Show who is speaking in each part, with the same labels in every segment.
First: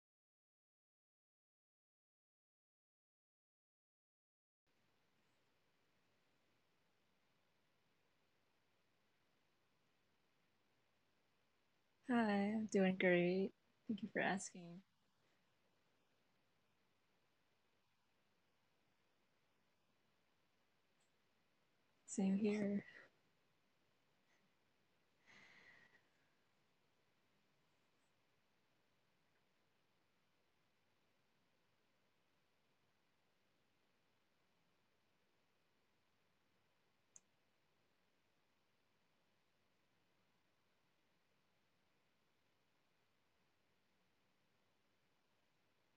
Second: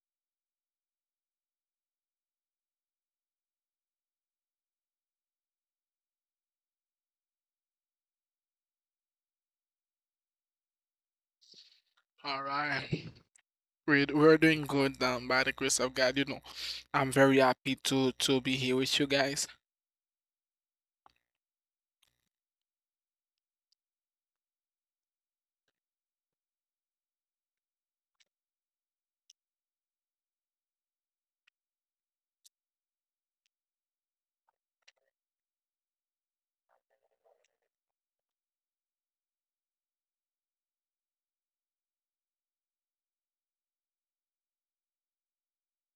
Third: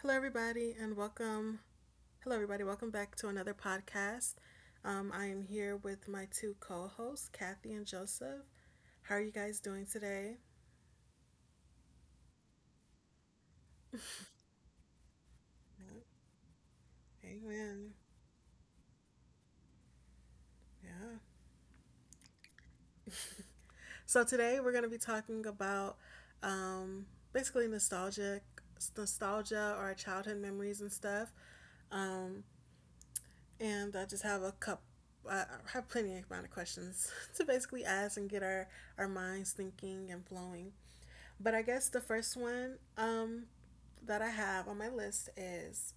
Speaker 1: Hello, everybody, and welcome. Hello, everybody. Welcome back to another podcast. I am here with my two co hosts, Kathy and Joseph. How are you guys doing today?
Speaker 2: Hi,
Speaker 3: All
Speaker 2: I'm doing
Speaker 3: right.
Speaker 2: great. Thank
Speaker 3: We're,
Speaker 2: you for
Speaker 3: we're doing
Speaker 2: asking.
Speaker 3: good by the grace of
Speaker 1: Yeah.
Speaker 3: God. You know, I'm very happy
Speaker 1: Amen.
Speaker 3: to be here with you guys.
Speaker 1: Yeah.
Speaker 2: Same here.
Speaker 1: So, today we're going to be talking about um, basically nostalgic, nostalgia or our childhood memories and stuff. Um, and I just have a cup. I have plenty amount of questions to basically ask and get our minds thinking and flowing. But I guess the first one that I have on my list is,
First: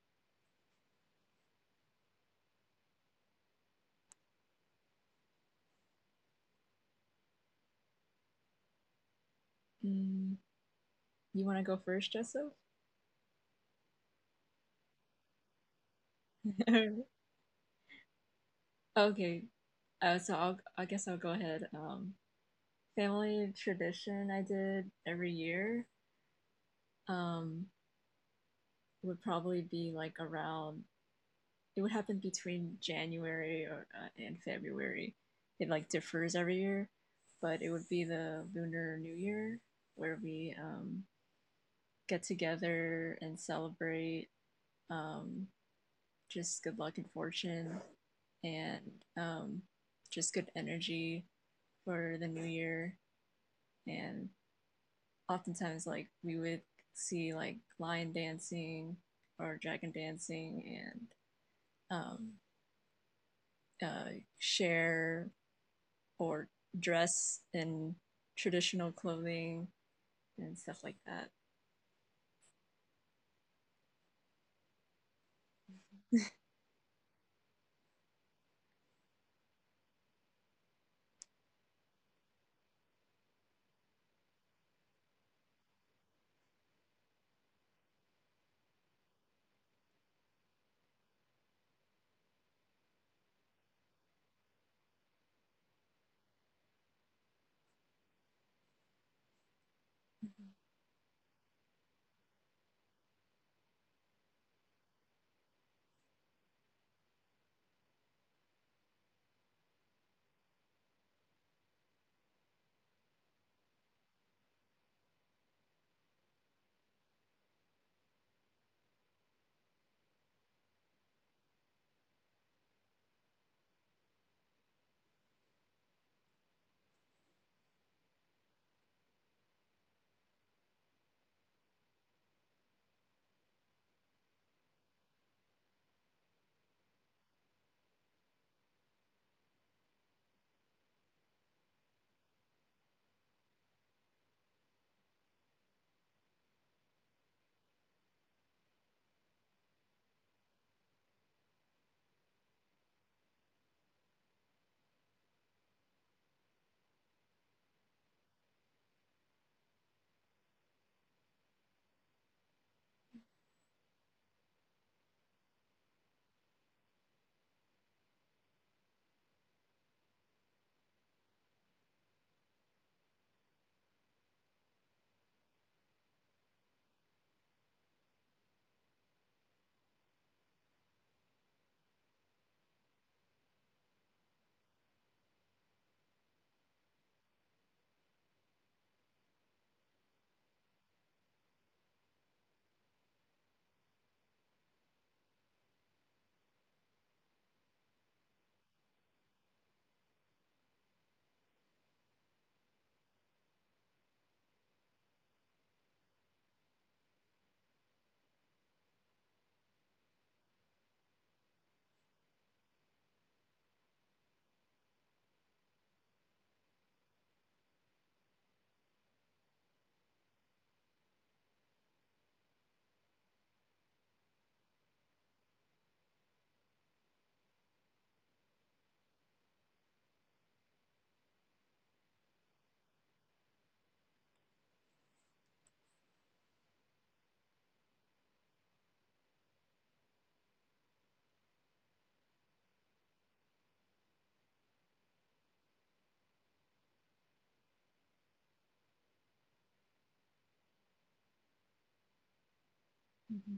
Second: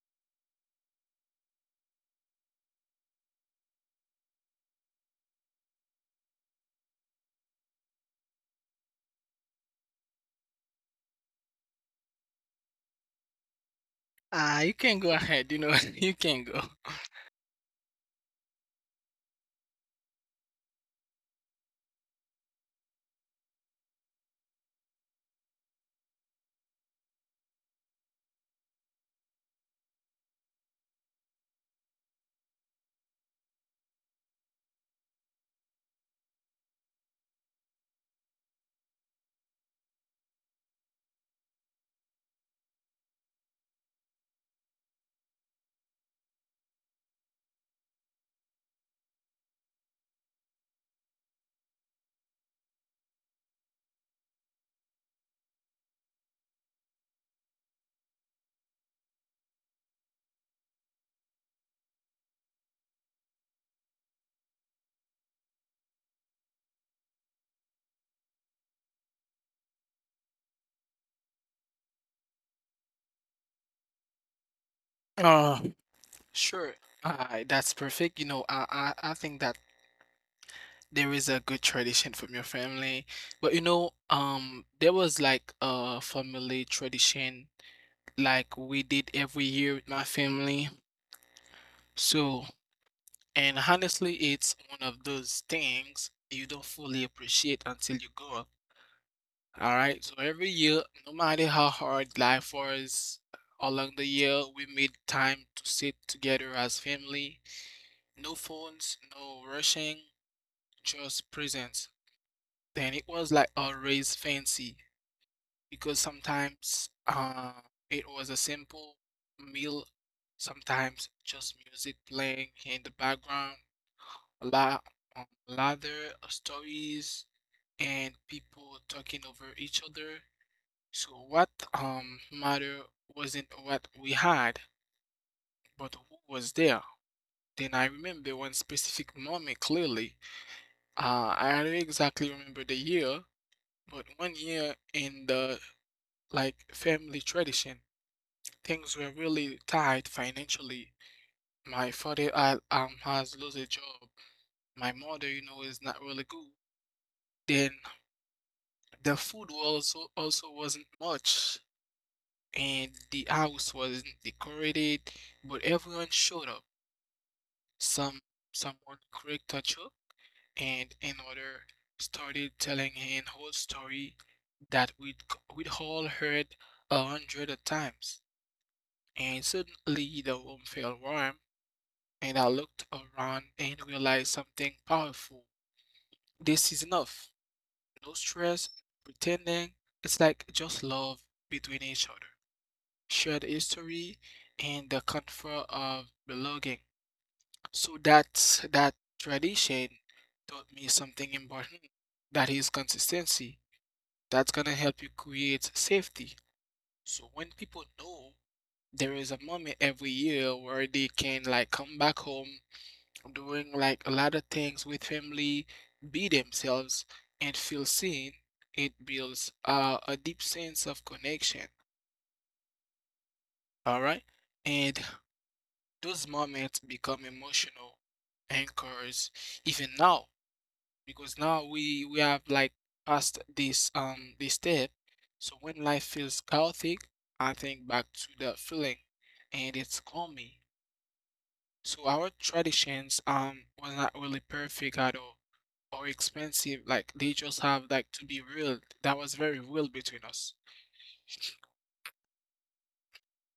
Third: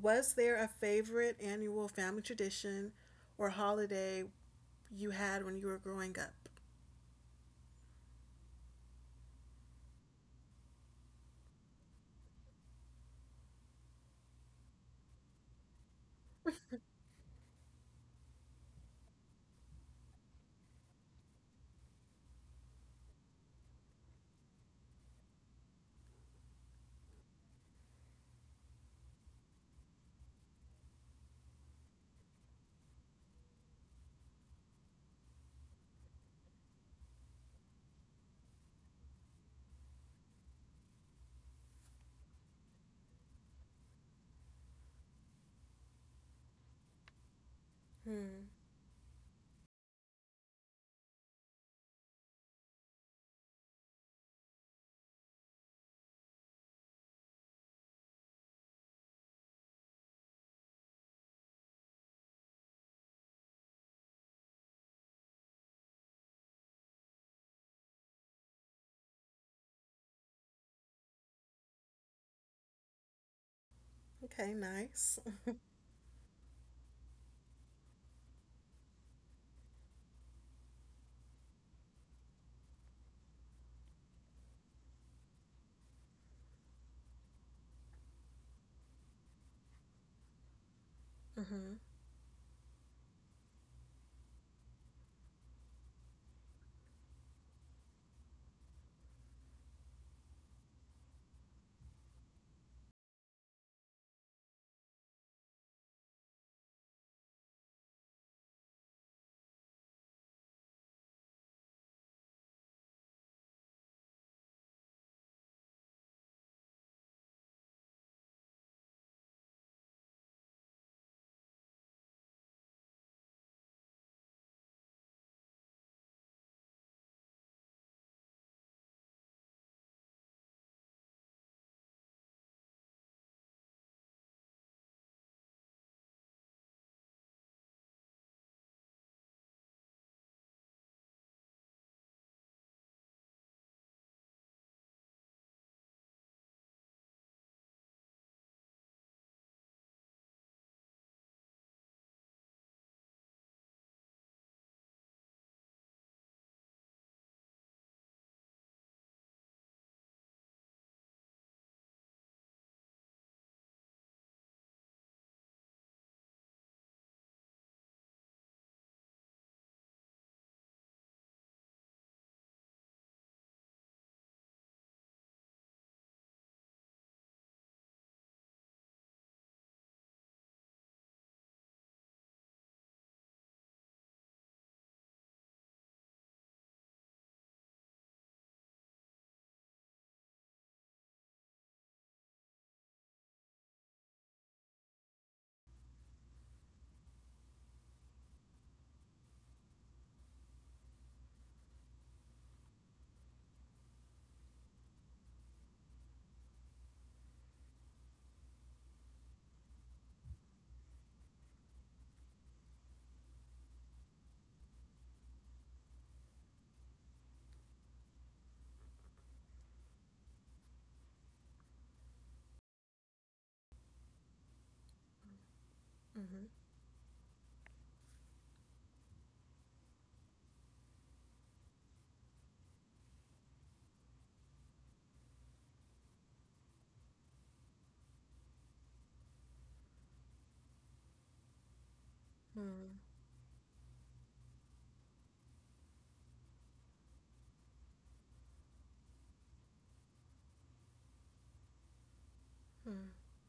Speaker 1: was there a favorite annual family tradition or holiday you had when you were growing up?
Speaker 2: Mm, you want to go first, Joseph?
Speaker 3: You can go ahead. You know, you can go.
Speaker 2: Okay. I guess I'll go ahead. Family tradition I did every year um, would probably be like it would happen between January or and February. It like differs every year, but it would be the Lunar New Year where we get together and celebrate. Um, just good luck and fortune
Speaker 1: Hmm.
Speaker 2: and um, just good energy for the new year. And oftentimes, like, we would see like lion dancing or dragon dancing and uh, share or dress in traditional clothing and stuff like that.
Speaker 1: Okay, nice.
Speaker 3: Uh, sure. That's perfect. You know, I think that there is a good tradition from your family. But you know, there was like a family tradition like we did every year with my family.
Speaker 1: Mm-hmm.
Speaker 3: So, and honestly, it's one of those things you don't fully appreciate until you grow up. All right. So every year, no matter how hard life was along the year, we made time to sit together as family. No phones, no rushing, just presence. Then it was like always fancy because sometimes it was a simple meal, sometimes just music playing in the background, a lot lather stories and people talking over each other. So what matter wasn't what we had, but who was there. Then I remember one specific moment clearly. I don't exactly remember the year, but one year in the like family tradition. Things were really tight financially. My father has lost a job. My mother, you know, is not really good. Then the food also wasn't much, and the house wasn't decorated, but everyone showed up. Some someone cracked a joke, and another started telling an whole story that we'd all heard a hundred of times. And suddenly the room felt warm and I looked around and realized something powerful. This is enough. No stress, pretending. It's like just love between each other, shared history, and the comfort of belonging. So that tradition taught me something important. That is consistency. That's gonna help you create safety. So when people know there is a moment every year where they can like come back home doing like a lot of things with family, be themselves, and feel seen, it builds a deep sense of connection. All right. And those
Speaker 1: Mm-hmm.
Speaker 3: moments become emotional anchors even now because now we have like passed this step. So when life feels chaotic, I think back to that feeling and it's calming. So our
Speaker 1: Mm-hmm.
Speaker 3: traditions was not really perfect at all or expensive. Like they just have like to be real. That was very real between us.
Speaker 2: Mm-hmm.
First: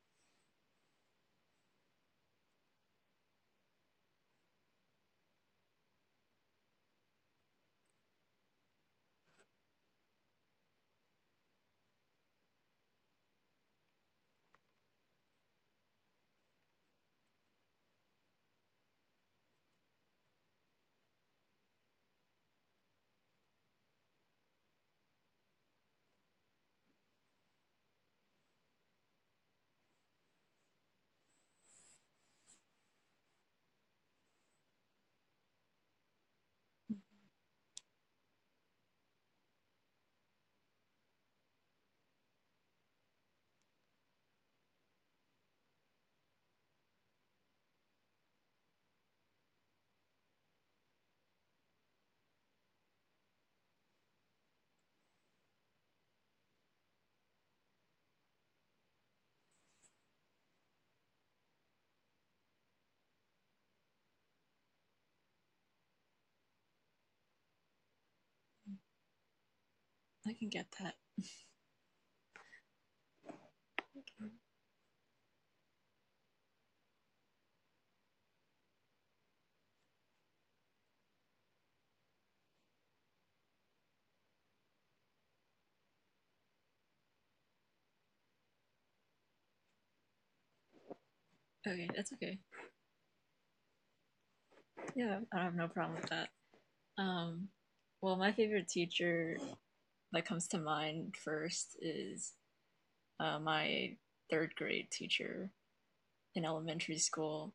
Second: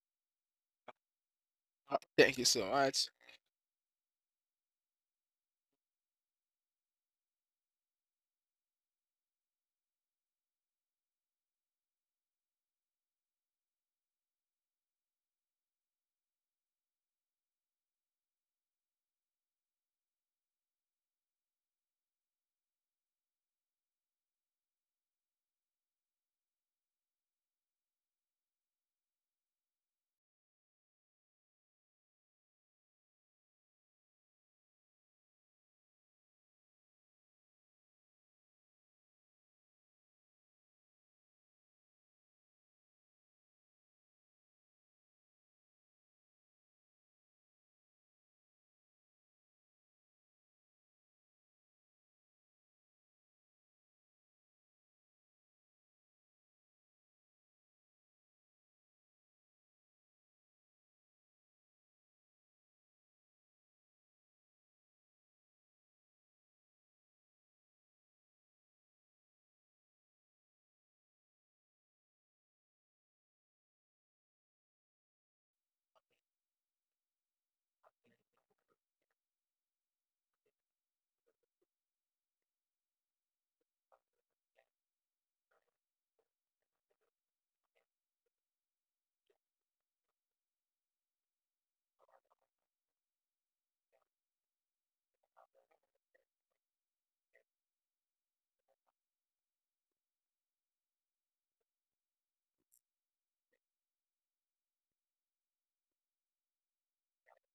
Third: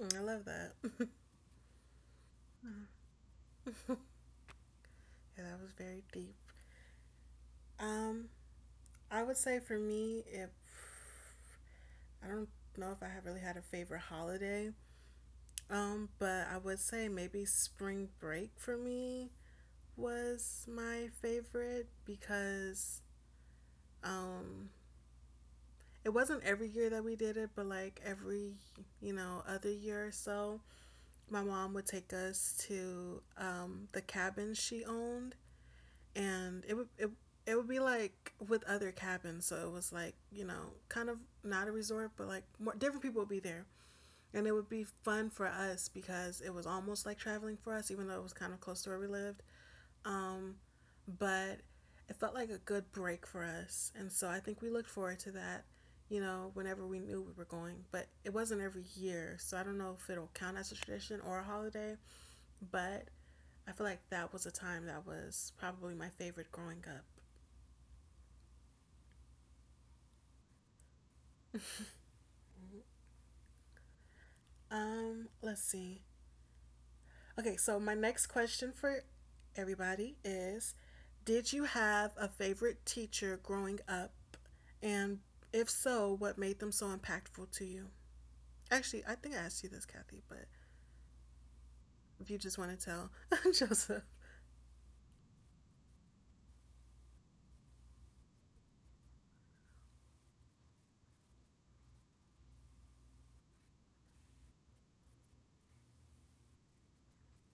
Speaker 1: Mm, I love that. Yeah,
Speaker 3: Thank you so much.
Speaker 1: that was very deep. Um, I would say for me, if I don't know if I have really had a favorite holiday, but I would say maybe spring break for me. Was my favorite because um, it wasn't every year that we did it, but like other year or so, my mom would take us to the cabin she owned, and it would be like with other cabins, so it was like, you know, kind of not a resort, but like more different people would be there, and it would be fun for us because it was almost like traveling for us, even though it was kind of close to where we lived. Um, but it felt like a good break for us. And so I think we looked forward to that, you know, whenever we knew we were going. But it wasn't every year. So I don't know if it'll count as a tradition or a holiday. But I feel like that was a time that was probably my favorite growing up.
Speaker 2: I can get that.
Speaker 1: Let's see. Okay, so my next question for everybody is, did you have a favorite teacher growing up? And if so, what made them so impactful to you? Actually, I think I asked you this, Kathy, but
Speaker 2: Okay, that's
Speaker 1: if you
Speaker 2: okay.
Speaker 1: just want to tell Joseph.
Speaker 2: Yeah, I have no problem with that. Um, well, my favorite teacher that comes to mind first is my third grade teacher in elementary school.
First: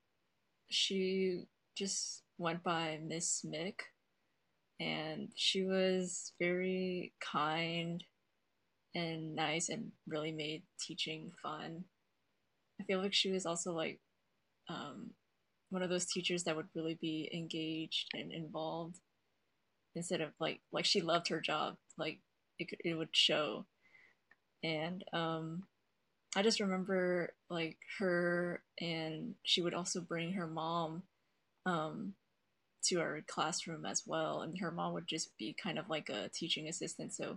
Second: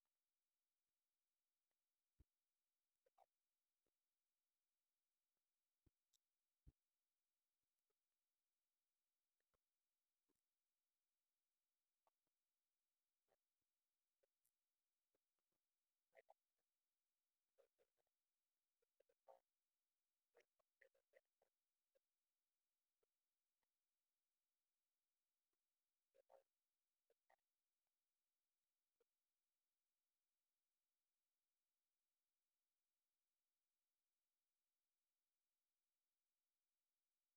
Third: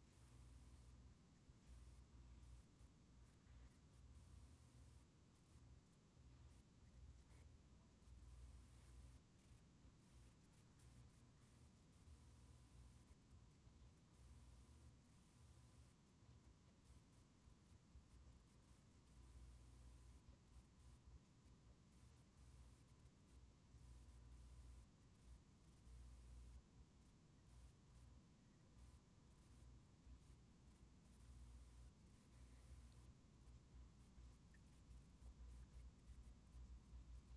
Speaker 2: She just went by Miss Mick, and she was very kind and nice and really made teaching fun. I feel like she was also like um, one of those teachers that would really be engaged and involved instead of like she loved her job like it would show, and I just remember like her, and she would also bring her mom um, to our classroom as well. And her mom would just be kind of like a teaching assistant. So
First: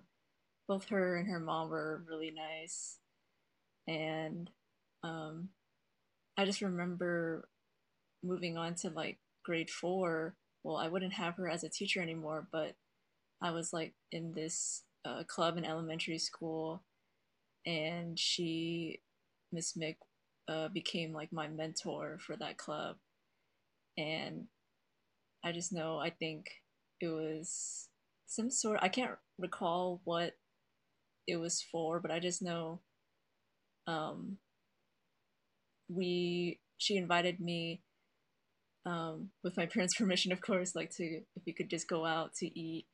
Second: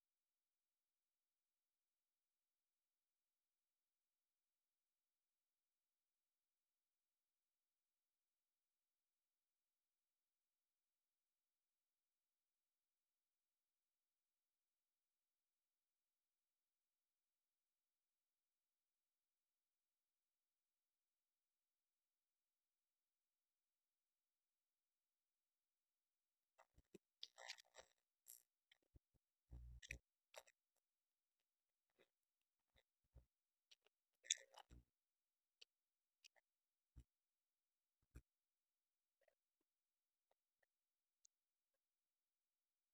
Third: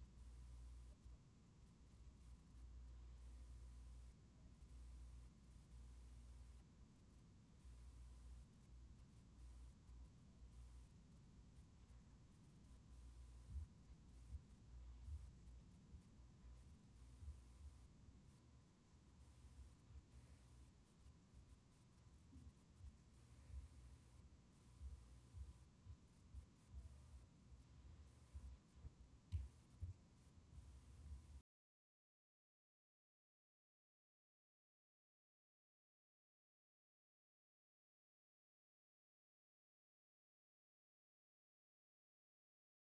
Speaker 2: both her and her mom were really nice. And um, I just remember moving on to like grade four. Well, I wouldn't have her as a teacher anymore, but I was like in this club in elementary school, and Miss Mick, became like my mentor for that club. And I just know I think it was some sort. I can't recall what it was for, but I just know um, we. She invited me, with my parents' permission, of course, like to if we could just go out to eat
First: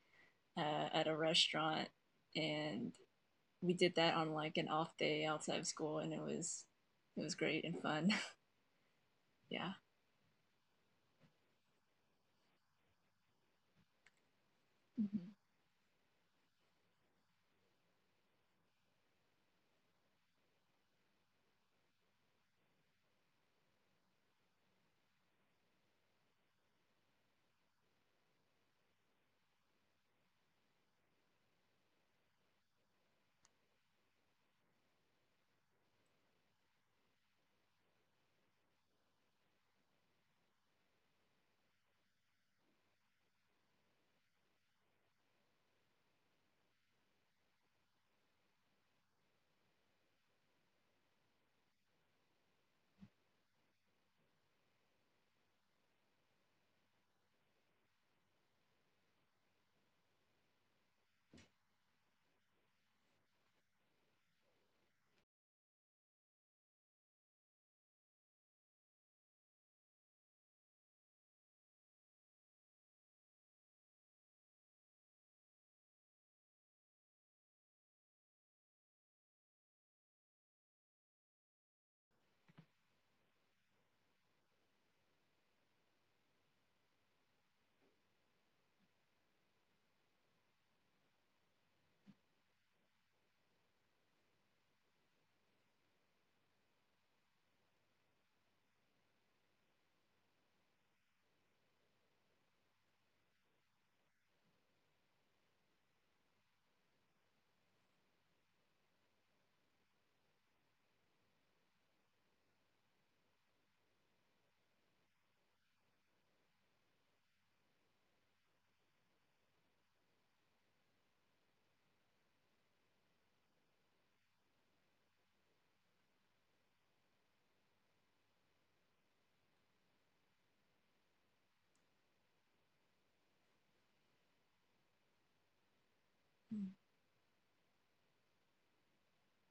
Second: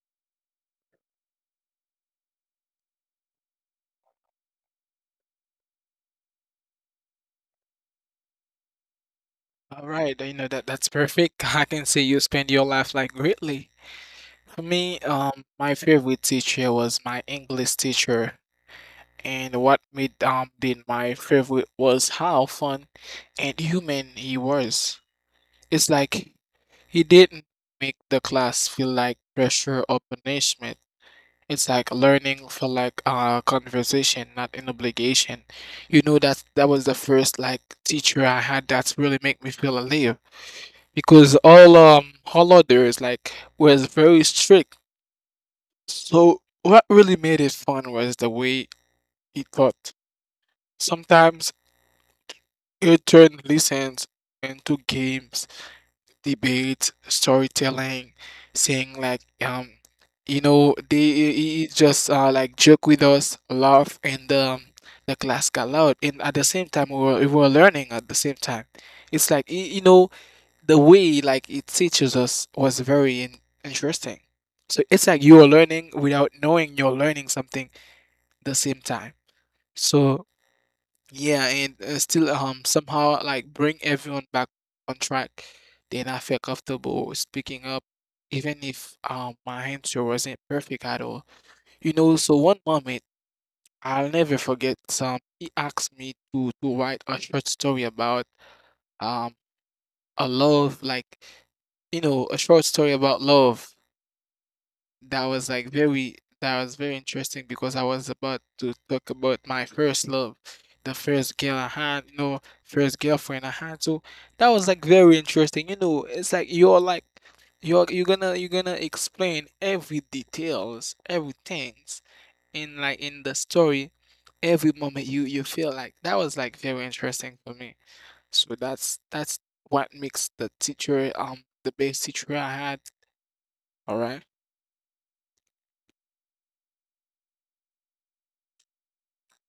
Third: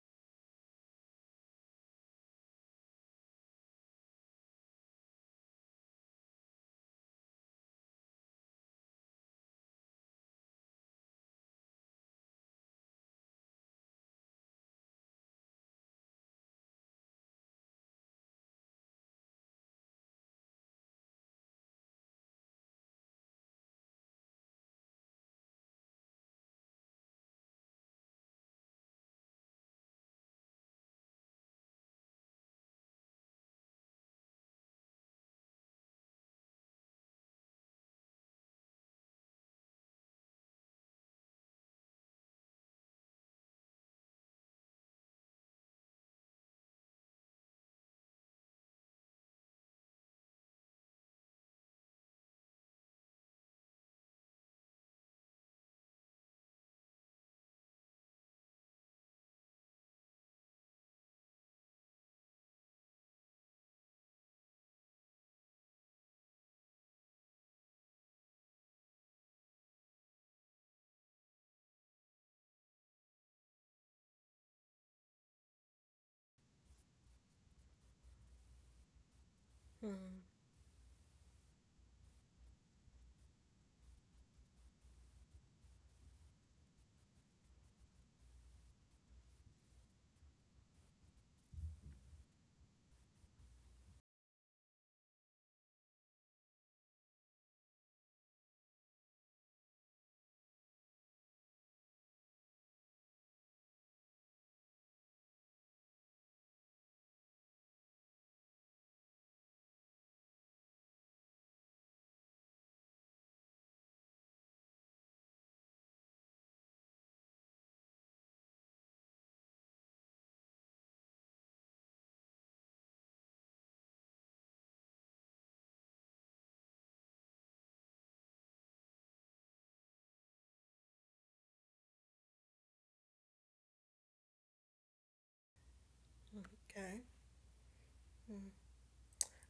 Speaker 2: at a restaurant, and we did that on like an off day outside of school, and it was great and fun. Yeah.
Speaker 3: All right, you know that that's perfect. I can say you spend your life like greatly. For me,
Speaker 2: Mm-hmm.
Speaker 3: my favorite teacher was my English teacher, and what made did my favorite was how fun and human he was. It's like he didn't make the class feel like pressure or punishment. It's like learning for like a conversation, not an obligation. You know that that was the first like teacher I had that really make me feel alive because all others like was very strict. So what really made it fun was the way he taught. Sometimes he turned lessons into games debate, storytelling, saying like you know they he just like joke with us, laugh, and the class got loud. And at the same time, we were learning at the same time. It's like you know the way like it teaches us was very interesting. So it's like you are learning without knowing you're learning something the same time. So
Speaker 1: Hmm.
Speaker 3: yeah, and still somehow like bring everyone back on track. Then I felt comfortable speaking up, even if my answer wasn't perfect at all. You know, so one moment I'll never forget. He asked me to write a short story about um a love like you know a short story about love that was like very interesting because I was about to talk about my first love, the first girl I had, you know, first girlfriend I had. So that was like very interesting. You know, it's like you're like you're gonna explain every details, everything in like in the story, every moment you feel like that was like very interesting for me. So that's what makes the teacher the best teacher I had. All right.
Speaker 1: Okay.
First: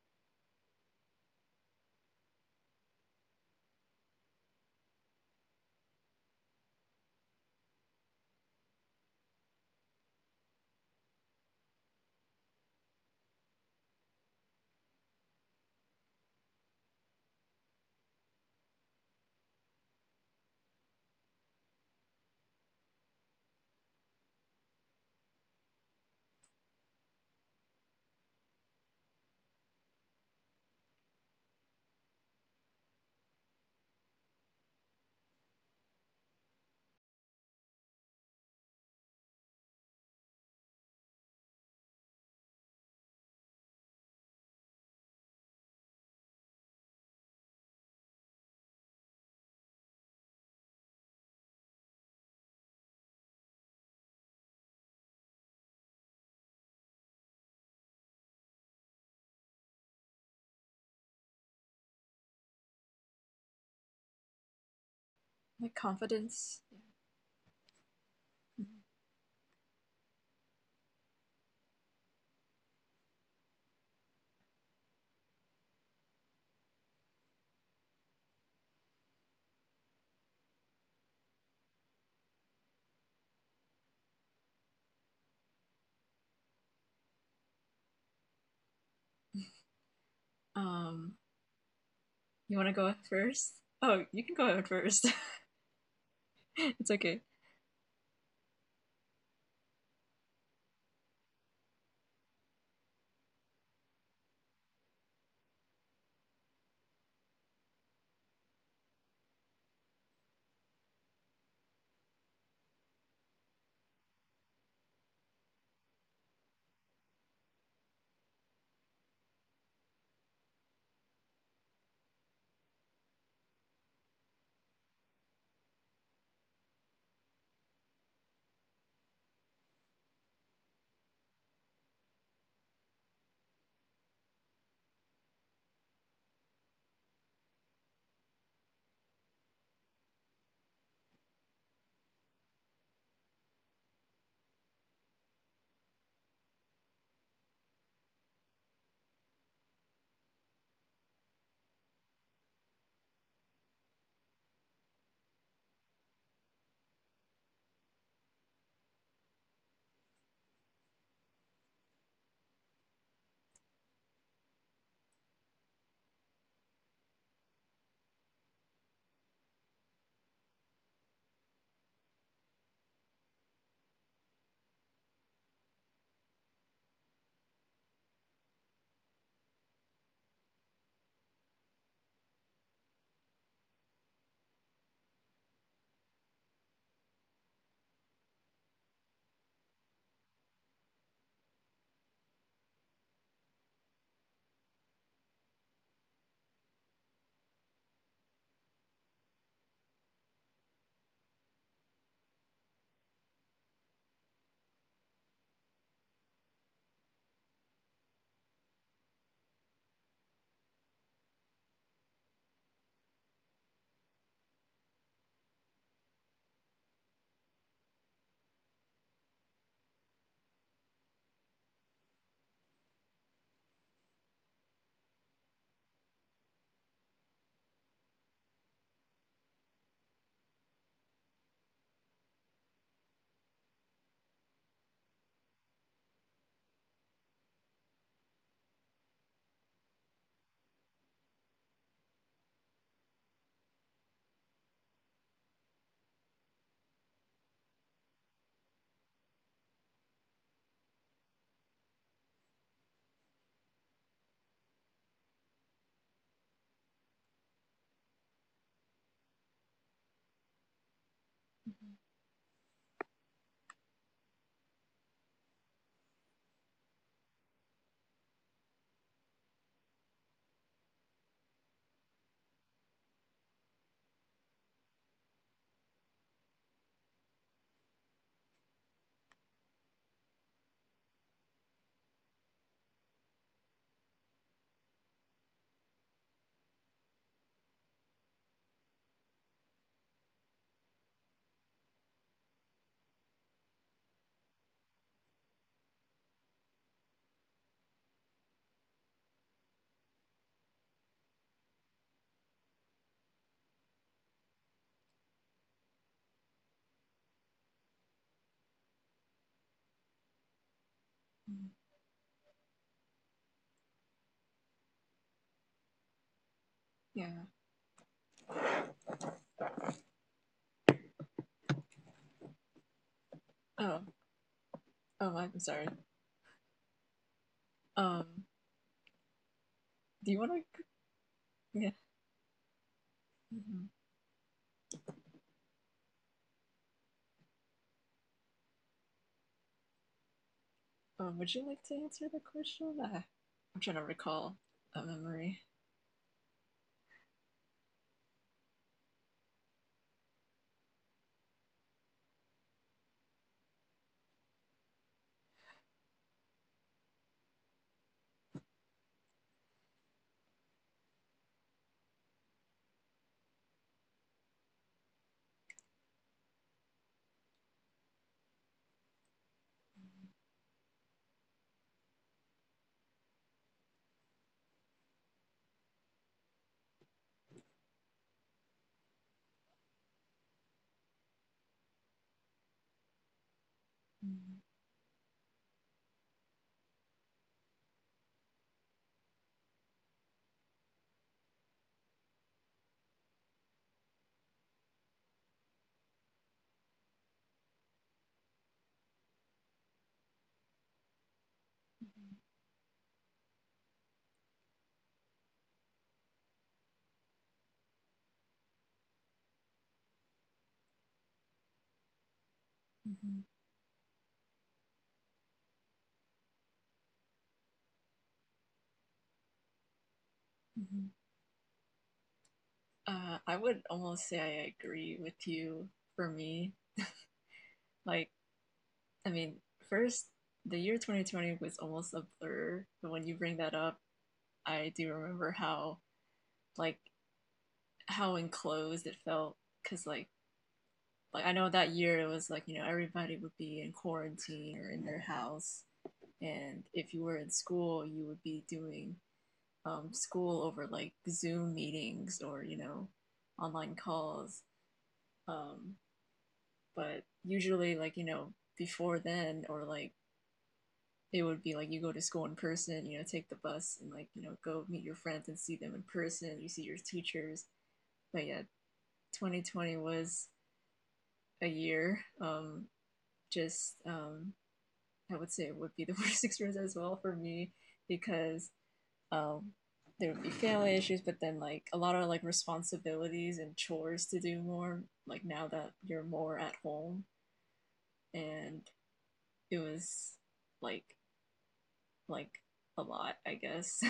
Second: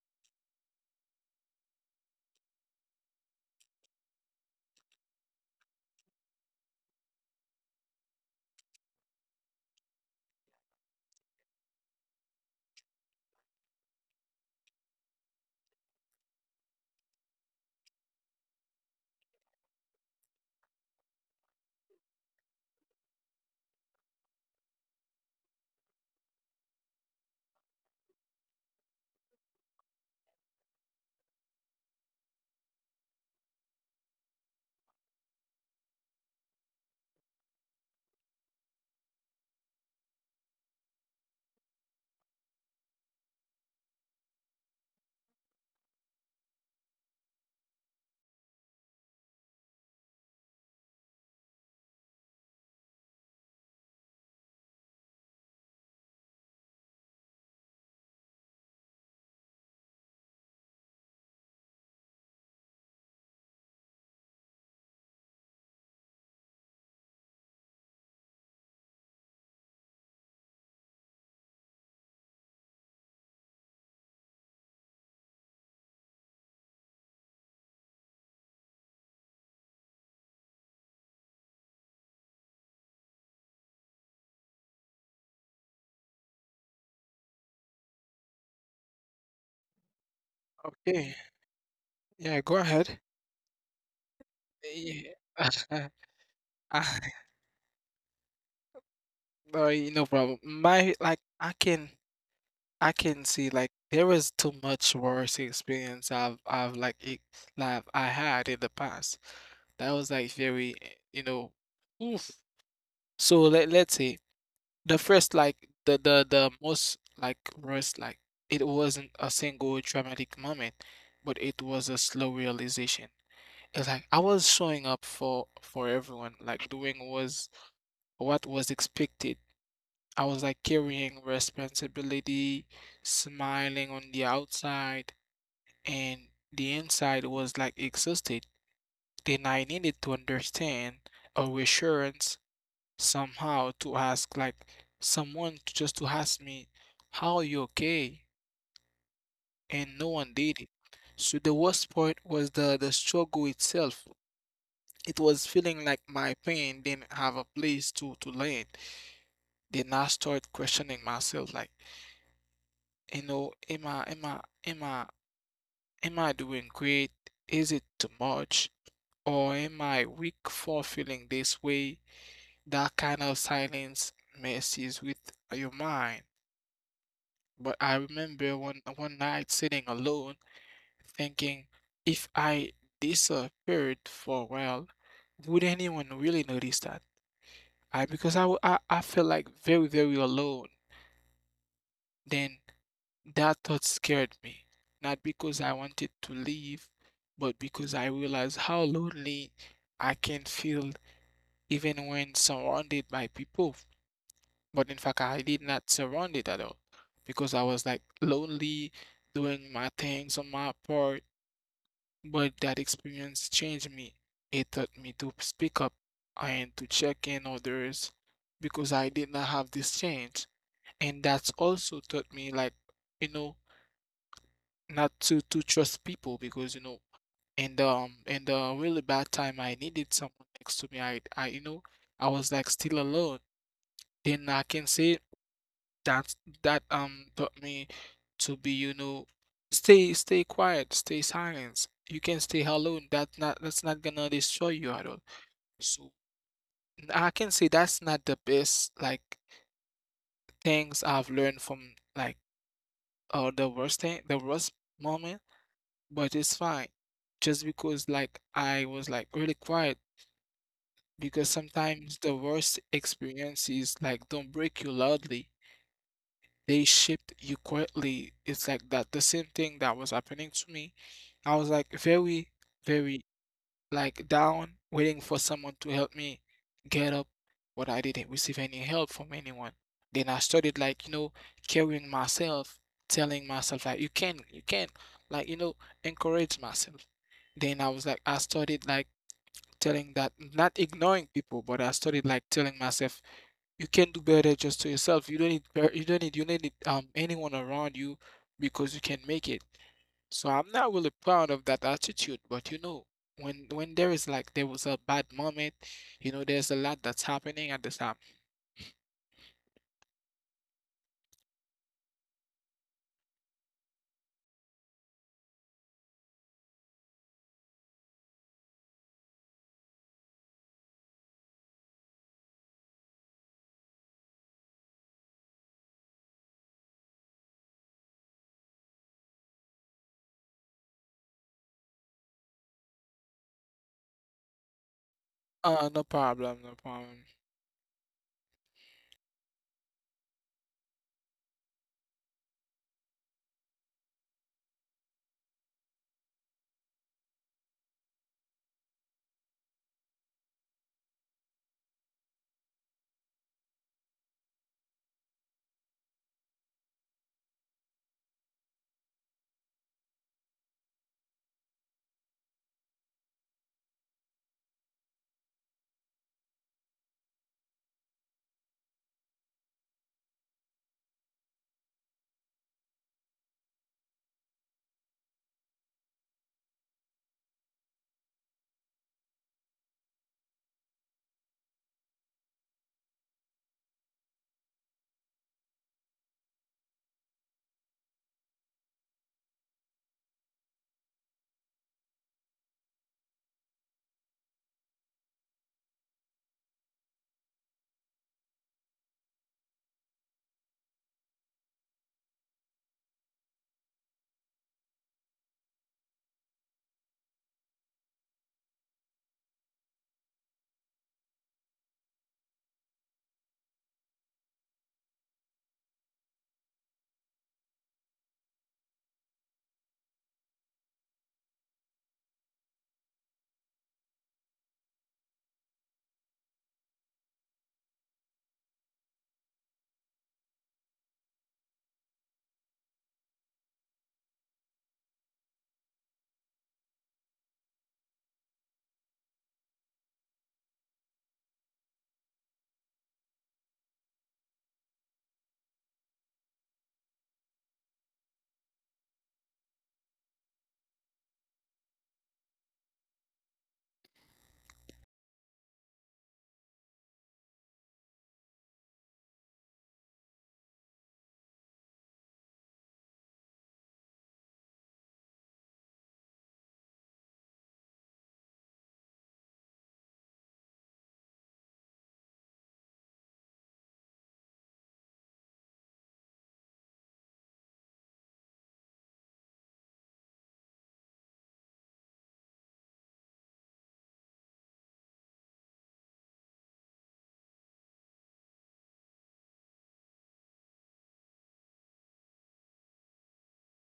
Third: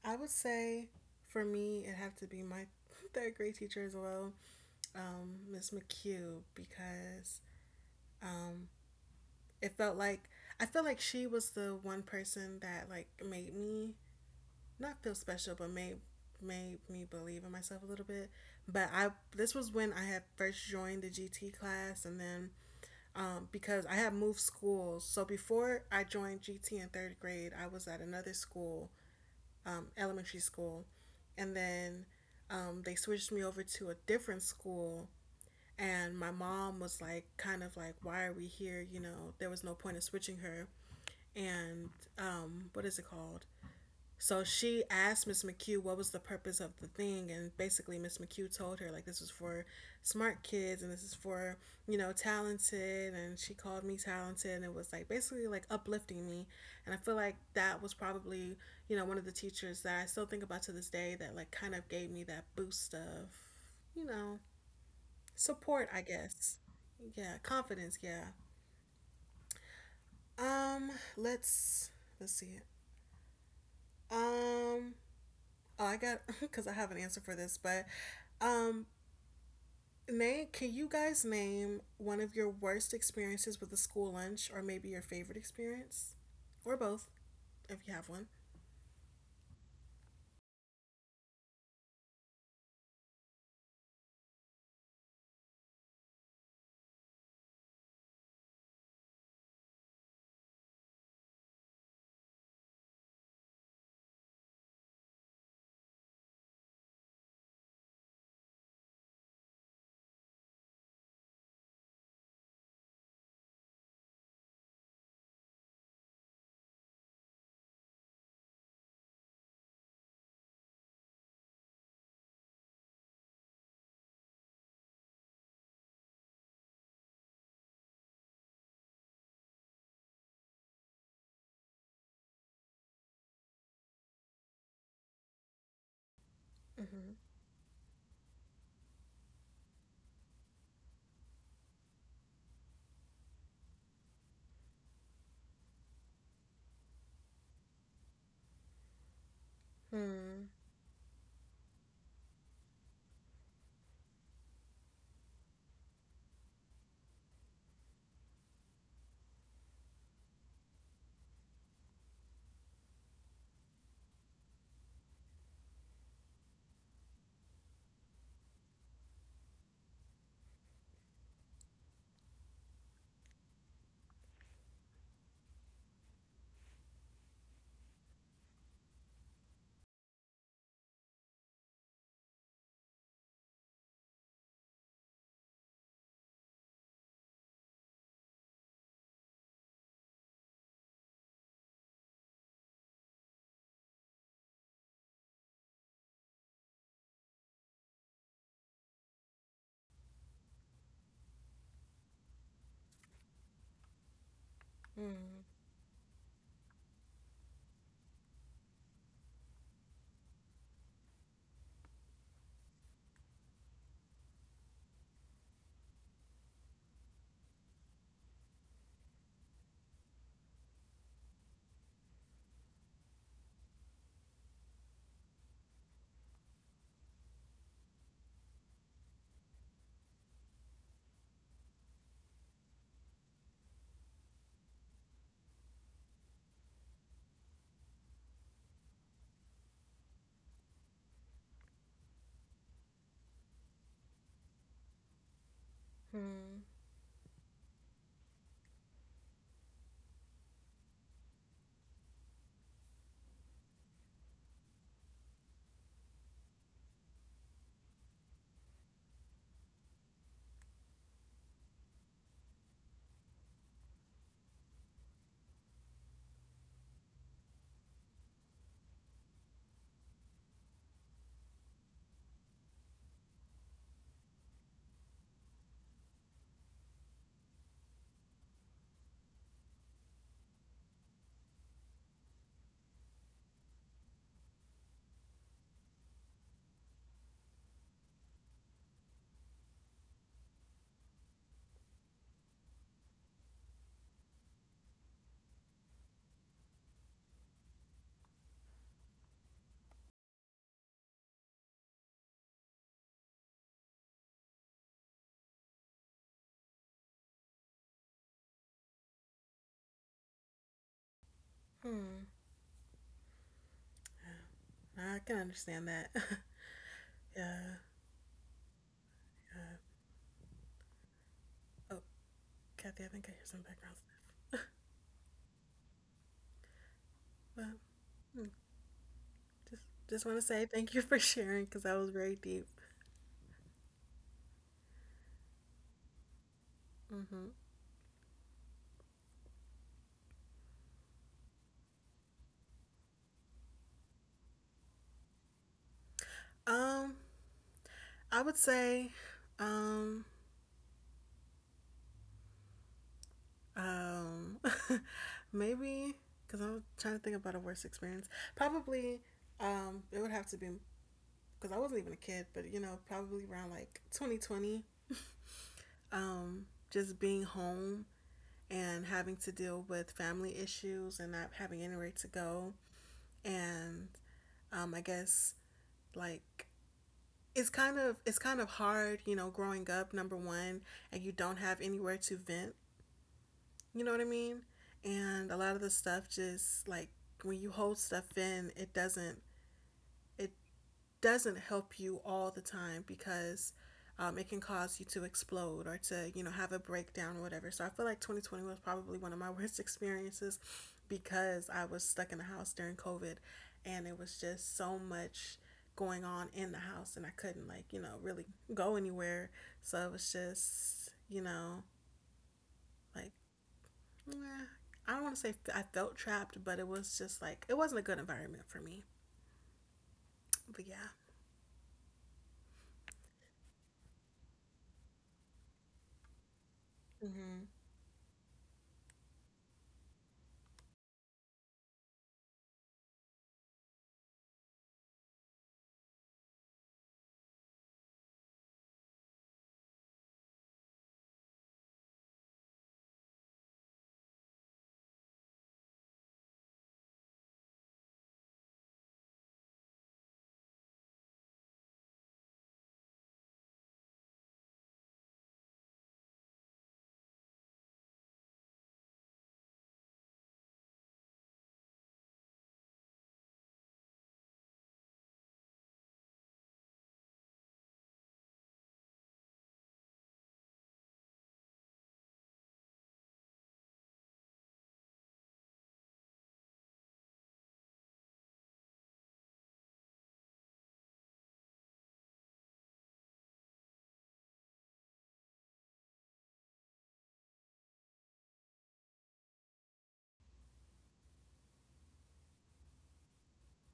Speaker 1: I would say for me, it'd have to be my third grade teacher as well, Miss McHugh, because um, it felt like I felt like she was the one person that like made me not feel special, but made me believe in myself a little bit. But I This was when I had first joined the GT class, and then because I have moved schools. So before I joined GT in third grade, I was at another school, elementary school, and then they switched me over to a different school. And my mom was like, kind of like, why are we here? You know, there was no point in switching her. And what is it called? So she asked Miss McHugh what was the purpose of the thing, and basically Miss McHugh told her like this is for smart kids and this is for, you know, talented, and she called me talented, and it was like basically like uplifting me, and I feel like that was probably, you know, one of the teachers that I still think about to this day that like kind of gave me that boost of, you know,
Speaker 2: My
Speaker 1: support, I
Speaker 2: confidence.
Speaker 1: guess. Yeah, confidence. Yeah. Um, let's let's see. It Um, Oh, I got because I have an answer for this, but um, name can you guys name one of your worst experiences with a school lunch, or maybe your favorite experience, or both if you have one.
Speaker 2: Um,
Speaker 3: Okay. Yeah,
Speaker 2: you
Speaker 3: go
Speaker 2: want to go
Speaker 3: ahead.
Speaker 2: first? Oh, you can go out first.
Speaker 3: Yeah.
Speaker 2: It's
Speaker 3: I,
Speaker 2: okay.
Speaker 3: no, no problem. My like I can see like there was too much worse experience I've like it, like I had in the past. That was like very you know oof. So let's say the first like the most like worst like it wasn't a single traumatic moment, but it was a slow realization. It's like I was showing up for everyone, like doing was what was expected I was like carrying responsibility, smiling on the outside, and the
Speaker 1: Mm-hmm.
Speaker 3: inside was like exhausted. Then I needed to understand a reassurance somehow to ask like just to ask me, how are you okay? And no one
Speaker 1: Hmm.
Speaker 3: did it. So the worst part was the struggle itself. It was feeling like my pain didn't have a place to land. Then I started questioning myself like you know, am I am I doing great? Is it too much? Or am I weak for feeling this way? That kind of silence messes with your mind. But I remember one night sitting alone, thinking, if I disappeared for a while, would anyone really notice that? I Because I felt like very very alone. Then that thought scared me, not because I wanted to leave, but because I realized how lonely I can feel even when surrounded by people. But in fact,
Speaker 1: Hmm.
Speaker 3: I did not surrounded at all because I was like lonely doing my things on my part. But that experience changed me. It taught me to speak up and to check in others because I did not have this change. And that's also taught me like, you know, not to trust people because you know in the really bad time I needed someone next to me I you know I was like still alone then I can say that that taught me to be you know stay quiet stay silent you can stay alone that's not gonna destroy you at all so
Speaker 1: Hmm.
Speaker 3: I can say that's not the best like things I've learned from like or the worst moment but it's fine. Just because like I was like really quiet because sometimes the worst experiences like don't break you loudly. They shift you quietly. It's like that the same thing that was happening to me. I was like very, very like down, waiting for someone to help me get up, but I didn't receive any help from anyone. Then I started like, you know, carrying myself, telling myself like you can, like, you know, encourage myself. Then I was like I started like telling that not ignoring people, but I started like telling myself you can do better just to yourself. You don't need anyone around you because you can make it. So I'm not really proud of that attitude, but you know, when there is like there was a bad moment, you know, there's a lot that's happening at the time.
Speaker 1: Hmm. I can understand that.
Speaker 2: Yeah.
Speaker 1: Yeah. Yeah. Oh, Kathy, I think I hear some background
Speaker 2: Oh,
Speaker 1: stuff,
Speaker 2: oh, I'm sorry.
Speaker 1: but
Speaker 2: Um,
Speaker 1: hmm, just
Speaker 2: do
Speaker 1: just
Speaker 2: you
Speaker 1: want to
Speaker 2: want
Speaker 1: say
Speaker 2: to?
Speaker 1: thank you for sharing
Speaker 2: Yeah.
Speaker 1: because that was very deep.
Speaker 2: Mhm.
Speaker 3: No problem, no problem.
Speaker 1: Hmm.
Speaker 2: Would you like to answer the question? I'm trying to recall a memory.
Speaker 1: Um, I would say, um, Um, maybe because I'm trying to think about a worst experience. Probably, it would have to be because I wasn't even a kid, but, you know, probably around like 2020. Um, just being home and having to deal with family issues and not having anywhere to go, and I guess like it's kind of hard, you know, growing up number one, and you don't have anywhere to vent. You know what I mean? And a lot of the stuff just like when you hold stuff in, it doesn't help you all the time because it can cause you to explode or to, you know, have a breakdown or whatever. So I feel like 2020 was probably one of my worst experiences because I was stuck in the house during COVID, and it was just so much going on in the house, and I couldn't like, you know, really go anywhere. So it was just, you know,
Speaker 2: Mhm.
Speaker 1: like, nah, I don't want to say I felt trapped, but it was just like it wasn't a good environment for me. But yeah.
Speaker 2: Mhm. I would almost say I agree with you. For me,
Speaker 1: Mhm.
Speaker 2: like, I mean, first, the year 2020 was almost a blur, but when you bring that up, I do remember how like how enclosed it felt because like I know that year it was like you know everybody would be in quarantine or in their house, and if you were in school, you would be doing school over like Zoom meetings or you know online calls. Um, but usually, like you know, before then or like it would be like you go to school in person, you know, take the bus and like you know go meet your friends and see them in person. You see your teachers, but yeah, 2020 was a year, just I would say it would be the worst experience as well for me because um, there would be family issues, but then like a lot of like responsibilities and chores to do more. Like now that you're more at home, and it was like like a lot, I guess.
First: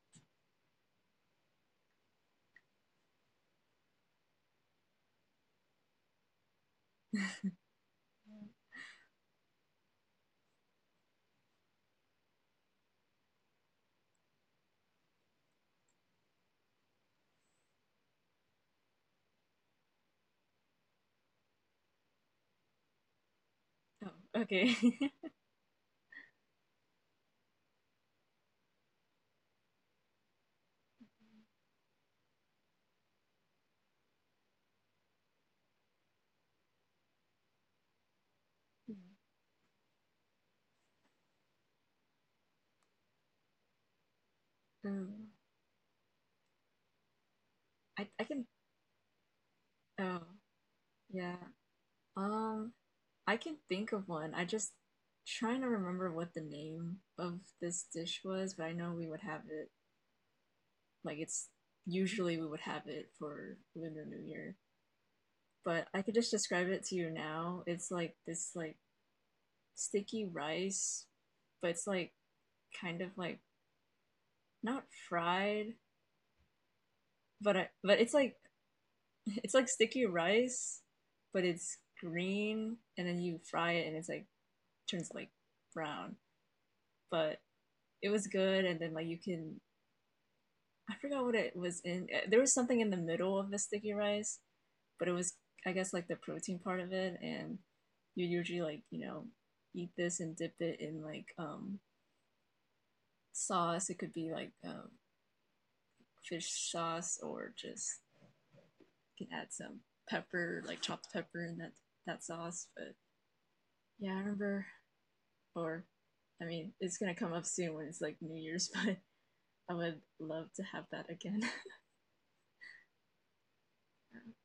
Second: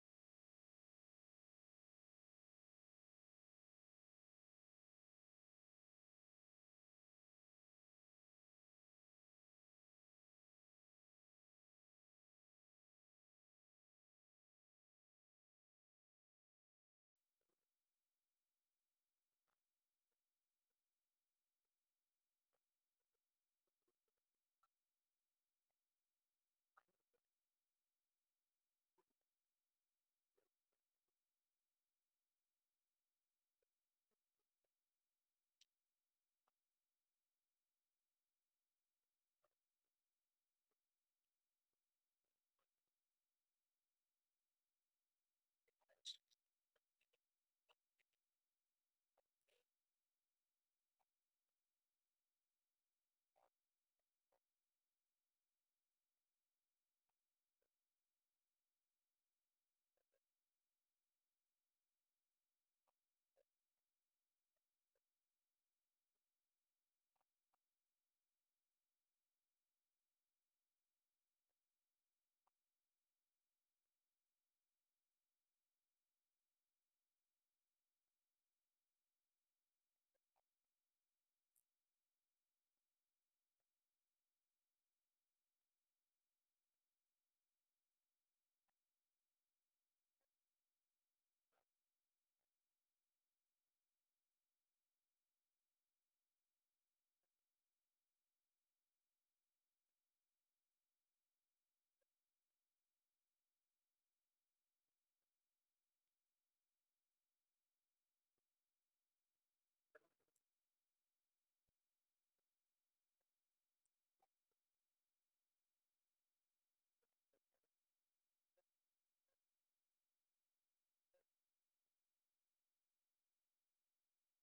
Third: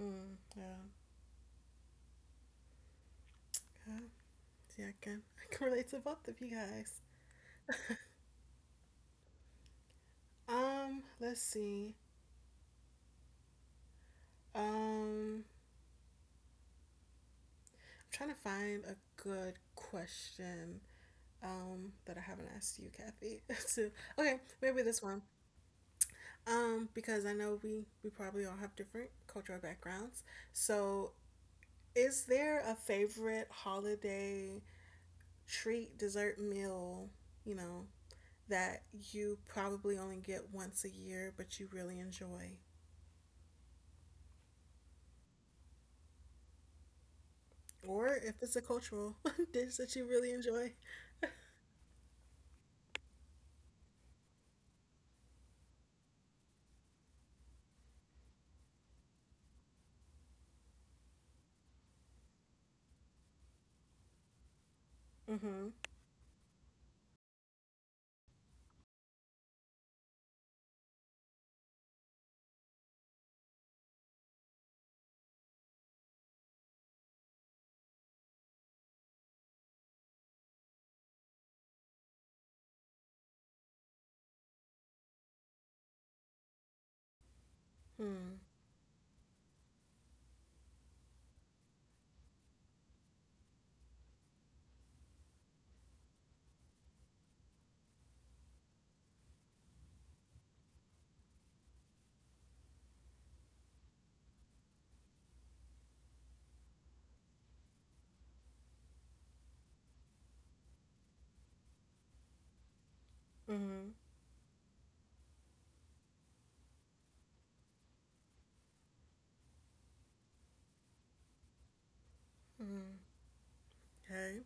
Speaker 1: Mm, yeah. Yeah. See, I can I can relate to both of you guys. Let's see. Um, I'm trying to find a good question. That I haven't asked you, Kathy. So,
Speaker 2: Oh,
Speaker 1: okay,
Speaker 2: okay.
Speaker 1: maybe this one. Because I know we probably all have different cultural backgrounds. So, is there a favorite holiday treat, dessert, meal, you know, that you probably only get once a year, but you really enjoy.
Speaker 2: um,
Speaker 1: Or
Speaker 2: I
Speaker 1: if
Speaker 2: can.
Speaker 1: it's a cultural dish that you
Speaker 2: Oh
Speaker 1: really enjoy.
Speaker 2: yeah. Um, I can think of one. I just trying to remember what the name of this dish was, but I know we would have it like it's usually we would have it for Lunar New Year.
Speaker 1: Mm-hmm.
Speaker 2: But I could just describe it to you now. It's like this like sticky rice, but it's like kind of like not fried, but it's like it's like sticky rice, but it's green and then you fry it and it's like turns like brown. But it was
Speaker 1: Mm-hmm.
Speaker 2: good, and then like you can I forgot what it was in. There was something in the middle of the sticky rice, but it was, I guess, like the protein part of it. And you usually like, you know, eat this and dip it in like sauce. It could be like fish sauce, or just you can add some pepper, like chopped pepper in that sauce. But
Speaker 1: Mm-hmm.
Speaker 2: yeah, I remember. Or, I mean, it's gonna come up soon when it's like New Year's, but I would love to have that again.
Speaker 1: Mm-hmm. Okay.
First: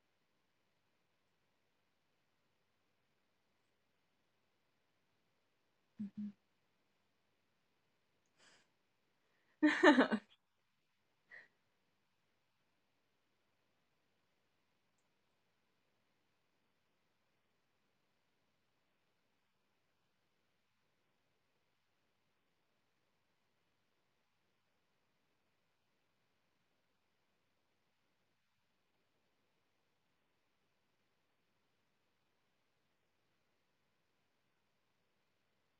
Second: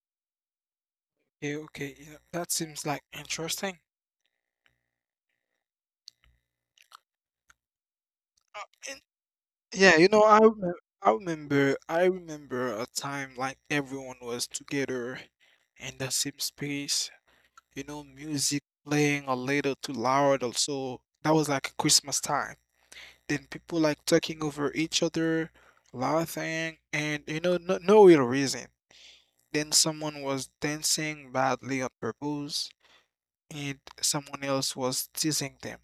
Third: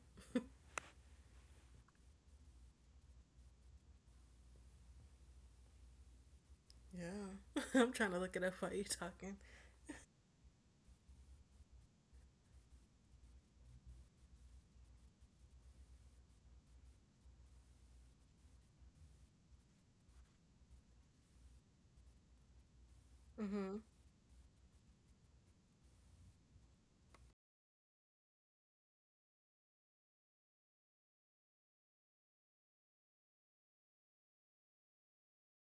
Speaker 3: Yeah, okay, you know, that seems like interesting.
Speaker 1: Yeah. I'm trying to look it up
Speaker 3: Uh,
Speaker 1: while you
Speaker 3: and-
Speaker 1: talking.
Speaker 3: yeah, you
Speaker 2: Mhm. Mhm.
Speaker 3: know, I remember a time like everyone was together in the same space. You know, music playing a little too loud. Also, that was like Christmas time. Then people
Speaker 1: Mm-hmm.
Speaker 3: like talking over each other, laughing, and you know, no, no real reason. Then someone was dancing badly on purpose, and someone else was teasing them,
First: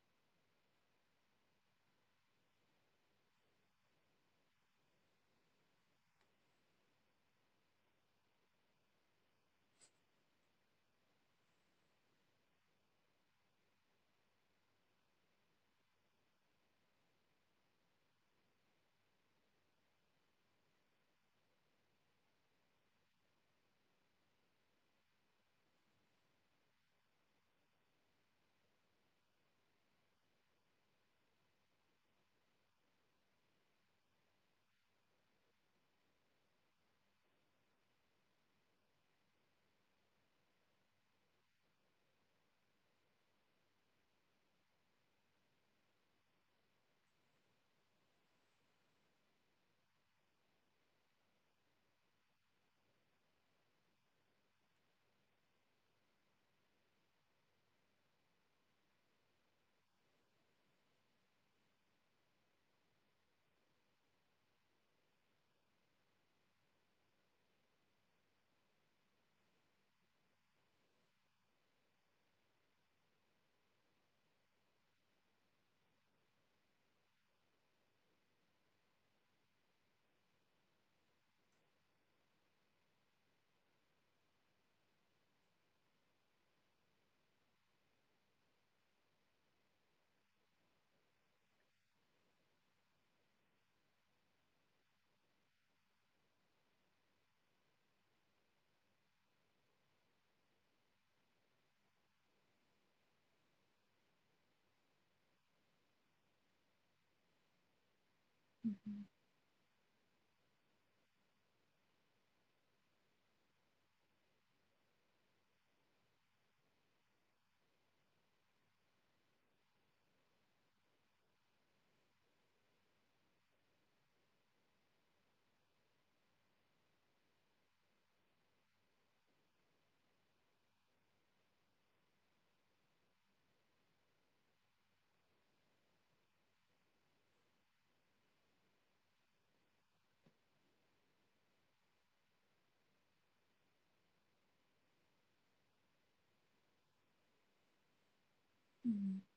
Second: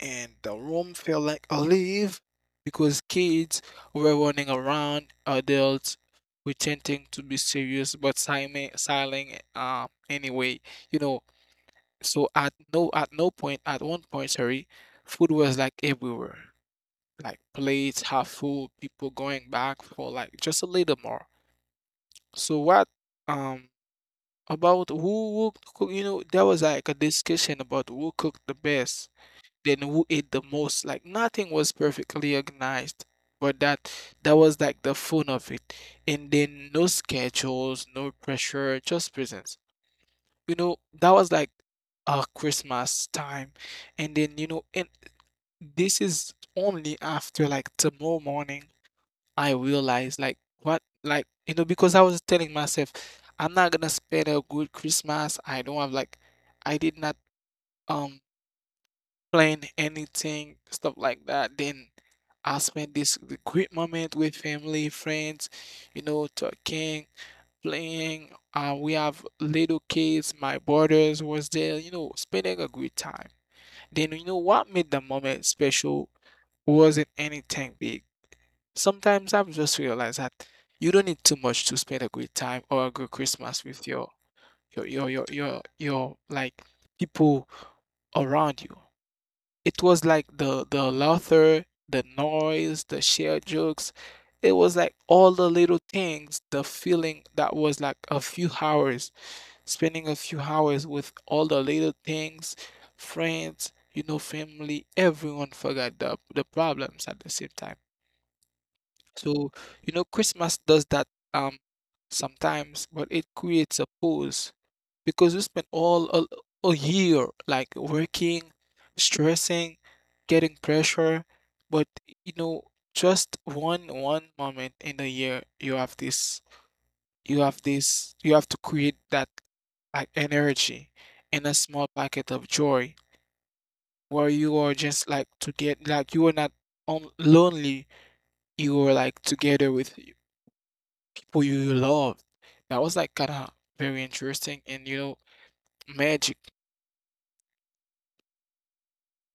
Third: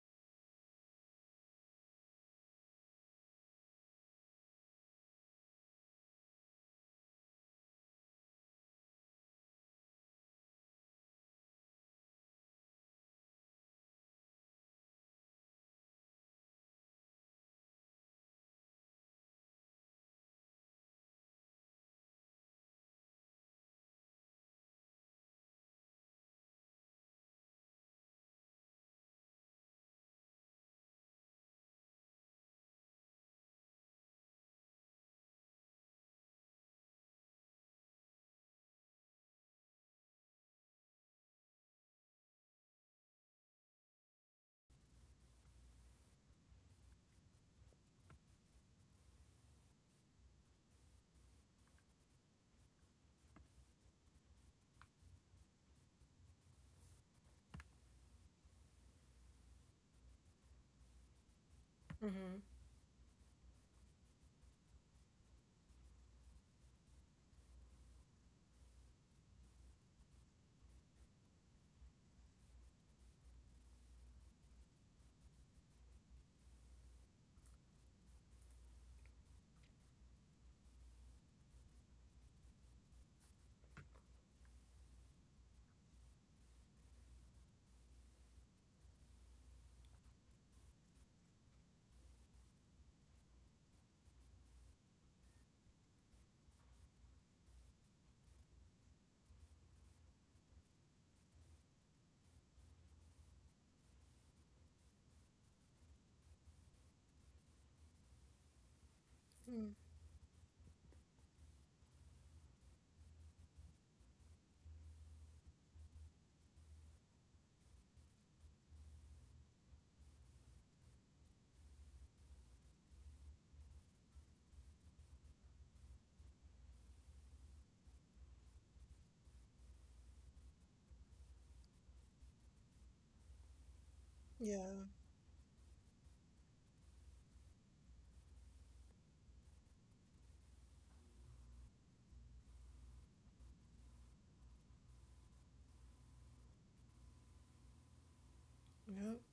Speaker 3: and the room felt like alive because kids were running around, adults pretending to be serious but silent anyway. You know, so at no point at one point, sorry, food was like everywhere. Like plates half full, people going back for like just a little more. So what um about who will cook, you know, there was like a discussion about who cooked the best, then who ate the most. Like nothing was perfectly organized, but that was like the fun of it. And then no schedules, no pressure, just presence. You know, that was like a Christmas time. And then, you know, and this is only after like tomorrow morning I realized like what like you know because I was telling myself I'm not gonna spend a good Christmas. I don't have like I did not um plan anything stuff like that. Then
Speaker 1: Mm-hmm.
Speaker 3: I spent this great moment with family, friends, you know, talking, playing. We have little kids. My brothers was there, you know, spending a great time. Then you know what made the moment special wasn't anything big. Sometimes I've just realized that you don't need too much to spend a great time or a good Christmas with your like people around you. It was like the laughter, the noise, the shared jokes. It was like all the little things, the feeling that was like a few hours, spending a few hours with all the little things, friends, family, everyone forgot the problems at the same time. So,
Speaker 1: Mm.
Speaker 3: Christmas does that um sometimes, but it creates a pause because we spend all a year like working, stressing, getting pressure, but you know, just one moment in the year you have this you have to create that like energy in a small packet of joy where you are
Speaker 1: Yeah.
Speaker 3: just like to get like you are not on lonely, you are like together with who you love. That was like kind of very interesting and you know magic.
Speaker 2: Mhm.
Speaker 1: Yep.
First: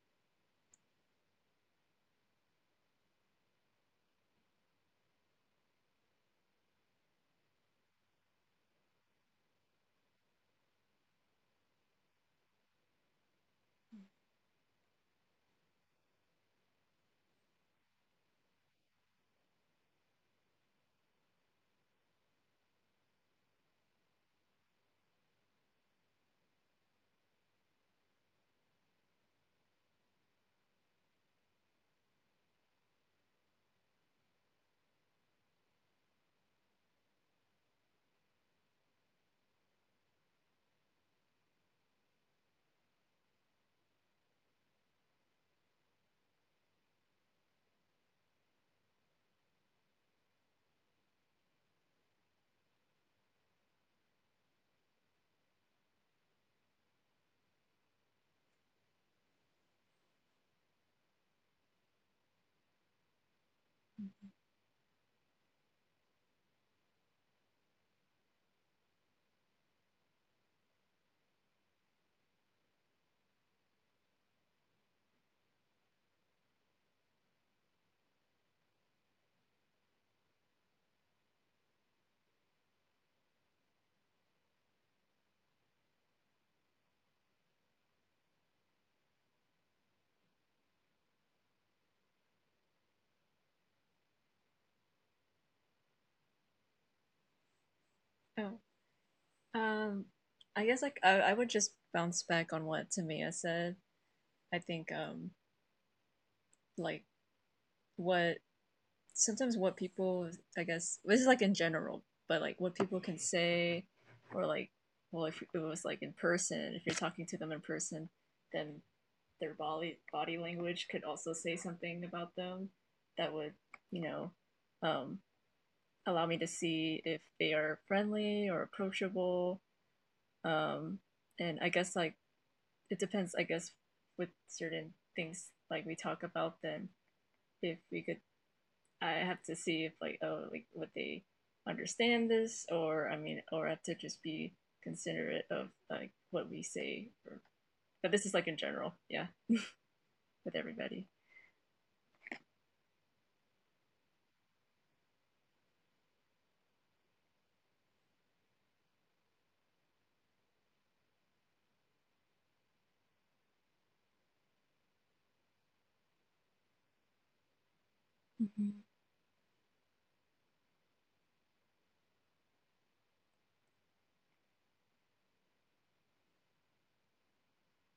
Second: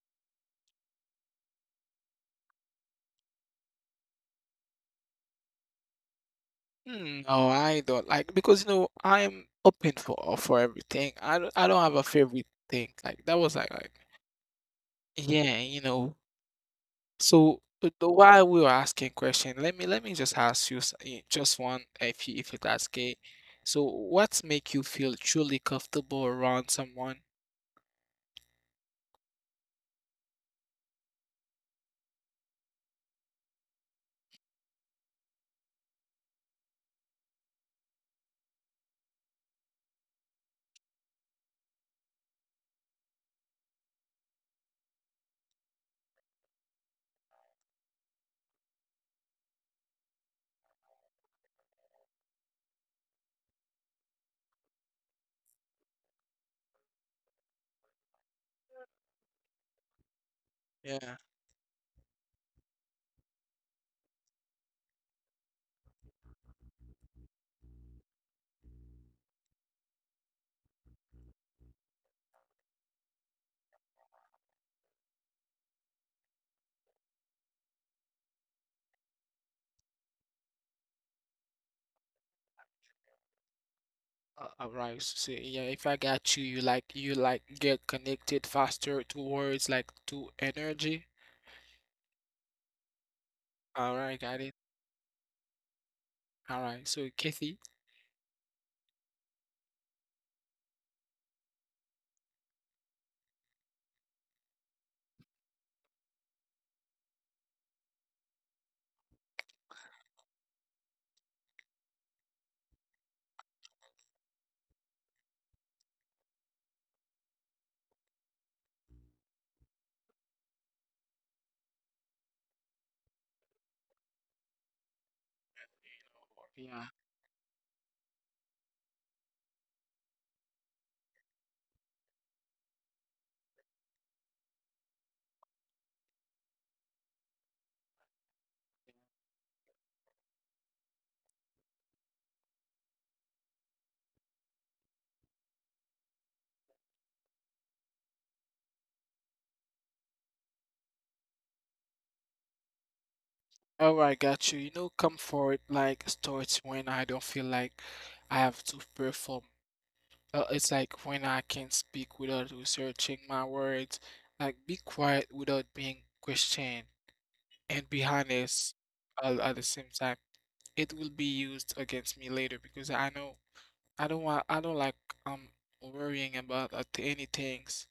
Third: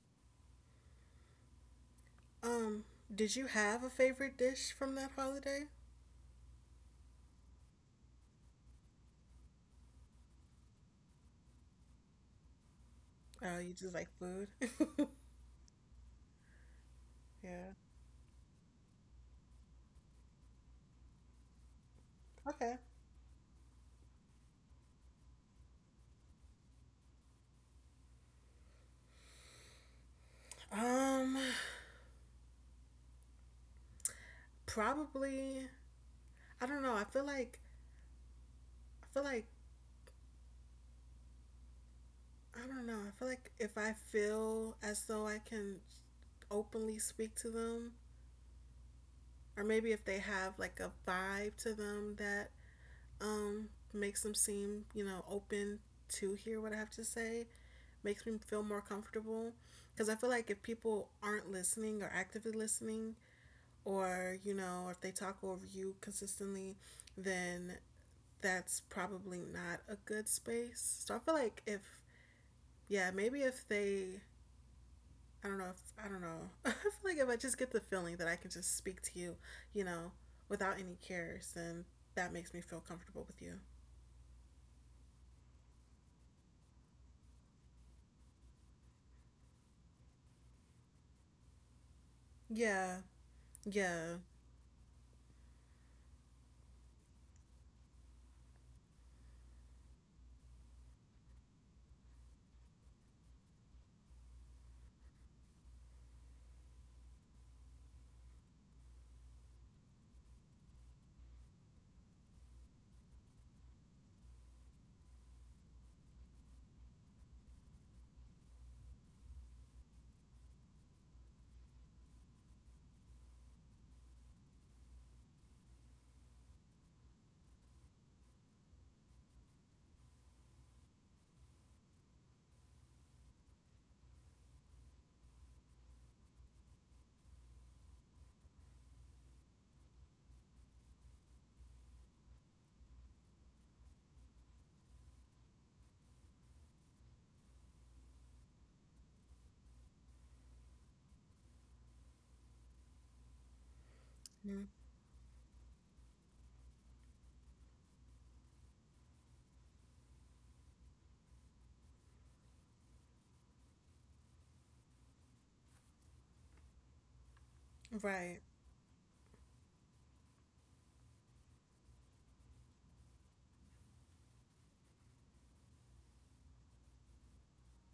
Speaker 1: Um, did you have a favorite dish from that holiday?
Speaker 3: Hmm, no, I don't like because you know I'm open for everything. I don't have a favorite thing. Like that
Speaker 1: Oh,
Speaker 3: was
Speaker 1: you
Speaker 3: like
Speaker 1: just
Speaker 3: like
Speaker 1: like food?
Speaker 3: yeah, you know. So
Speaker 1: Yeah.
Speaker 3: the, while we were asking question, let me just ask you just one if you, if
Speaker 1: Okay.
Speaker 3: that's okay. So what make you feel truly comfortable around someone?
Speaker 1: Um, probably I don't know. I feel like I feel like I don't know. I feel like if I feel as though I can openly speak to them, or maybe if they have like a vibe to them that um makes them seem, you know, open to hear what I have to say, makes me feel more comfortable. Because I feel like if people
Speaker 3: Yeah.
Speaker 1: aren't listening or actively listening, or, you know, if they talk over you consistently, then that's probably not a good space. So I feel like if yeah, maybe if they, I don't know, if, I don't know. I feel like if I just get the feeling that I can just speak to you, you know, without any cares, then that makes me feel comfortable with you.
Speaker 3: All right. So yeah, if I got you, you like get connected faster towards like to energy.
Speaker 1: Yeah,
Speaker 3: All
Speaker 1: yeah,
Speaker 3: right, got it. All right. So Kathy,
Speaker 2: Oh. Um, I guess like I would just bounce back on what Tamia said. I think like what sometimes what people I guess this is like in general, but like what people can say or like well if it was like in person, if you're talking to them in person, then their body language could also say something about them that would, you know, um allow me to
Speaker 3: yeah.
Speaker 2: see if they are friendly or approachable. Um and I guess like it depends, I guess, with certain things like we talk about them. If we could, I have to see if like oh like would they understand this, or I mean or I have to just be considerate of like what we say. Or, but this is like in general, yeah, with everybody.
Speaker 3: All right, got you.
Speaker 1: mm,
Speaker 3: You know, comfort like starts when I don't feel like I have to perform. It's like when I can speak without researching my words, like be quiet without being questioned, and be
Speaker 1: right.
Speaker 3: honest
Speaker 2: Mhm.
Speaker 3: all at the same time. It will be used against me later because I know I don't like um worrying about any things.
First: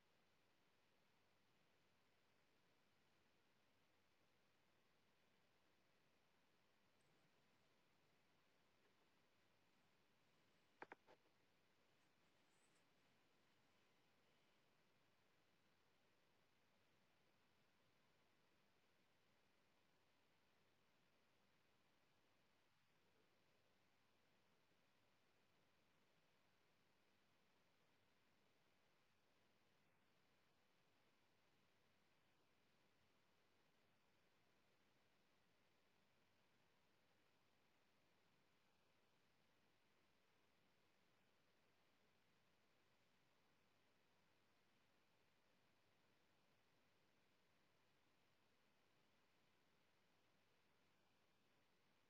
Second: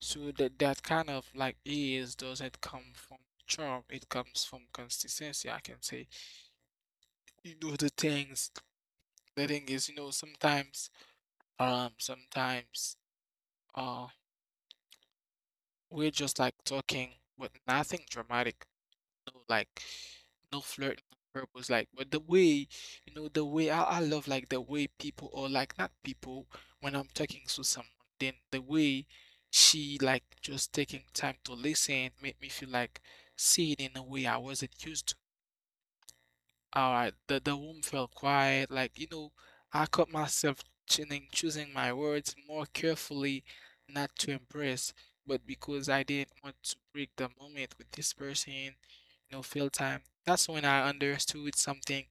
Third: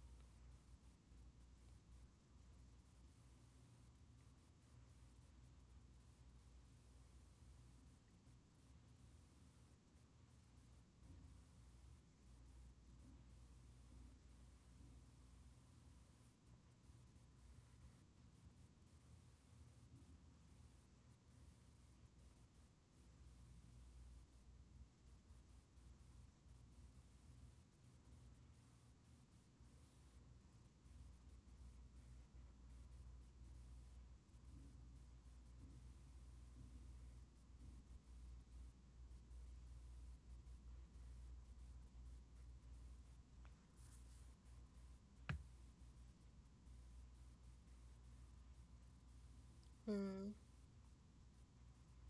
Speaker 3: So that kind of like ease doesn't come from charm, it comes from consistency. I can say you do the things. The thing is, you know, sometimes sometimes uh we're just like talking with nothing dramatic, no like, no flirting on purpose, like but the way, you know, the way I love like the way people or like not people, when I'm talking to someone, then the way she like just taking time to listen made me feel like seen in a way I wasn't used to. All right, the room felt quiet. Like, you know, I caught myself choosing my words more carefully, not to impress, but because I didn't want to break the moment with this person, fill time.
Speaker 1: Mm,
Speaker 3: That's when I understood something.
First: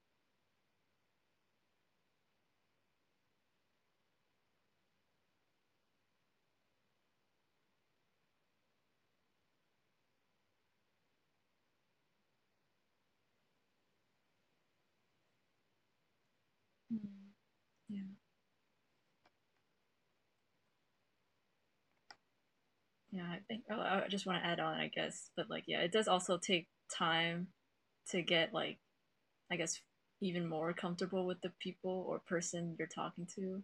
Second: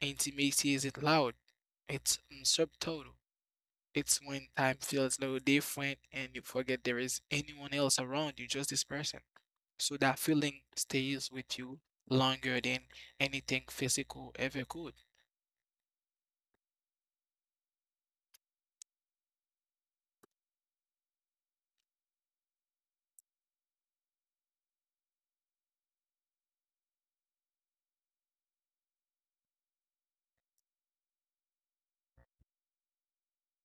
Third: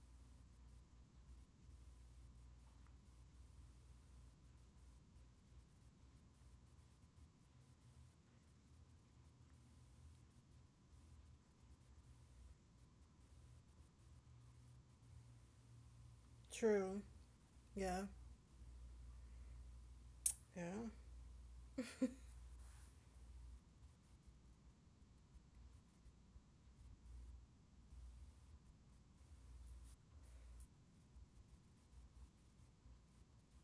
Speaker 3: Intimacy isn't loud, it's mm, subtle. It's when time feels a little different and you forget there is anyone else around you, just this person. So that feeling stays with you longer than anything physical ever could.
Speaker 1: true.
Speaker 2: Yeah,
Speaker 1: Yeah, yeah.
Speaker 2: yeah. I think oh, I just want to add on, I guess, but like, yeah, it does also take time to get like, I guess, even more comfortable with the people or person you're talking to.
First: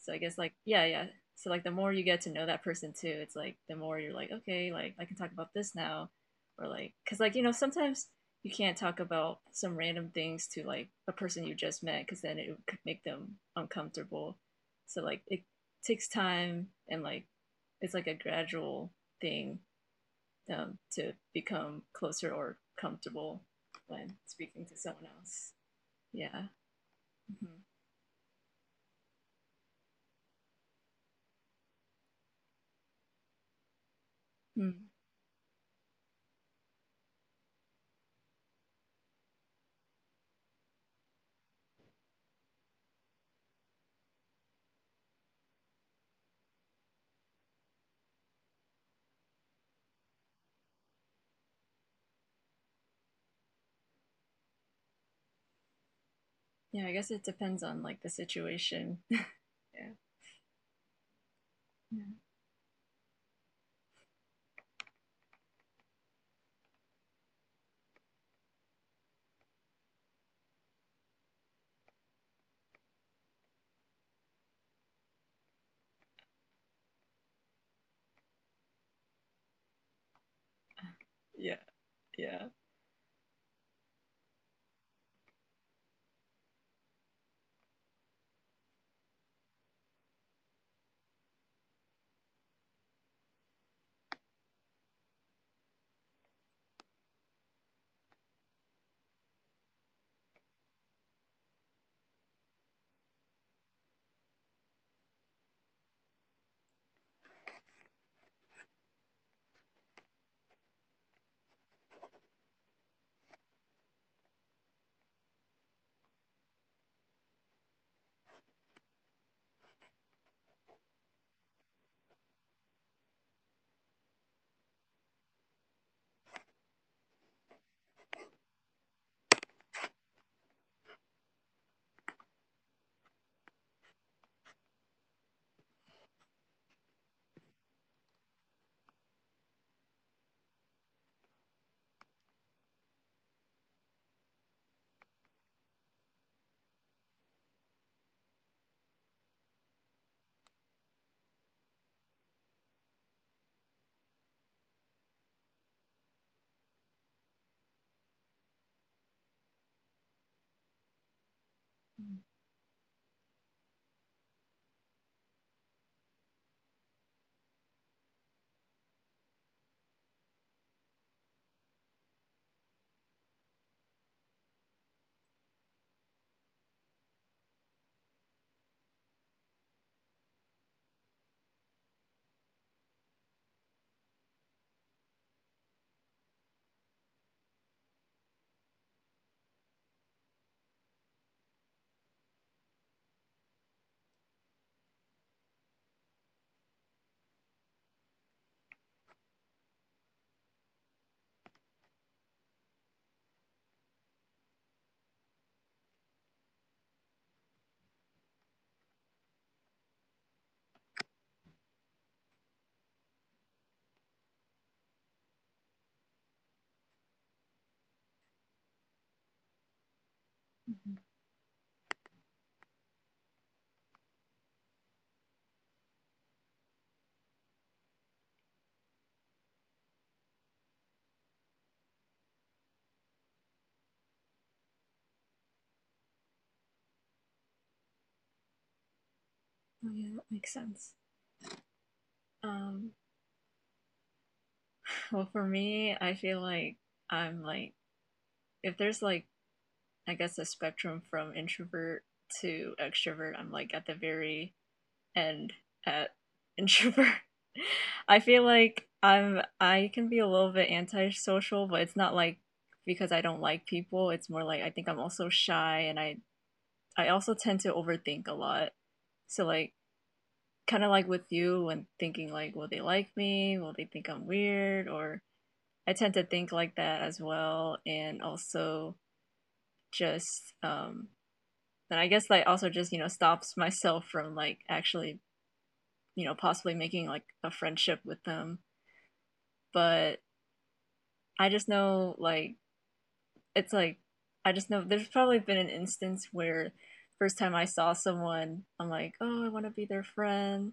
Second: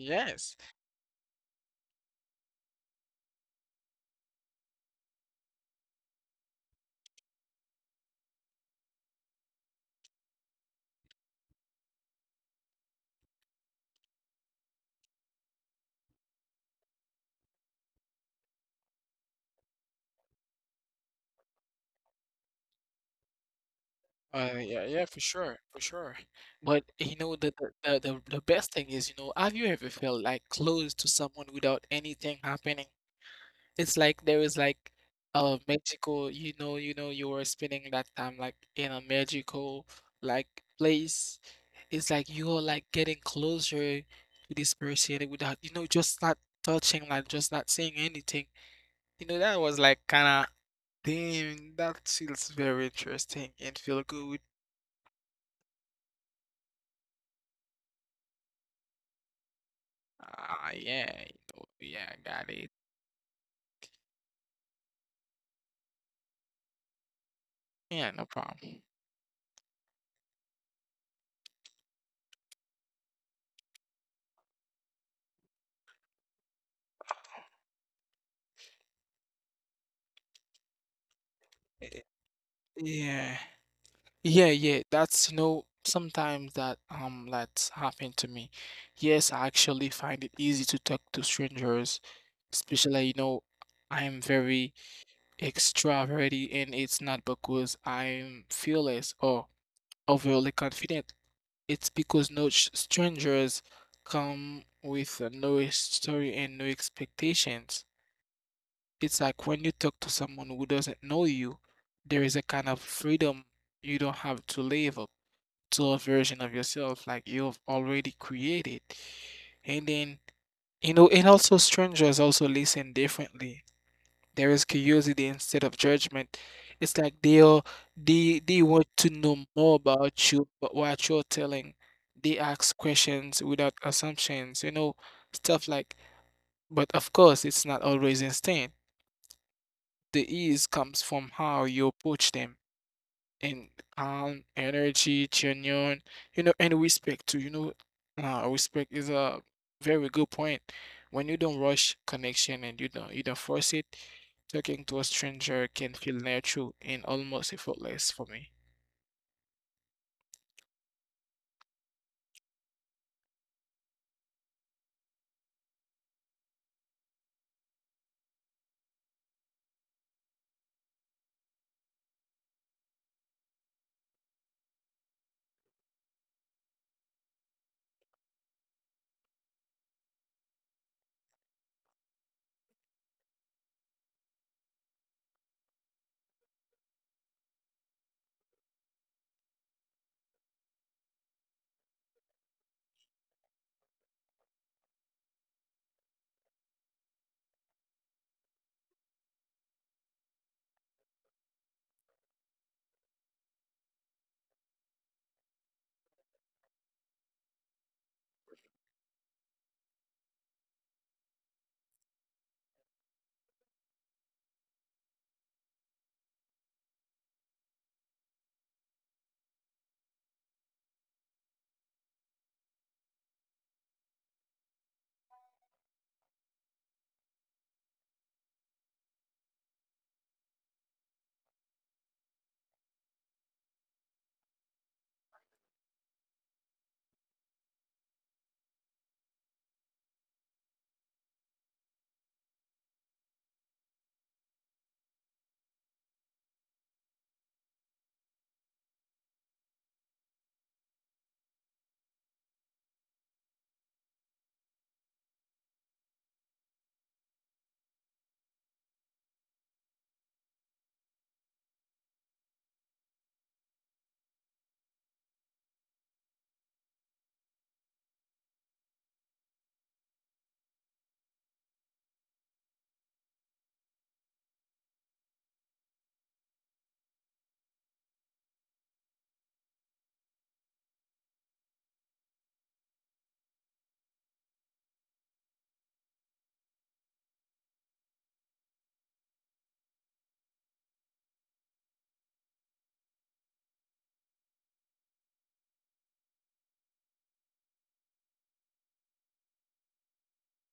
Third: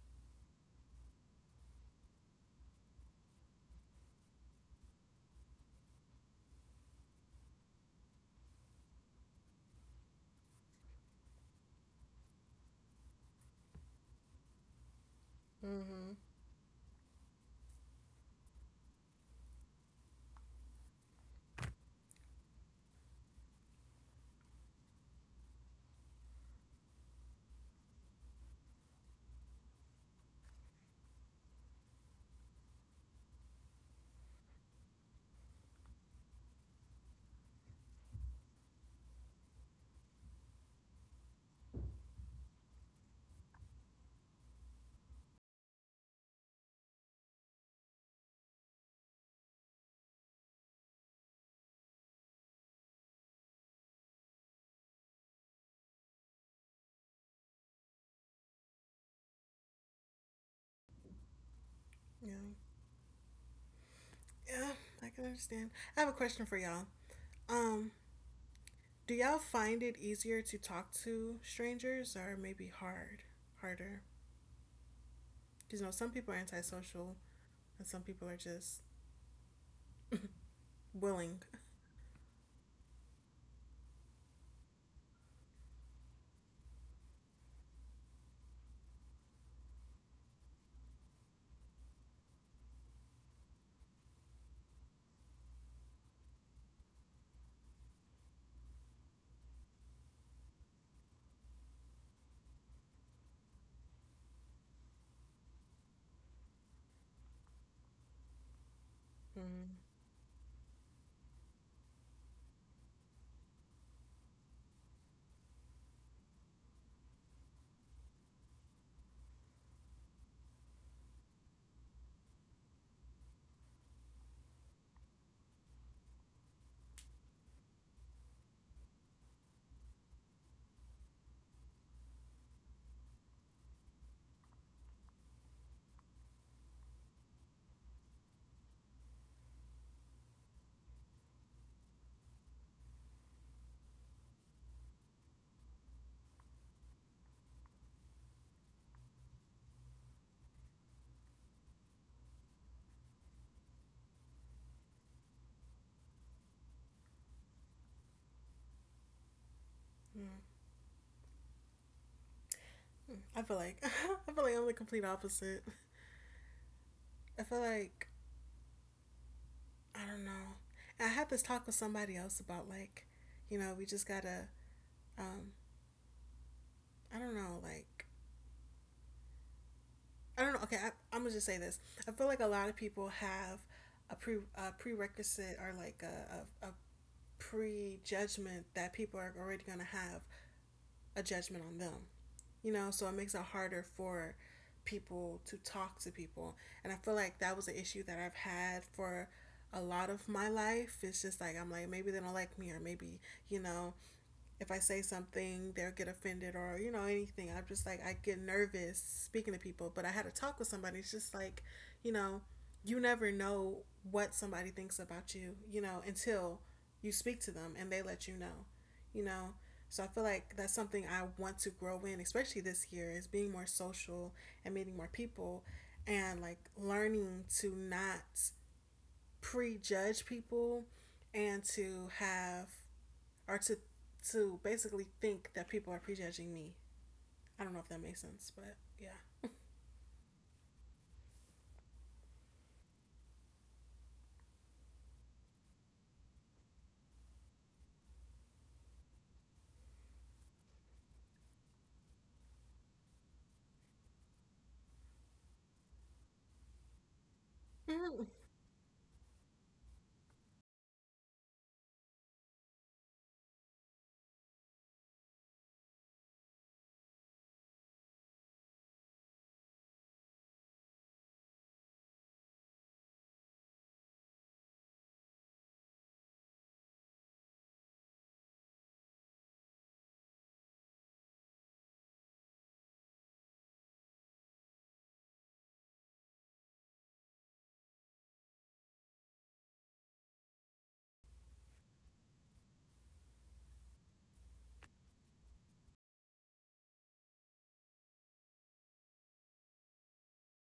Speaker 2: So I guess like yeah, yeah. So like the more you get to know that person too, it's like the more you're like, okay, like I can talk about this now, or like cuz like you know, sometimes you can't talk about some random things to like a person you just met cuz then it could make them uncomfortable. So like it takes
Speaker 1: Mm-hmm.
Speaker 2: time and like it's like a gradual thing, to become closer or comfortable when speaking to
Speaker 3: Yeah, yeah,
Speaker 2: someone
Speaker 3: for
Speaker 2: else.
Speaker 3: sure, for sure.
Speaker 2: Yeah.
Speaker 3: But you know, the,
Speaker 2: Mm-hmm.
Speaker 3: the best thing is, you know, have you ever felt like close to someone without anything happening? It's like there was like
Speaker 2: Hmm.
Speaker 3: a magical, you were spending that time like in a magical like place. It's like you're like getting closer to this person without, you know, just not touching, like just not saying anything. You know, that was like kind of damn, that feels very interesting and feel good.
Speaker 2: Yeah, I guess it depends on like the situation. Yeah.
Speaker 3: Ah, yeah, you know,
Speaker 2: Yeah.
Speaker 3: yeah, I
Speaker 1: Yeah,
Speaker 3: got it.
Speaker 1: yeah. I can understand. I have a question for y'all. Um,
Speaker 3: Yeah, no problem.
Speaker 1: do y'all find it easier to talk to strangers, or maybe harder? Because, you know, some people are antisocial, and some people are just willing.
Speaker 2: Yeah,
Speaker 3: Eh,
Speaker 2: yeah.
Speaker 3: yeah. Yeah, yeah, that's you know sometimes that that's happened to me. Yes, I actually find it easy to talk to strangers, especially you know I am very extroverted and it's not because I'm fearless or overly confident. It's because no strangers come with no history and no expectations. It's like when you
Speaker 1: Mm,
Speaker 3: talk to someone who doesn't know you, there is a kind of freedom. You don't have to live up to a version of yourself like you've already created. And then, you know, and also strangers also listen differently. There is curiosity instead of judgment. It's like they want to know more about you, but what you're telling. They ask questions without assumptions, you know, stuff like. But of course, it's not always instant. The ease comes from how you approach them, and calm energy, genuine, you know, and respect too. You know, respect is a very good point. When you don't rush connection and you don't force it, talking to a stranger can feel natural and almost effortless for me.
Speaker 1: I feel like I feel like I'm the complete opposite. I feel like I don't know. I had this talk with somebody else about like, you know, we just gotta. Um, I don't know. Like, I don't know. Okay, I'm gonna just say this. I feel like a lot of people have a prerequisite or like a prejudgment that people are already gonna have a judgment on them. You know, so it makes it harder for people to talk to people. And I feel like that was an issue that I've had for a lot of my life. It's just like I'm like maybe they don't like me or maybe, you know, if I say something, they'll get offended or, you know, anything. I'm just like, I get nervous speaking to people. But I had a talk with somebody. It's just like, you know, you never know what somebody thinks about you, you know, until you speak to them and they let you know, you know. So I feel like that's
Speaker 2: Mhm.
Speaker 1: something I want to grow in, especially this year, is being more social and meeting more people and like learning to not prejudge people and to have or to basically think that people are prejudging me. I don't know if that makes sense, but yeah.
Speaker 2: Oh yeah, that makes sense. Um, well, for me, I feel like I'm like if there's like I guess a spectrum from introvert to extrovert, I'm like at the very end at introvert. I
Speaker 1: Mm-hmm.
Speaker 2: feel like I can be a little bit antisocial, but it's not like because I don't like people. It's more like I think I'm also shy, and I also tend to overthink a lot. So like kind of like with you when thinking like will they like me will they think I'm weird, or I tend to think like that as well, and also just and I guess like also just you know stops myself from like actually you know possibly making like a friendship with them, but I just know like it's like I just know there's probably been an instance where first time I saw someone I'm like oh I want to be their friend,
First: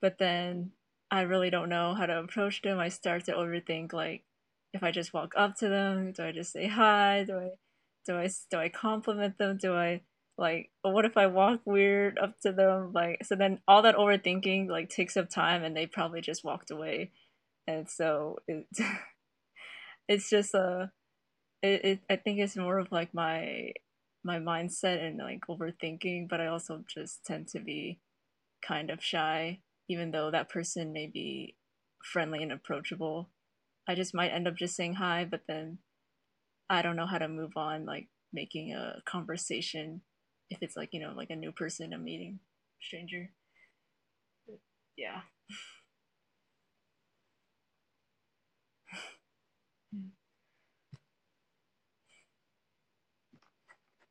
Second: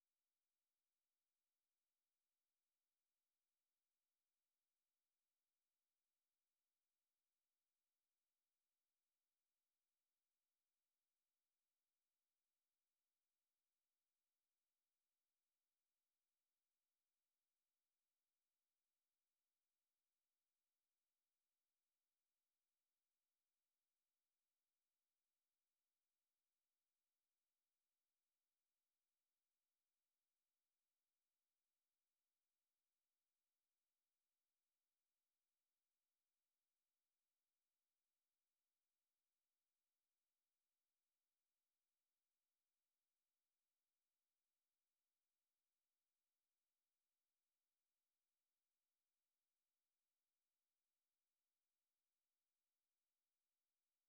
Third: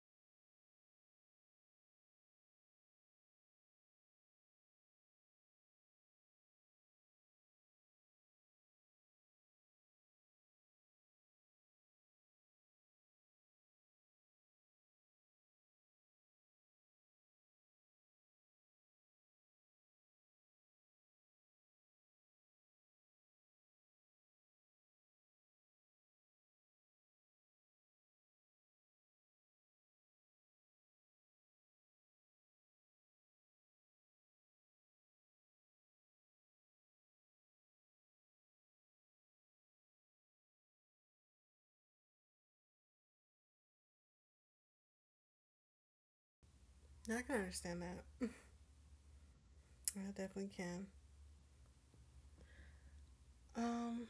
Speaker 2: but then I really don't know how to approach them. I start to overthink like if I just walk up to them, do I just say hi? Do I compliment them? Do I like what if I walk weird up to them? Like so then all that overthinking like takes up time, and they probably just walked away. And so it it's just a it, it I think it's more of like my mindset and like overthinking, but I also just tend to be kind of shy, even though that person may be friendly and approachable. I just might end up just saying hi, but then I don't know how to move on, like making a conversation if it's like, you know, like a new person I'm meeting, stranger. Yeah.
Speaker 1: I can understand that. I definitely can. Um,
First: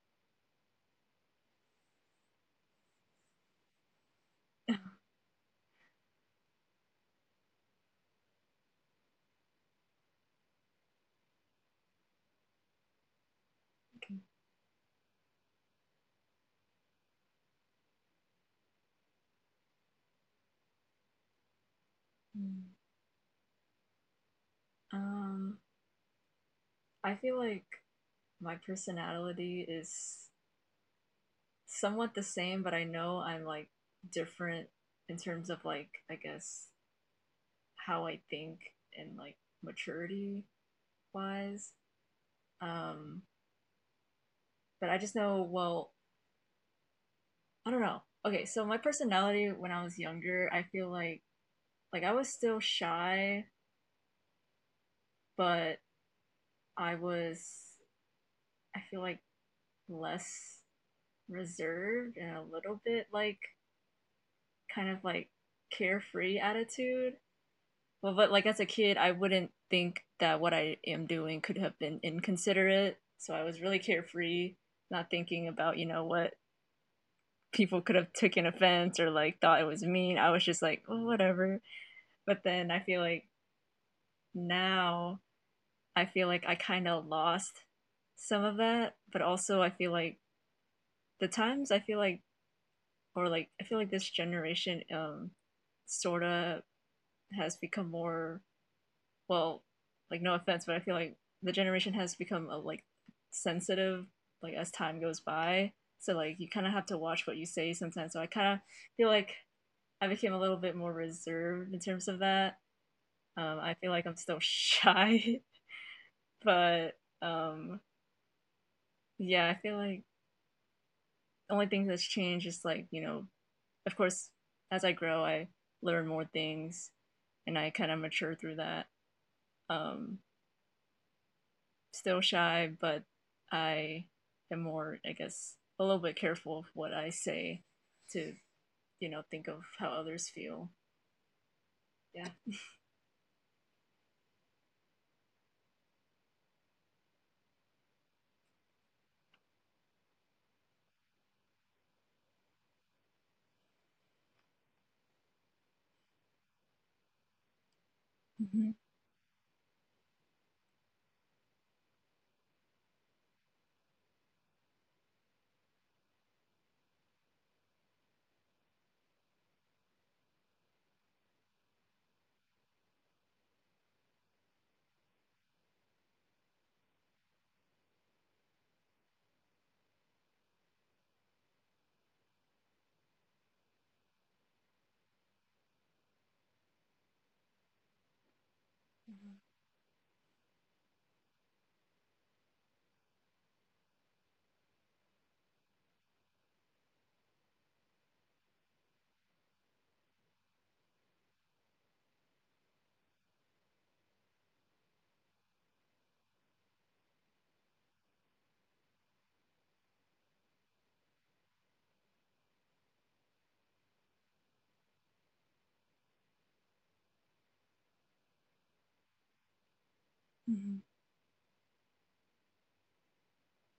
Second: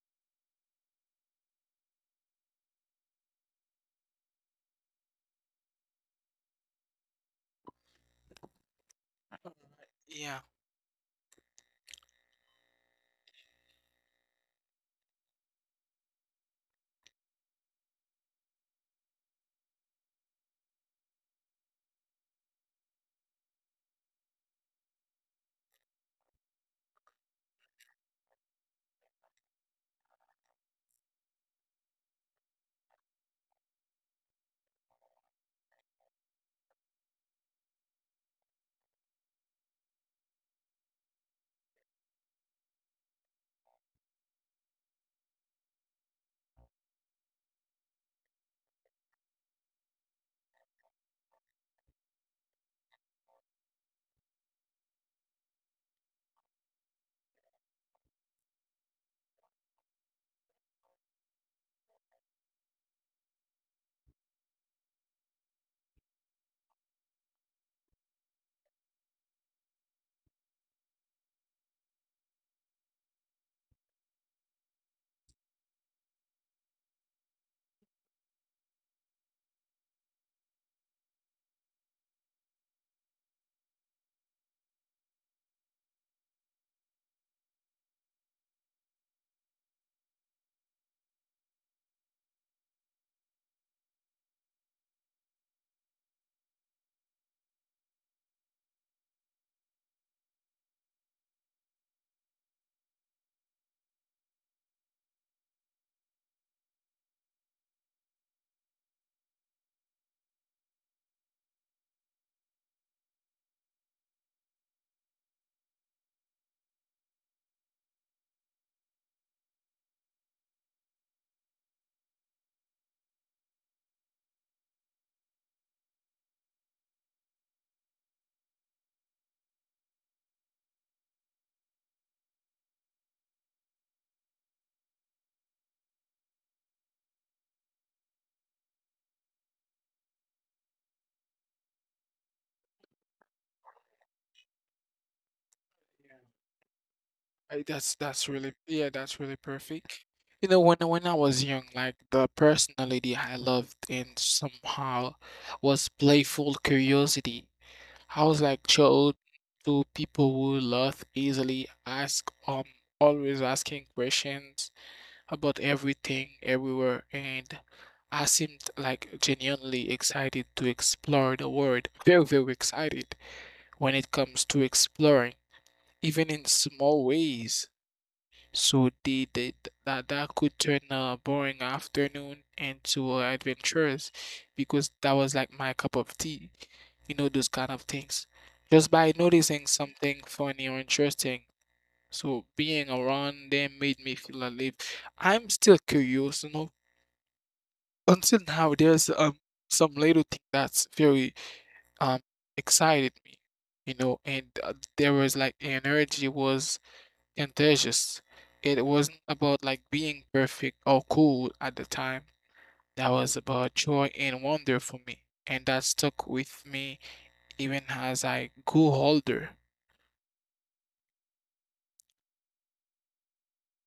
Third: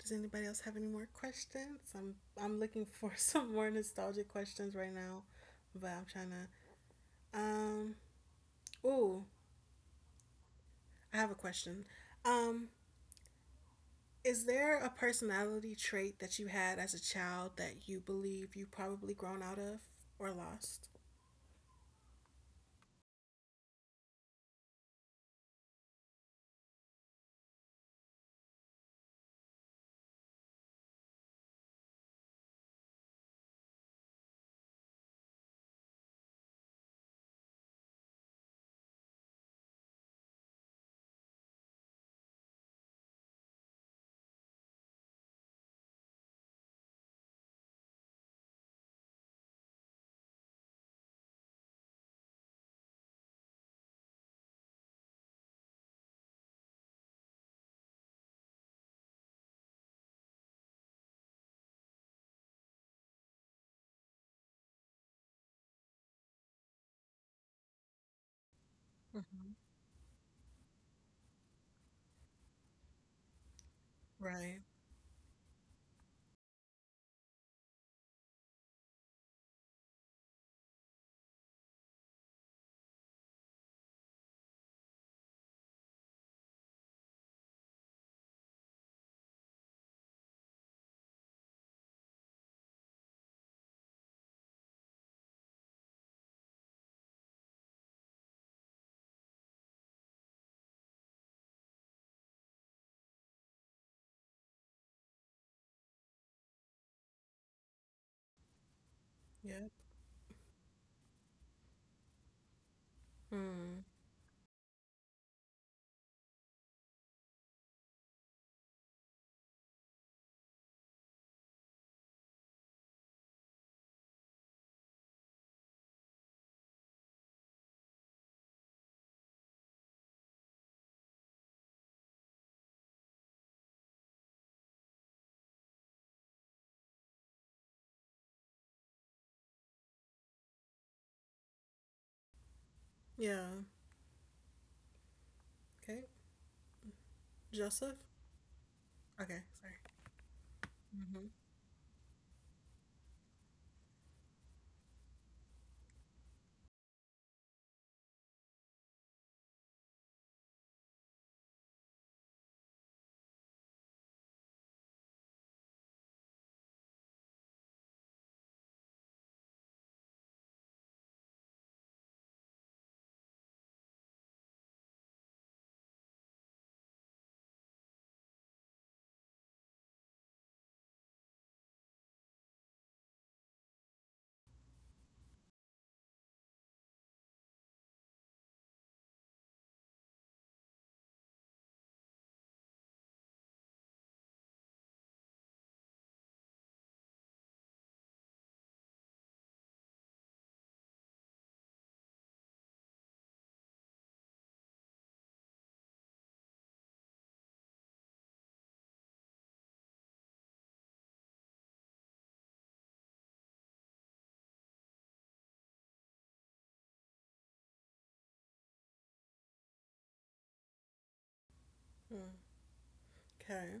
Speaker 1: does anybody else have any more questions? I'm looking for some more nostalgic questions right now, but I'm trying to. Um, ooh,
Speaker 3: Yeah.
Speaker 1: I have a question. Um,
Speaker 2: Okay.
Speaker 1: is there a personality trait that you had as a child that you believe you probably grown out of or lost?
Speaker 2: Um, I feel like my personality is somewhat the same, but I know I'm like different in terms of like, I guess, how I think and like maturity wise. Um, but I just know, well, I don't know. Okay, so my personality when I was younger, I feel like I was still shy, but I was I feel like less reserved and a little bit like kind of like carefree attitude. Well, but like as a kid, I wouldn't
Speaker 1: Hmm.
Speaker 2: think that what I am doing could have been inconsiderate. So I was really carefree,
Speaker 1: Right.
Speaker 2: not thinking about, you know, what people could have taken offense or like thought it was mean. I was just like, oh, whatever. But then I feel like now I feel like I kind of lost some of that, but also I feel like the times I feel like or like I feel like this generation sort of has become more well, like no offense, but I feel like the generation has become a, like sensitive like as time goes by. So like you kind of have to watch what you say sometimes. So I kind of feel like
Speaker 1: Yep.
Speaker 2: I became a little bit more reserved in terms of that. I
Speaker 1: Mm.
Speaker 2: feel like I'm still shy, but um, yeah, I feel like the only thing that's changed is like, of course, as I grow, I learn more things and I kind of mature through that. Um, still shy, but I am more, I guess, a little bit careful of what I say to, you know, think of how others feel. Yeah.
Speaker 1: Yeah. Okay. Joseph.
Speaker 3: That's really yeah, that's really
Speaker 1: Okay. Sorry.
Speaker 3: perfect. You know, when I
Speaker 1: Mm-hmm.
Speaker 3: was young, like the personality I loved and somehow was playful curiosity. I was like
Speaker 2: Mm-hmm.
Speaker 3: child to people who laugh easily, ask always asking questions about everything, everywhere, and I seemed like genuinely excited to explore the world. Very, very excited when it comes to exploring, even in small ways. So they that that could turn a boring afternoon into adventurous because that was like my cup of tea. You know, those kind of things. Just by
Speaker 2: Mm-hmm.
Speaker 3: noticing something funny or interesting. So being around them made me feel alive. I'm still curious, you know. Until now, there's some little thing that's very um excited me, you know, and there was like energy was contagious. It wasn't about like being perfect or cool at the time. That was about joy and wonder for me. And that stuck with me even as I grew older.
Speaker 2: Mm-hmm.
Speaker 1: Okay.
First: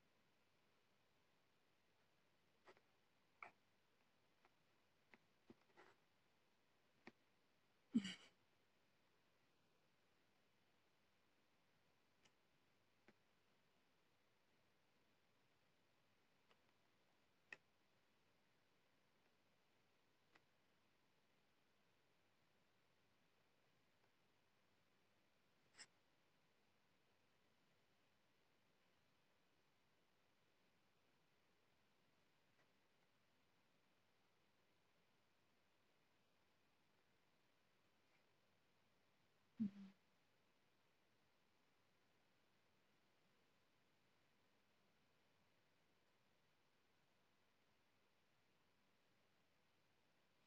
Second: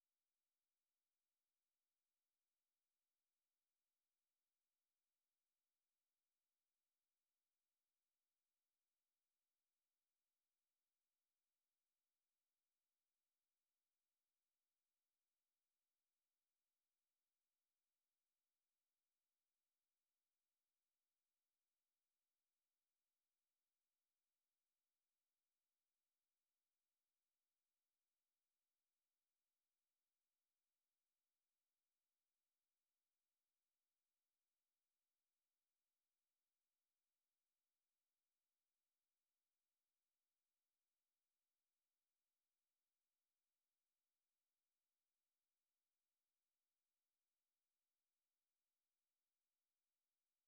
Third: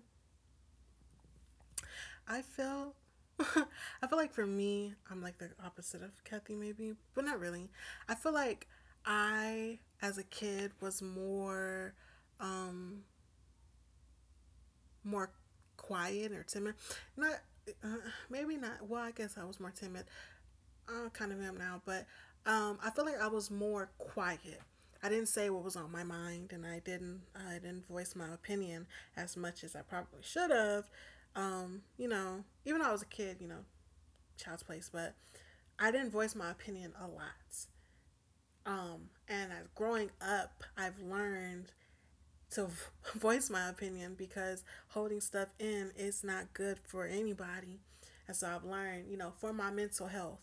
Speaker 1: I feel. I feel like for me, I'm like the opposite of Kathy, maybe, but not really. I feel like I, as a kid, was um, more quiet or timid. Not, uh, maybe not. Well, I guess I was more timid, I kind of am now, but I feel like I was more quiet. I didn't say what was on my mind, and I didn't voice my opinion as much as I probably should have. Even though I was a kid, you know, child's place, but I didn't voice my opinion a lot. And as growing up, I've learned to voice my opinion because holding stuff in is not good for anybody. And so I've learned, you know, for my mental health,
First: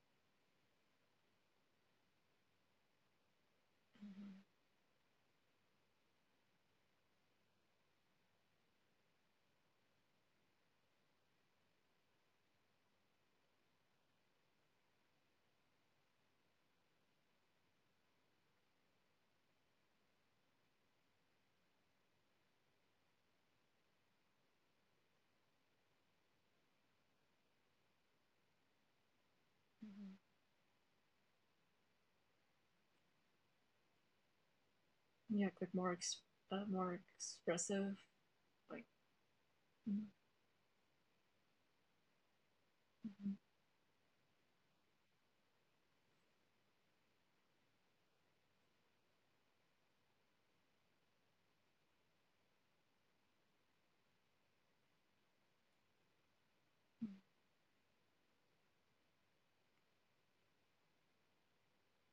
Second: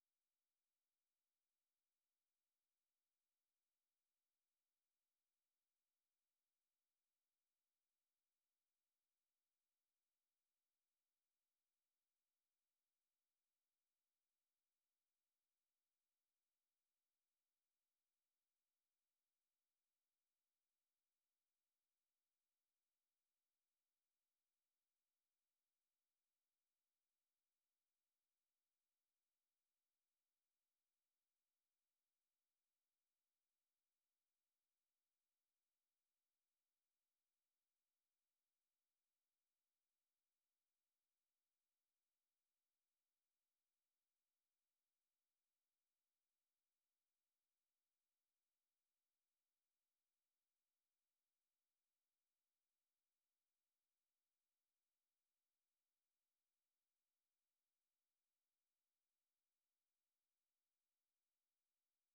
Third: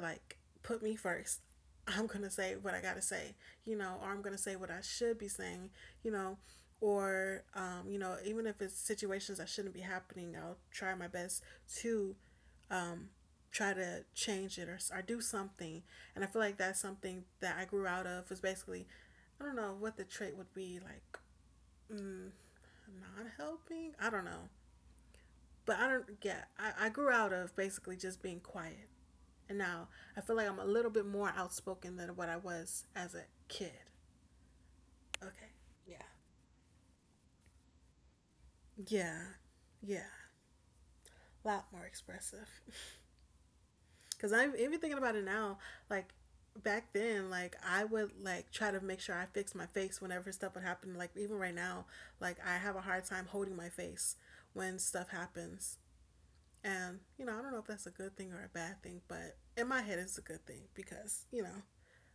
Speaker 1: like put me first. I'm going to say what I got to say, you know, or I'm going to say what I should be saying, you know, or even if it's situations that shouldn't be happening, I'll try my best to um, try to change it or do something. And I feel like that's something that I grew out of was basically, I don't know what the trait would be like, mm, not helping. I don't know. But I don't, yeah, I grew out of basically just being quiet, and now
Speaker 2: Mm-hmm.
Speaker 1: I feel like I'm a little bit more outspoken than what I was as a kid.
Speaker 2: Yeah,
Speaker 1: Okay.
Speaker 2: like
Speaker 1: Yeah.
Speaker 2: more expressive, like
Speaker 1: Yeah. Yeah. A lot more expressive. Cause I'm even thinking about it now, like back then, like I would like try to make sure I fix my face whenever stuff would happen. Like even right now, like I have a hard time holding my face when stuff happens. And, you know, I don't know if that's a good thing or a bad thing, but in my head it's a good thing because,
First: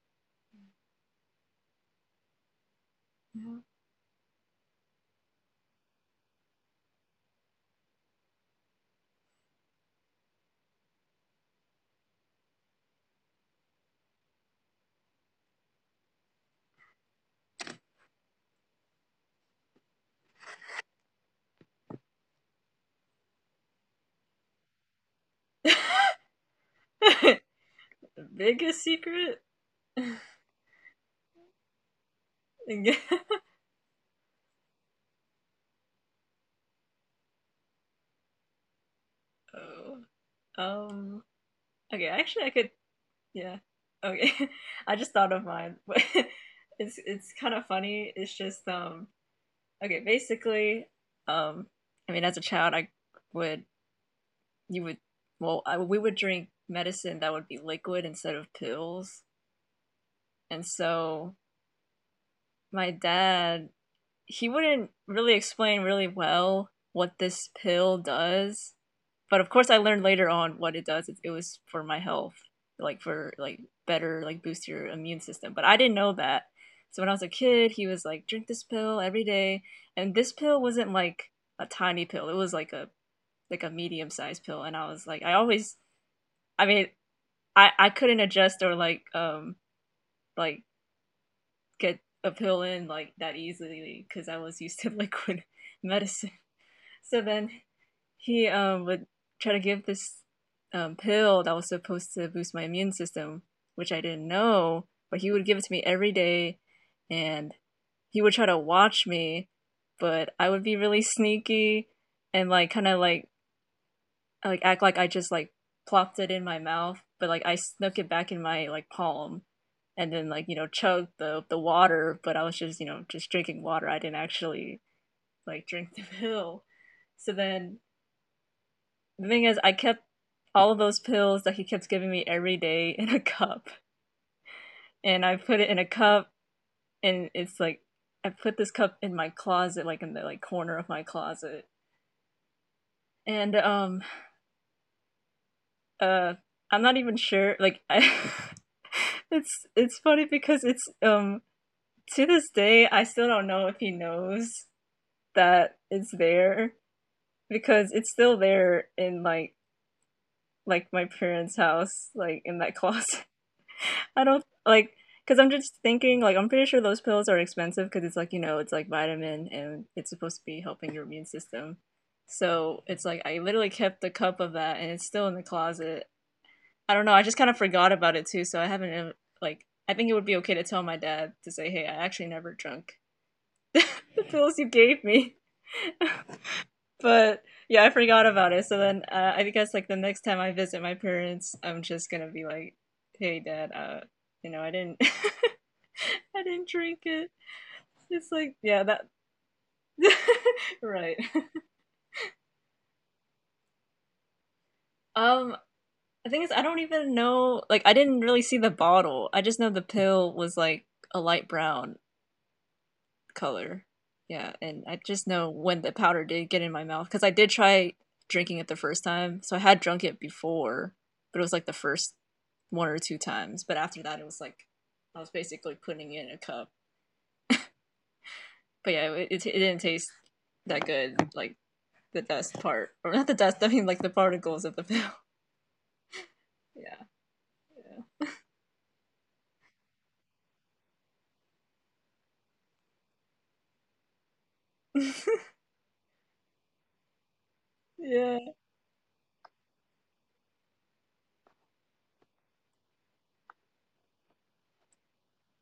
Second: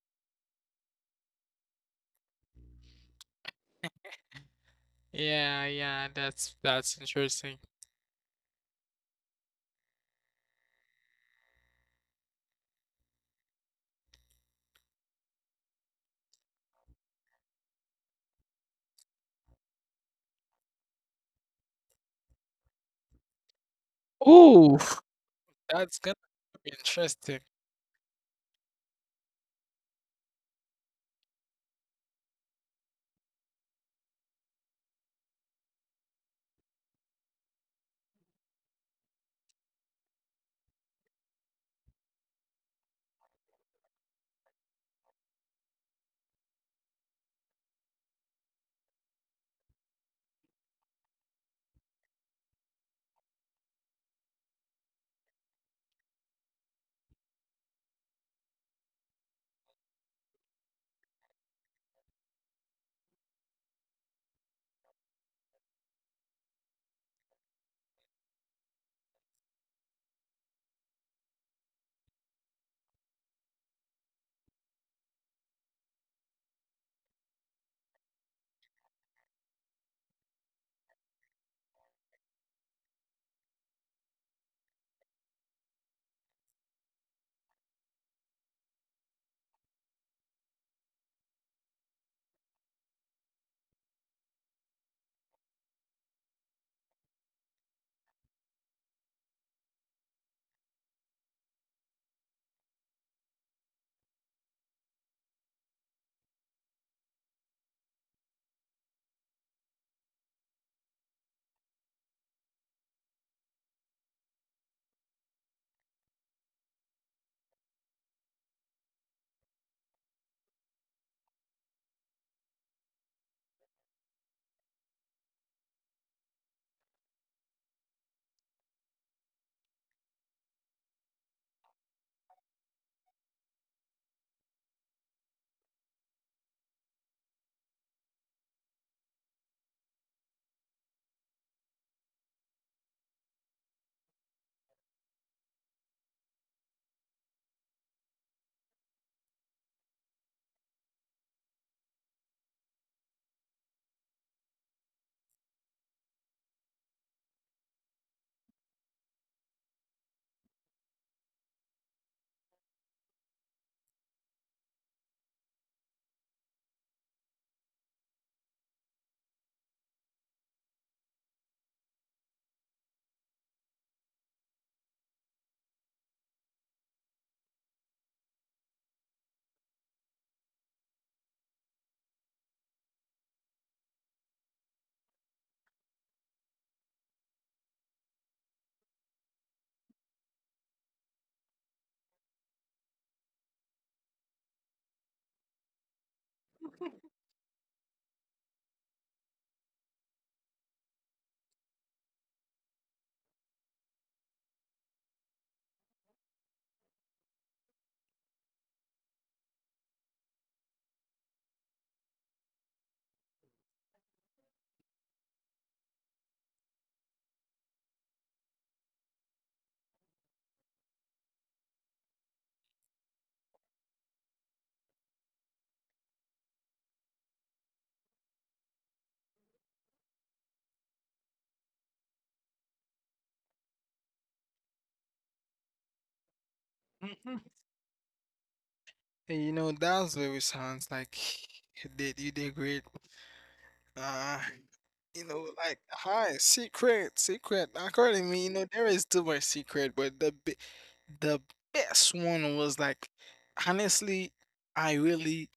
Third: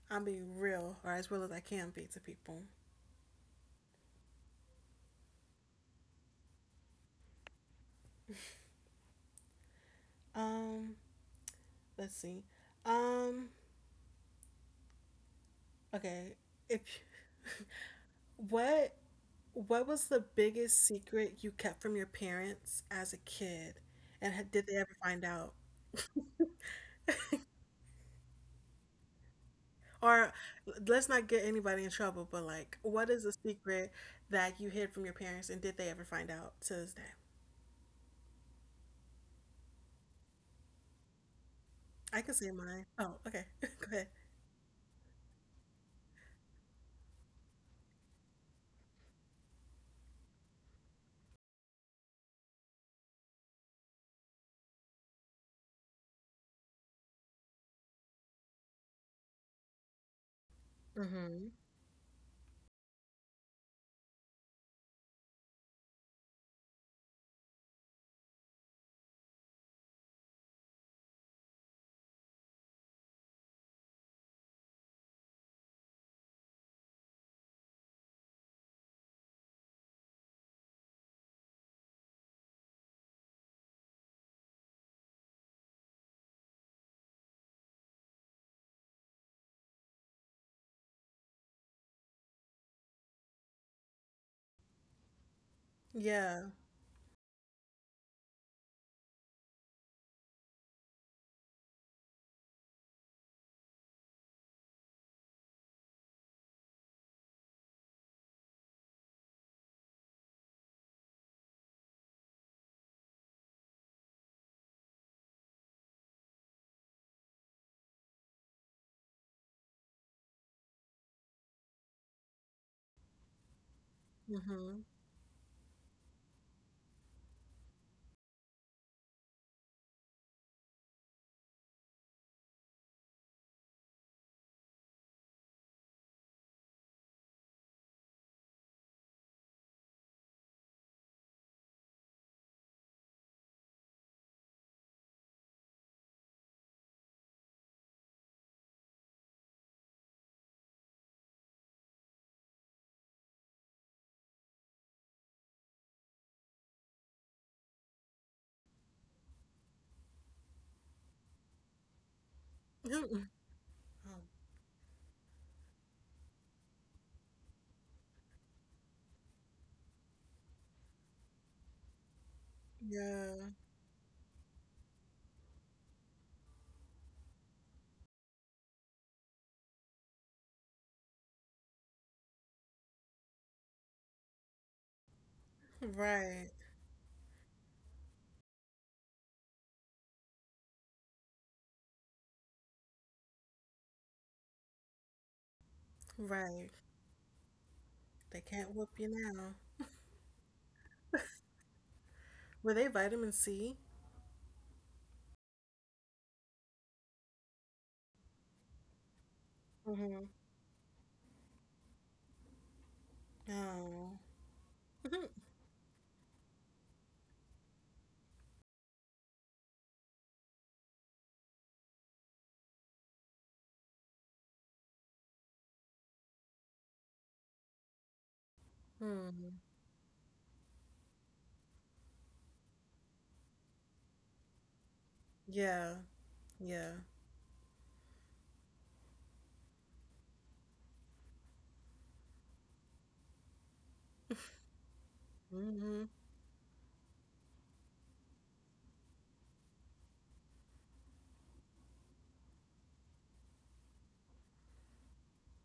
Speaker 1: I'm being real or as real as I can be to people.
Speaker 2: yeah.
Speaker 3: Yeah, yeah, that's interesting.
Speaker 1: Um, let's see. Um, okay. If what what was the biggest secret you kept from your parents as a kid, and did they
Speaker 3: Ooh,
Speaker 1: ever find out?
Speaker 3: that's gonna be interesting.
Speaker 2: The biggest secret? Oh,
Speaker 1: Or let's not get anybody in trouble, but like, what is the secret that you hid from your parents, and did they ever find out to this day?
Speaker 2: um. Okay,
Speaker 1: I can
Speaker 2: actually, I
Speaker 1: say
Speaker 2: could.
Speaker 1: mine. Oh, okay.
Speaker 2: Yeah.
Speaker 1: Go ahead.
Speaker 2: Okay, I just thought of mine. It's kind of funny. It's just. Okay, basically, um. I mean, as a child, I would you would well I, we would drink medicine that would be liquid instead of pills, and so
Speaker 1: Mm-hmm.
Speaker 2: my dad he wouldn't really explain really well what this pill does. But of course, I learned later on what it does. It was for my health, like for like better, like boost your immune system. But I didn't know that. So when I was a kid, he was like, drink this pill every day. And this pill wasn't like a tiny pill. It was like a medium sized pill. And I was like, I always, I mean, I couldn't adjust or like get a pill in like that easily because I was used to liquid medicine.
Speaker 1: Yeah.
Speaker 2: So then he would try to give this pill that was supposed to boost my immune system, which I didn't know, but he would give it to me every day and he would try to watch me, but I would be really sneaky and like act like I just like plopped it in my mouth, but like I snuck it back in my like palm and then like you know chugged the water, but I was just you know just drinking water. I didn't
Speaker 1: Mm-hmm.
Speaker 2: actually like drink the pill. So then the thing is, I kept all of those pills that he kept giving me every day in a cup, and I put it in a cup, and it's like I put this cup in my closet, like in the like corner of my closet, and um uh I'm not even sure like I. It's funny because it's to this day I still don't know if he knows that it's there because it's still there in like my parents' house, like in that closet.
Speaker 1: Oh,
Speaker 2: I don't like because I'm just thinking like I'm pretty sure those pills are expensive because it's like you know it's like vitamin and it's supposed to be helping your immune system. So it's like I
Speaker 1: yeah.
Speaker 2: literally kept the cup of that and it's still in the closet. I don't know. I just kind of forgot about it too, so I haven't like I think it would be okay to tell my dad to say, "Hey, I actually never drank the pills you gave me."
Speaker 1: Right.
Speaker 2: But yeah, I forgot about it. So then I guess like the next time I visit my parents, I'm just gonna be like, "Hey, Dad, you know, I didn't, I didn't
Speaker 1: Right.
Speaker 2: drink it." It's
Speaker 1: They
Speaker 2: like,
Speaker 1: can't
Speaker 2: yeah,
Speaker 1: whoop you
Speaker 2: that,
Speaker 1: now.
Speaker 2: right.
Speaker 1: Were they vitamin C?
Speaker 2: Um, the thing is, I don't even know. Like, I didn't really see the bottle. I just know the
Speaker 1: Mm-hmm.
Speaker 2: pill was like a light brown, color.
Speaker 1: Oh.
Speaker 2: Yeah, and I
Speaker 1: Mm-hmm.
Speaker 2: just know when the powder did get in my mouth because I did try drinking it the first time. So I had drunk it before, but it was like the first one or two times. But after that, it was like I was basically putting it in a cup. But yeah, it, it,
Speaker 1: Hmm.
Speaker 2: it didn't taste that good. Like the dust part, or not the dust. I mean, like the particles of the film.
Speaker 1: Yeah. Yeah.
Speaker 2: Yeah,
Speaker 3: Mhm. You know, that's very sounds like you did great. Uh,
Speaker 2: yeah,
Speaker 3: you know, like
Speaker 1: Mm-hmm.
Speaker 3: hi, secret, secret. According to me,
Speaker 2: yeah.
Speaker 3: you know, there is too much secret, but the the best one was like, honestly, I really,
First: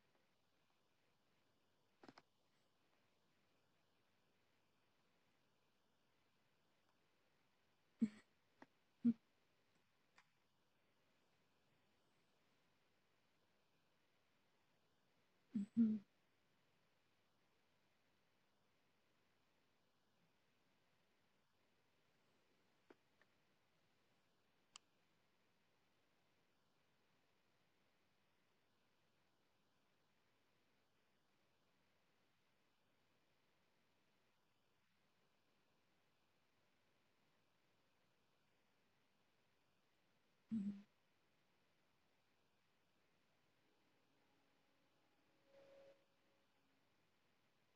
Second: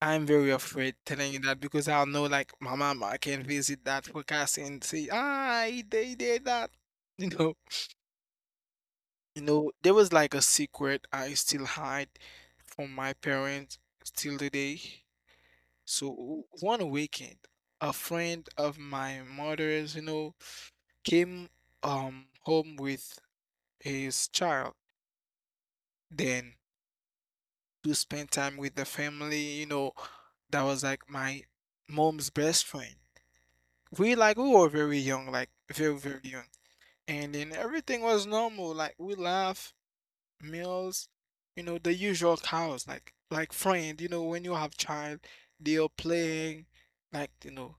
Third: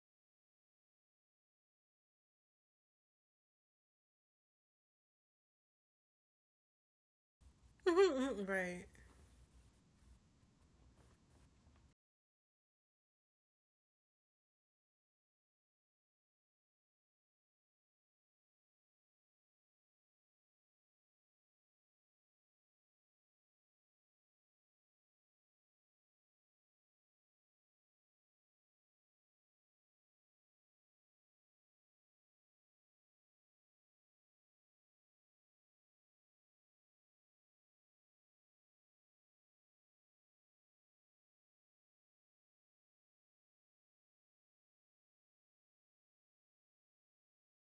Speaker 3: I'm very afraid telling you that because I will know like my mama, I can visit that podcast and say, ah, he did that, you know.
Speaker 1: Right.
Speaker 3: You know, there was like a secret I still hide from my parents still today.
Speaker 2: Mm-hmm.
Speaker 3: So one weekend, a friend of my mother's, you know, came home with his child. Then to spend time with the family, you know, that was like my mom's best friend. We like we were very young, like very very young. And then everything was normal. Like we laugh, meals, you know, the usual cows, like friend, you know, when you have child, they are playing, like, you know.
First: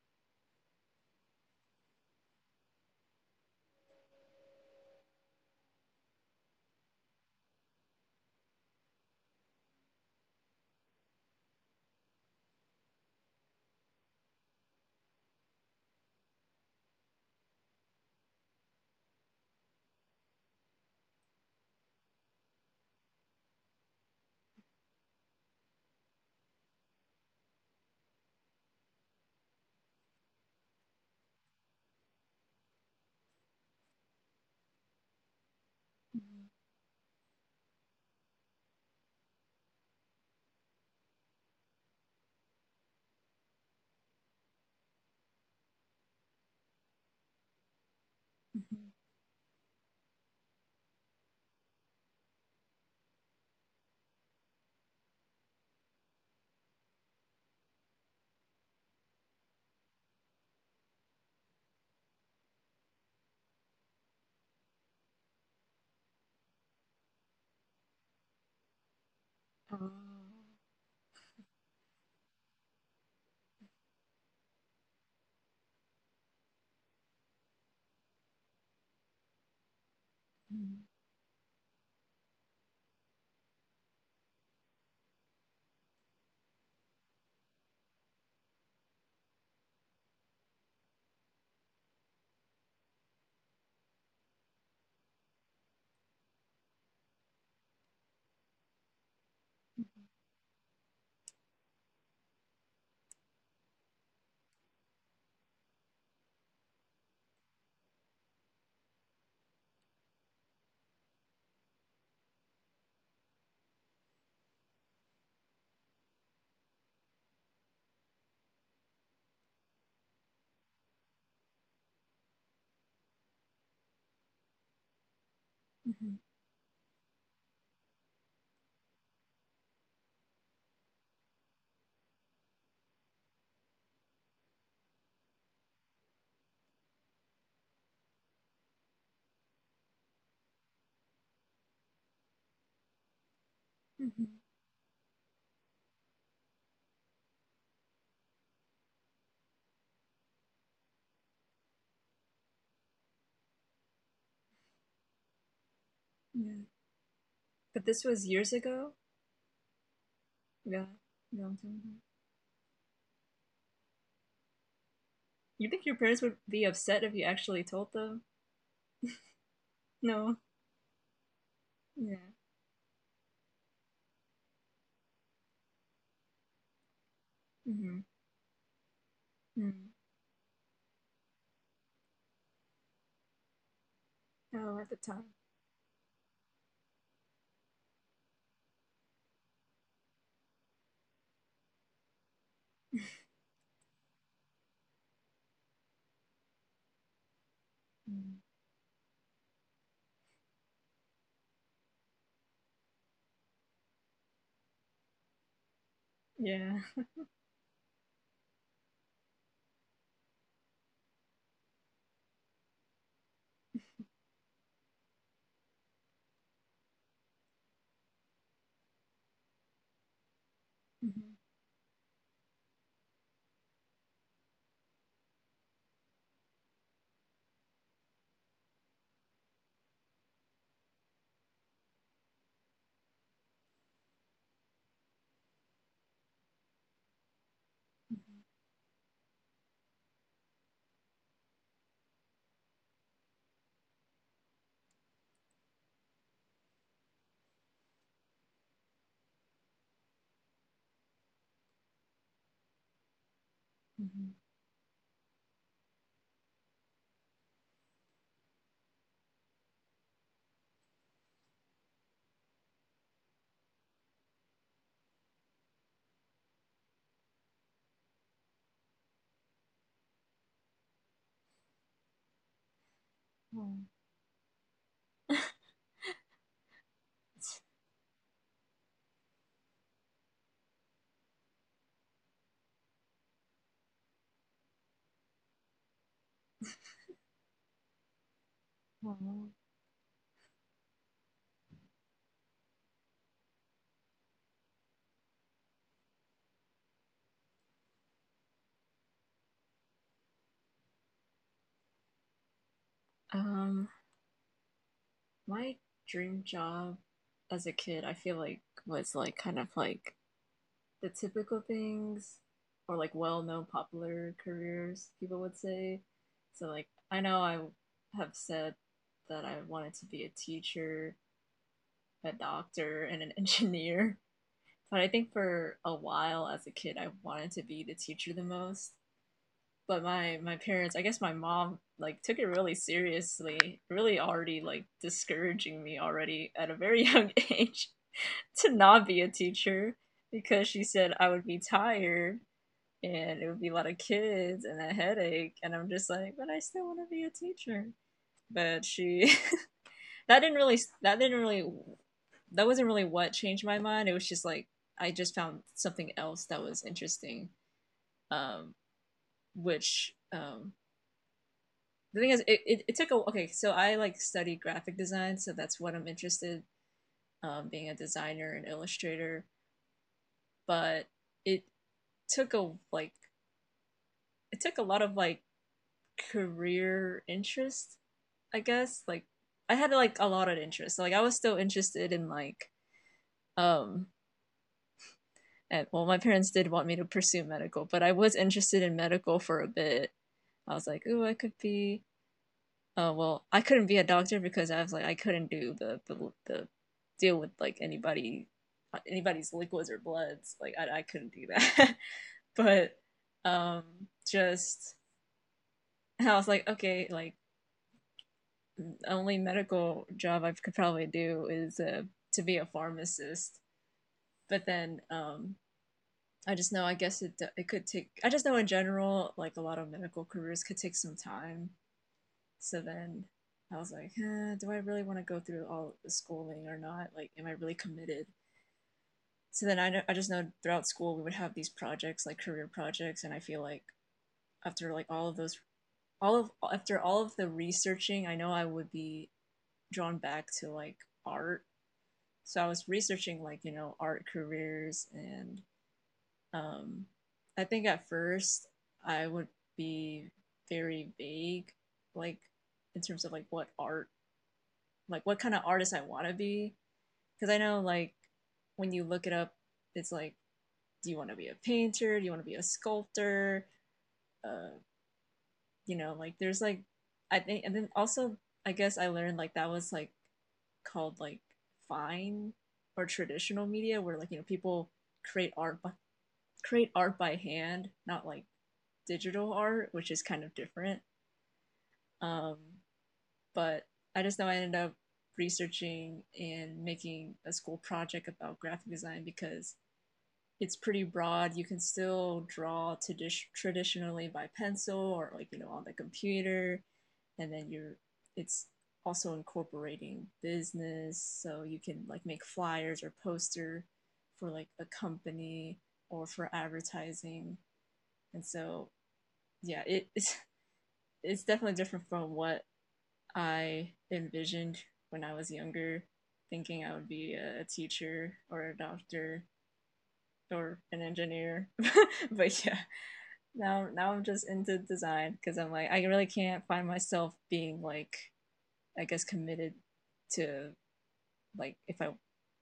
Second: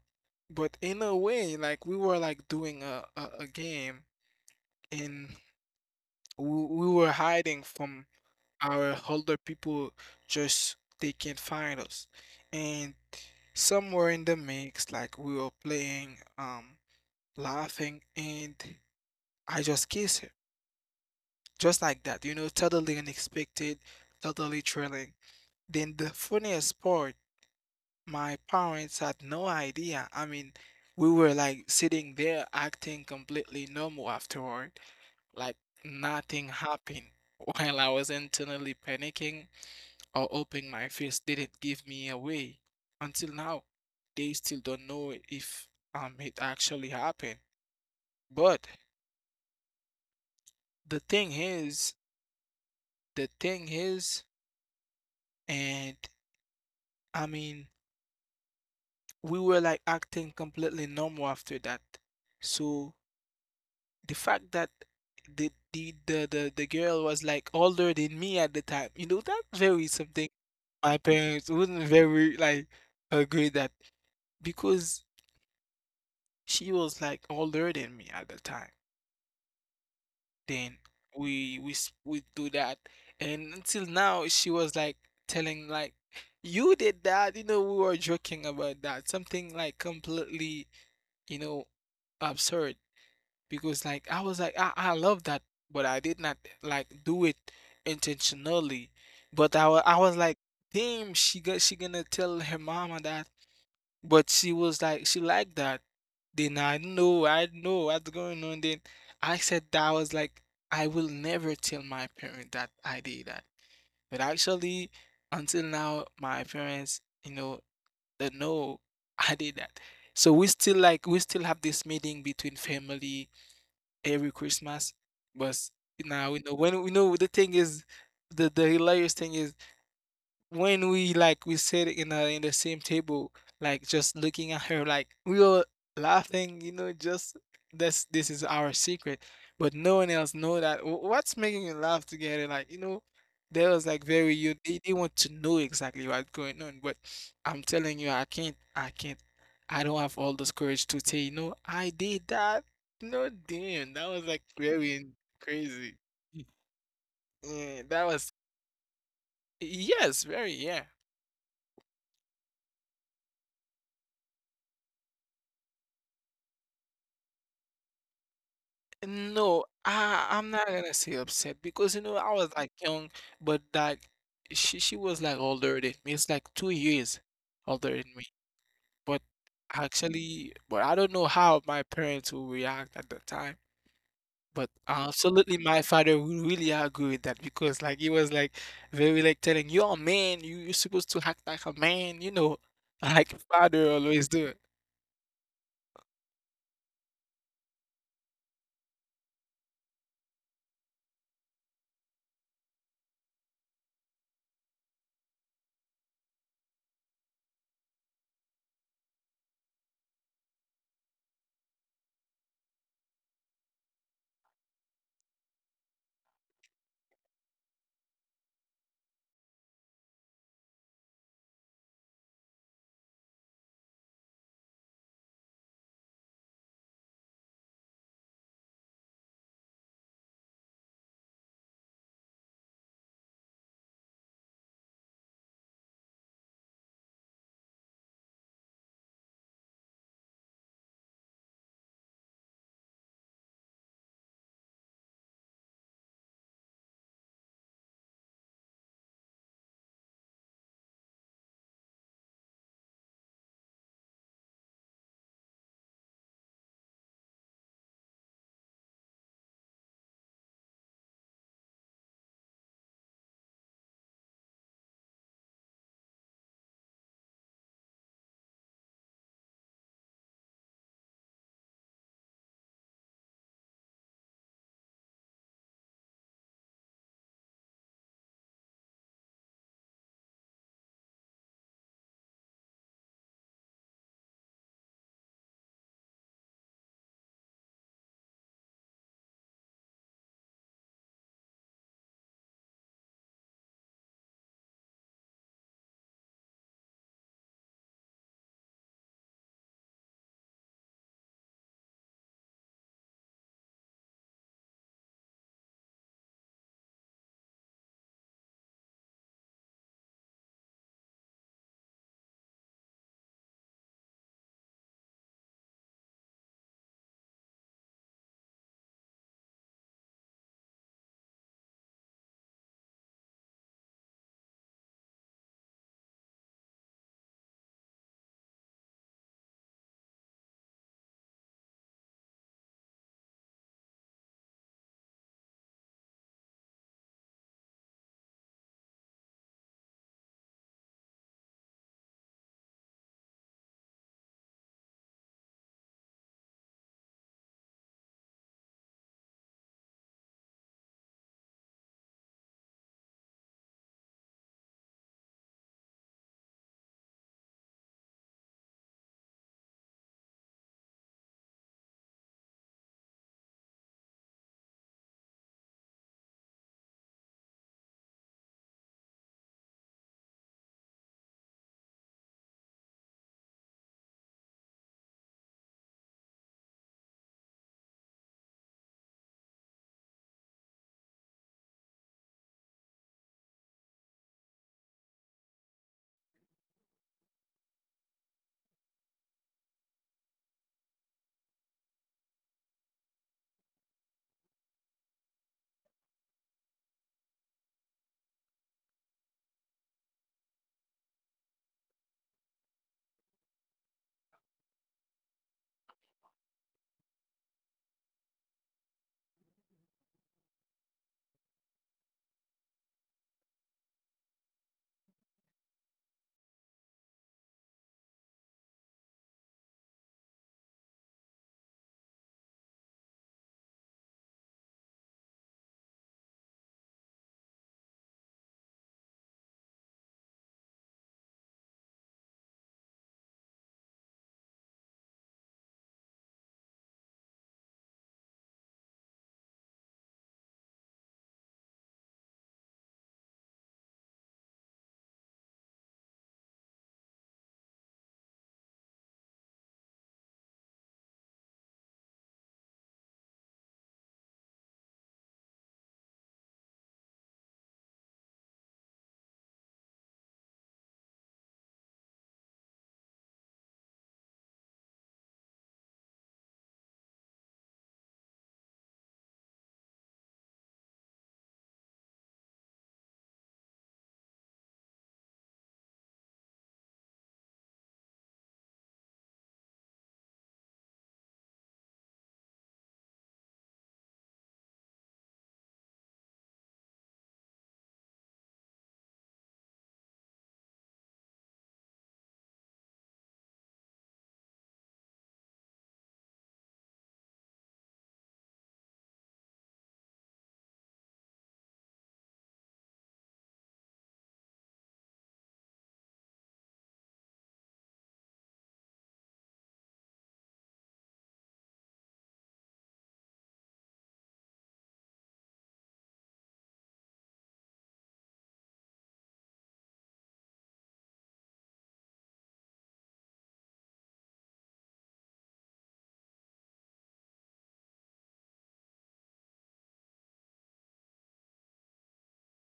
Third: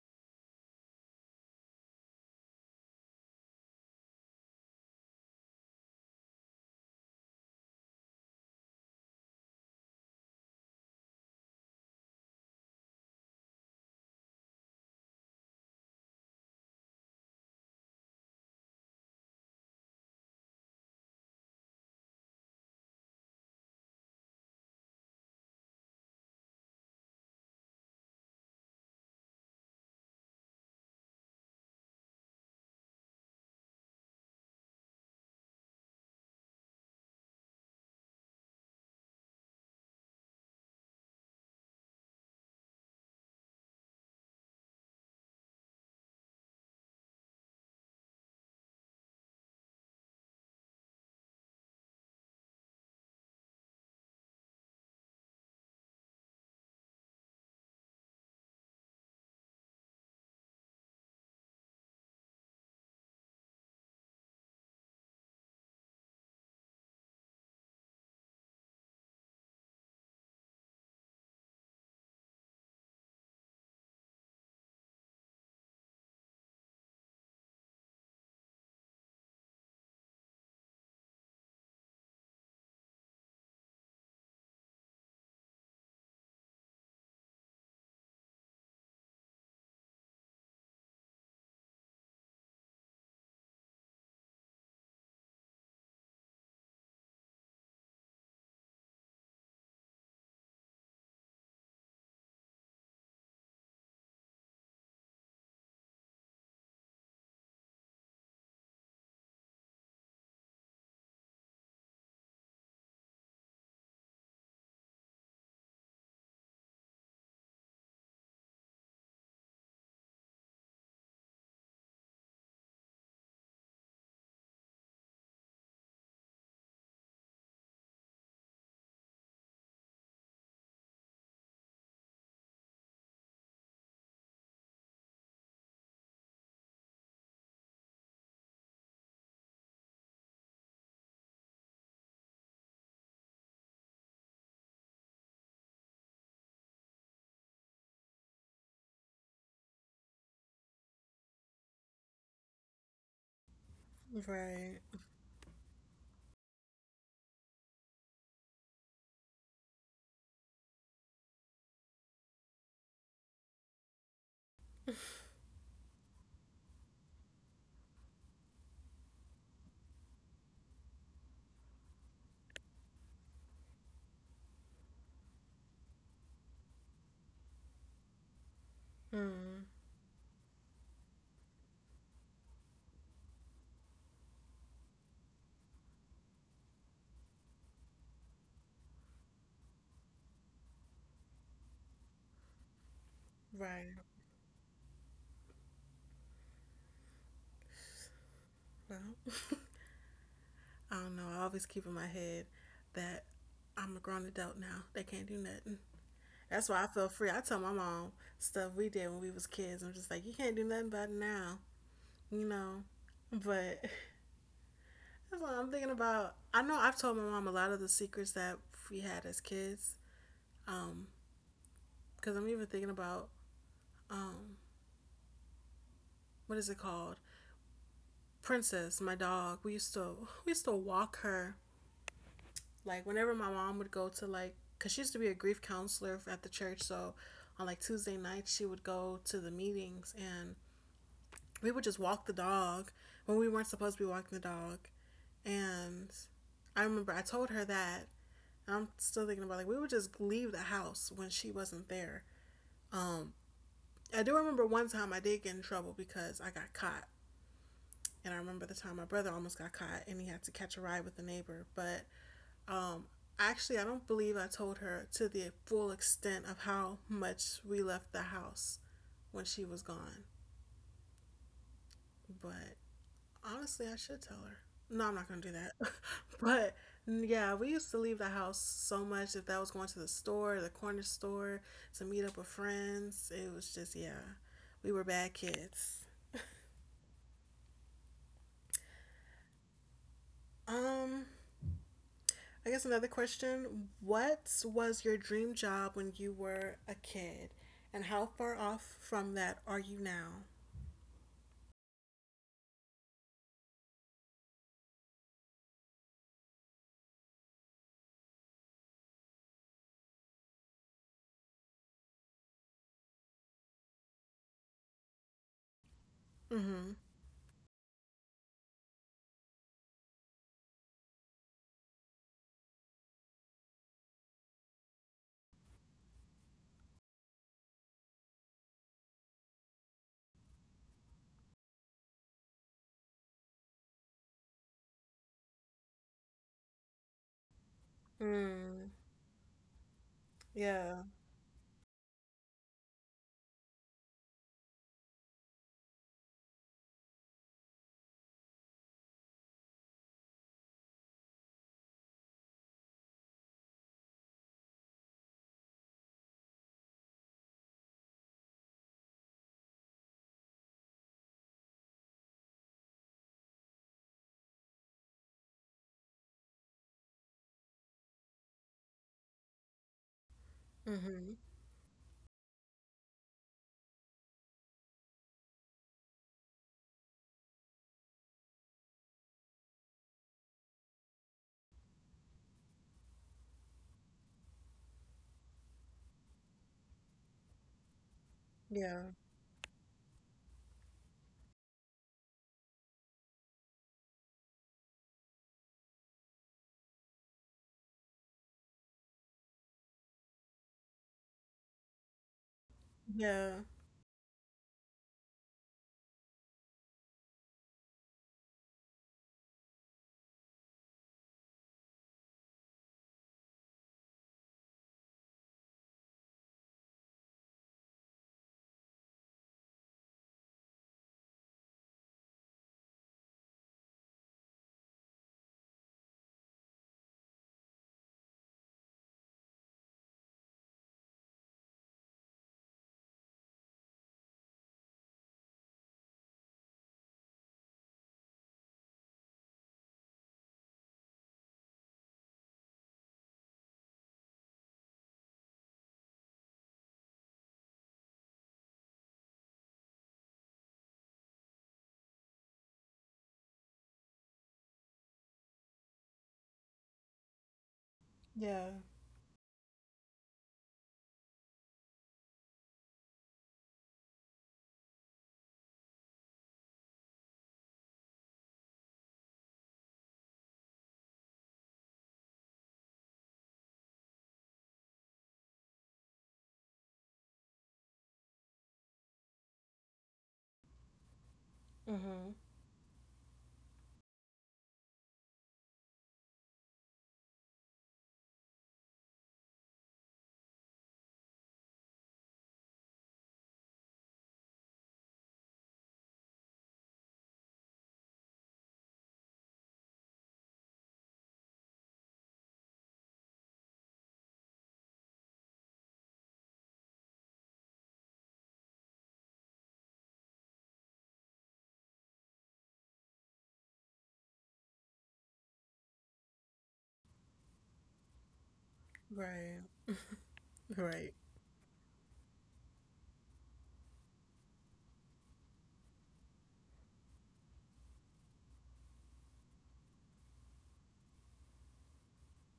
Speaker 3: But in a way, like we were like doing a game and we were hiding from our older people just they can't find us. And somewhere in the mix, like we were playing, laughing and I just kissed her. Just like that, you know, totally unexpected, totally thrilling. Then the funniest part, my parents had no idea. I mean, we were like sitting there acting completely normal afterward, like nothing happened. While I was internally panicking or hoping my face didn't give me away. Until now, they still don't know if it actually happened. But the thing is, the thing is, and I mean, we were like acting completely normal after that. So the fact that the girl was like older than me at the time, you know, that's very something my parents wouldn't very like agree that because she was like older than me at the time. Then we do that, and until now she was like telling like you did that, you know, we were joking about that, something like completely, you know, absurd. Because like I was like I love that, but I did not like do it intentionally. But I was like, damn, she gonna tell her mama that. But she was like she liked that. Then I know what's going on. Then I said that I was like I will never tell my parent that I did that. But actually, until now, my parents, you know, they know I did that. So we still have this meeting between family every Christmas. But
Speaker 2: Mm-hmm.
Speaker 3: now we know when we know the thing is the hilarious thing is when we sit in a, in the same table, like just looking at her, like we were laughing, you know, just this is our secret, but no one else know that. Wh- What's making you laugh together? Like you know, there was like
Speaker 2: Mm-hmm.
Speaker 3: very you they want to know exactly what's going on, but I'm telling you, I can't, I don't have all this courage to say, no, I did that. No, damn, that was like
Speaker 1: Right.
Speaker 3: very crazy.
Speaker 2: Yeah.
Speaker 3: Yeah,
Speaker 2: But
Speaker 3: that
Speaker 2: this was
Speaker 3: was
Speaker 2: years ago.
Speaker 3: yes, very yeah.
Speaker 2: Yeah, long time ago. You think your parents would be upset if you actually told them?
Speaker 3: No, I
Speaker 2: No.
Speaker 3: I'm not gonna say upset because you know
Speaker 2: Yeah.
Speaker 3: I was like young, but like she was like older than me. It's like 2 years older
Speaker 2: Mm-hmm.
Speaker 3: than me. But
Speaker 1: Mm.
Speaker 2: Mm.
Speaker 3: actually, but I don't know how my parents will react at the time. But
Speaker 2: Oh, at the time.
Speaker 3: absolutely, my father will really agree with that because like he was like very like telling you're a man, you're supposed to act like a man, you know, like father
Speaker 1: Right.
Speaker 3: always do.
Speaker 2: Mm.
Speaker 1: Well, I don't know. I always keep in my head that I'm a grown adult now. They can't do nothing. That's
Speaker 2: Yeah.
Speaker 1: why I feel free. I tell my mom stuff we did when we was kids. I'm just like, you can't do nothing about it now, you know. But that's what I'm thinking about. I know I've told my mom a lot of the secrets that we had as kids. Um,
Speaker 2: Mhm.
Speaker 1: because I'm even thinking about um what is it called? Princess, my dog. We used to walk her like whenever my mom would go to, like, because she used to be a grief counselor at the church, so on like Tuesday
Speaker 2: Mhm.
Speaker 1: nights she would go to the meetings and we would just walk the dog when we weren't supposed to be walking the dog. And I remember I told her that, and I'm still thinking about like we would just leave the house when she wasn't there. Um I
Speaker 2: Mhm.
Speaker 1: do remember one time I did get in trouble because I got caught. And I remember the time my brother almost got caught and he had to catch a ride with the neighbor. But um, actually, I don't believe I told her to the full extent of how much we left the house when she was gone. But
Speaker 2: Oh,
Speaker 1: honestly, I should tell her. No, I'm not going to do that. But yeah, we used to leave the house so much. If that was going to the store, the corner store, to meet up with friends, it was just, yeah, we were bad kids.
Speaker 2: oh.
Speaker 1: Um, I guess another question. What was your dream job when you were a kid? And how far off from that are you now?
Speaker 2: Um, my dream job as a kid, I feel like was like kind of like the typical things or like well-known popular careers, people would say. So like
Speaker 1: Mm-hmm.
Speaker 2: I know I have said that I wanted to be a teacher, a doctor, and an engineer. But I think for a while as a kid, I wanted to be the teacher the most. But my parents, I guess my mom, like took it really seriously, really already like discouraging me already at a very young age to
Speaker 1: Mm.
Speaker 2: not be a teacher because she
Speaker 1: Yeah.
Speaker 2: said I would be tired and it would be a lot of kids and a headache. And I'm just like, but I still want to be a teacher. But she that didn't really that wasn't really what changed my mind. It was just like I just found something else that was interesting. Um, which the thing is, it took a okay. So I like study graphic design, so that's what I'm interested. In, being a designer and illustrator, but
Speaker 1: Mm-hmm.
Speaker 2: it took a like it took a lot of like career interest, I guess. Like I had like a lot of interest. So, like I was still interested in like um and well, my parents did want me to pursue medical, but I was interested in
Speaker 1: Yeah.
Speaker 2: medical for a bit. I was like, ooh, I could be. Well, I couldn't be a doctor because I was like, I couldn't do the deal with like anybody, anybody's liquids or bloods. Like, I couldn't do that. but
Speaker 1: Yeah.
Speaker 2: um, just I was like, okay, like the only medical job I could probably do is to be a pharmacist. But then I just know, I guess it it could take. I just know in general, like a lot of medical careers could take some time. So then I was like, eh, do I really want to go through all the schooling or not? Like, am I really committed? So then I know, I just know throughout school we would have these projects, like career projects, and I feel like after like all of those, all of the researching, I know I would be drawn back to like art. So I was researching like, you know, art careers and um, I think at first I would be very vague, like in terms of like what art, like what kind of artist I want to be. Because I know like
Speaker 1: Yeah.
Speaker 2: when you look it up, it's like, do you want to be a painter? Do you want to be a sculptor? Uh, you know, like there's like, I think, and then also I guess I learned like that was like called like fine or traditional media, where like you know people create art by create art by hand, not like digital art, which is kind of different.
Speaker 1: Mm-hmm.
Speaker 2: Um, but I just know I ended up researching and making a school project about graphic design because it's pretty broad. You can still draw traditionally by pencil or like you know on the computer, and then you're it's also incorporating business, so you can like make flyers or poster for like a company or for advertising, and so yeah, it, it's definitely different from what I envisioned when I was younger, thinking I would be a, teacher or a doctor
Speaker 1: Right.
Speaker 2: or an
Speaker 1: Right.
Speaker 2: engineer. But yeah, now I'm just into design because I'm like I really can't find myself being like I guess committed to like if I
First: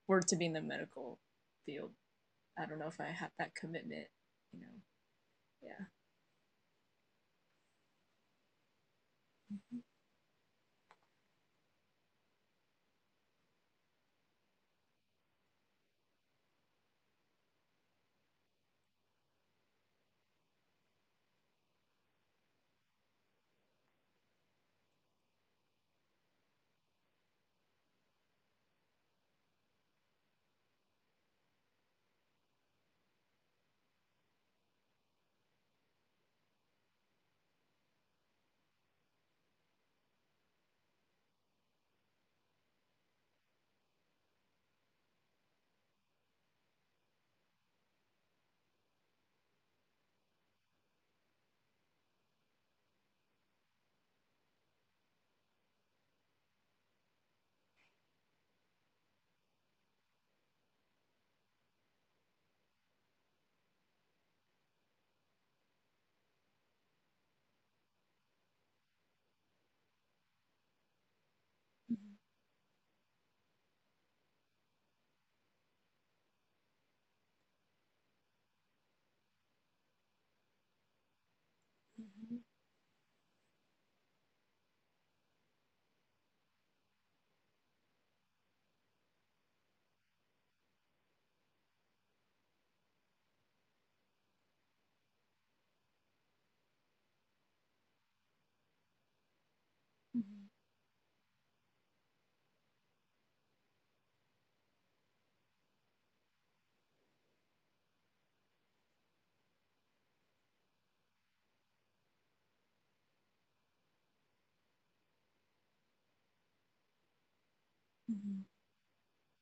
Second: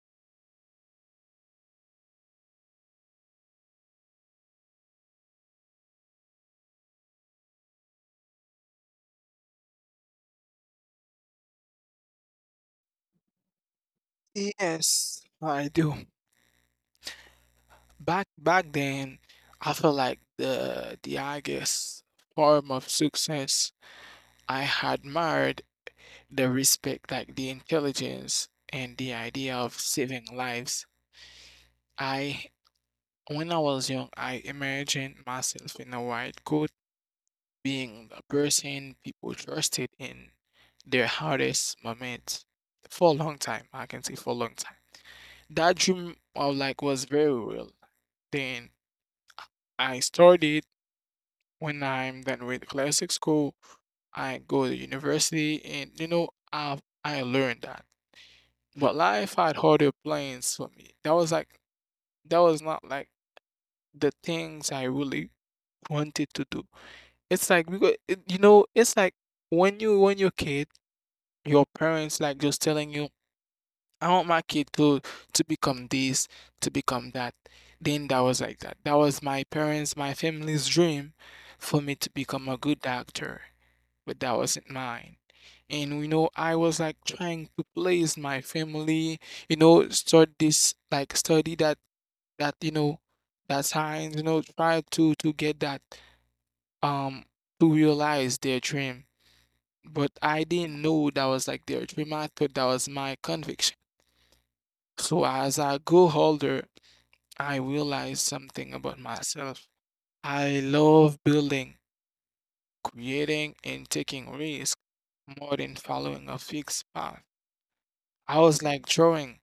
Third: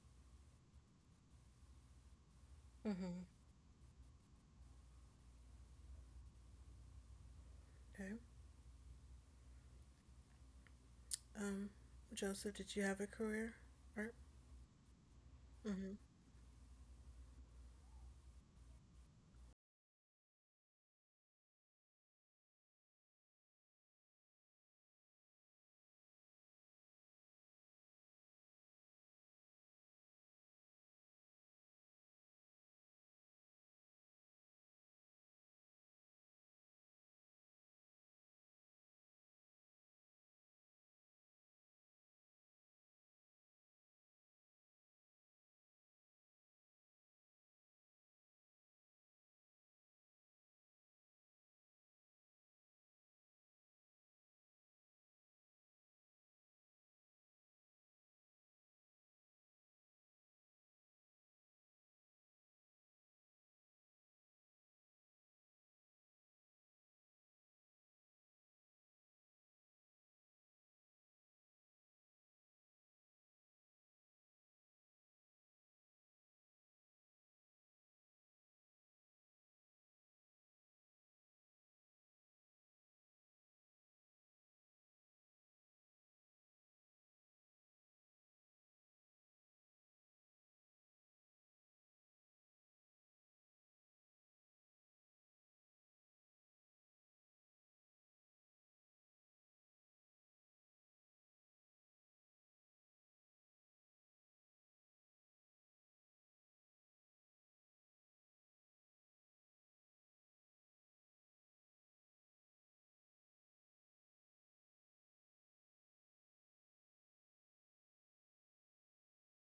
Speaker 2: were to be in the medical field, I don't know if I
Speaker 1: Mm-hmm.
Speaker 2: have that commitment. You know, yeah.
Speaker 1: Okay.
Speaker 2: Mm-hmm.
Speaker 1: Um, Joseph, did you have a career? Right.
Speaker 3: Yes, I
Speaker 1: Mm-hmm.
Speaker 3: do. Back then, I felt like the highest form of success I admired the respect, like the intelligence and the idea of saving lives. I When I was young, I imagined myself in a white coat, being the person people trusted in their hardest moments for a long time. I can say for a long time. That dream of like was very real. Then I started when I'm done with classic school, I go to university and you know I learned that. But life had harder plans for me. That was not like the things I really wanted to do. It's like because it, you know it's like when you're a kid, your parents like just telling you, I want my kid to become this, to become that. Then that was like that. That was my parents, my family's dream for me to
Speaker 2: Mm-hmm.
Speaker 3: become a good doctor, but that wasn't mine. And you know, I was like trying to place my family, you know, start this like study that you know that science, you know, try to get that um to realize their dream. But I
Speaker 2: Mm-hmm.
Speaker 3: didn't know that was like their dream. I thought that was my conviction. So as I grew older, I realized something about myself. I love building, creating, and taking risks more than following a fixed path. I
Speaker 2: Mm-hmm.
Speaker 3: was like drawing.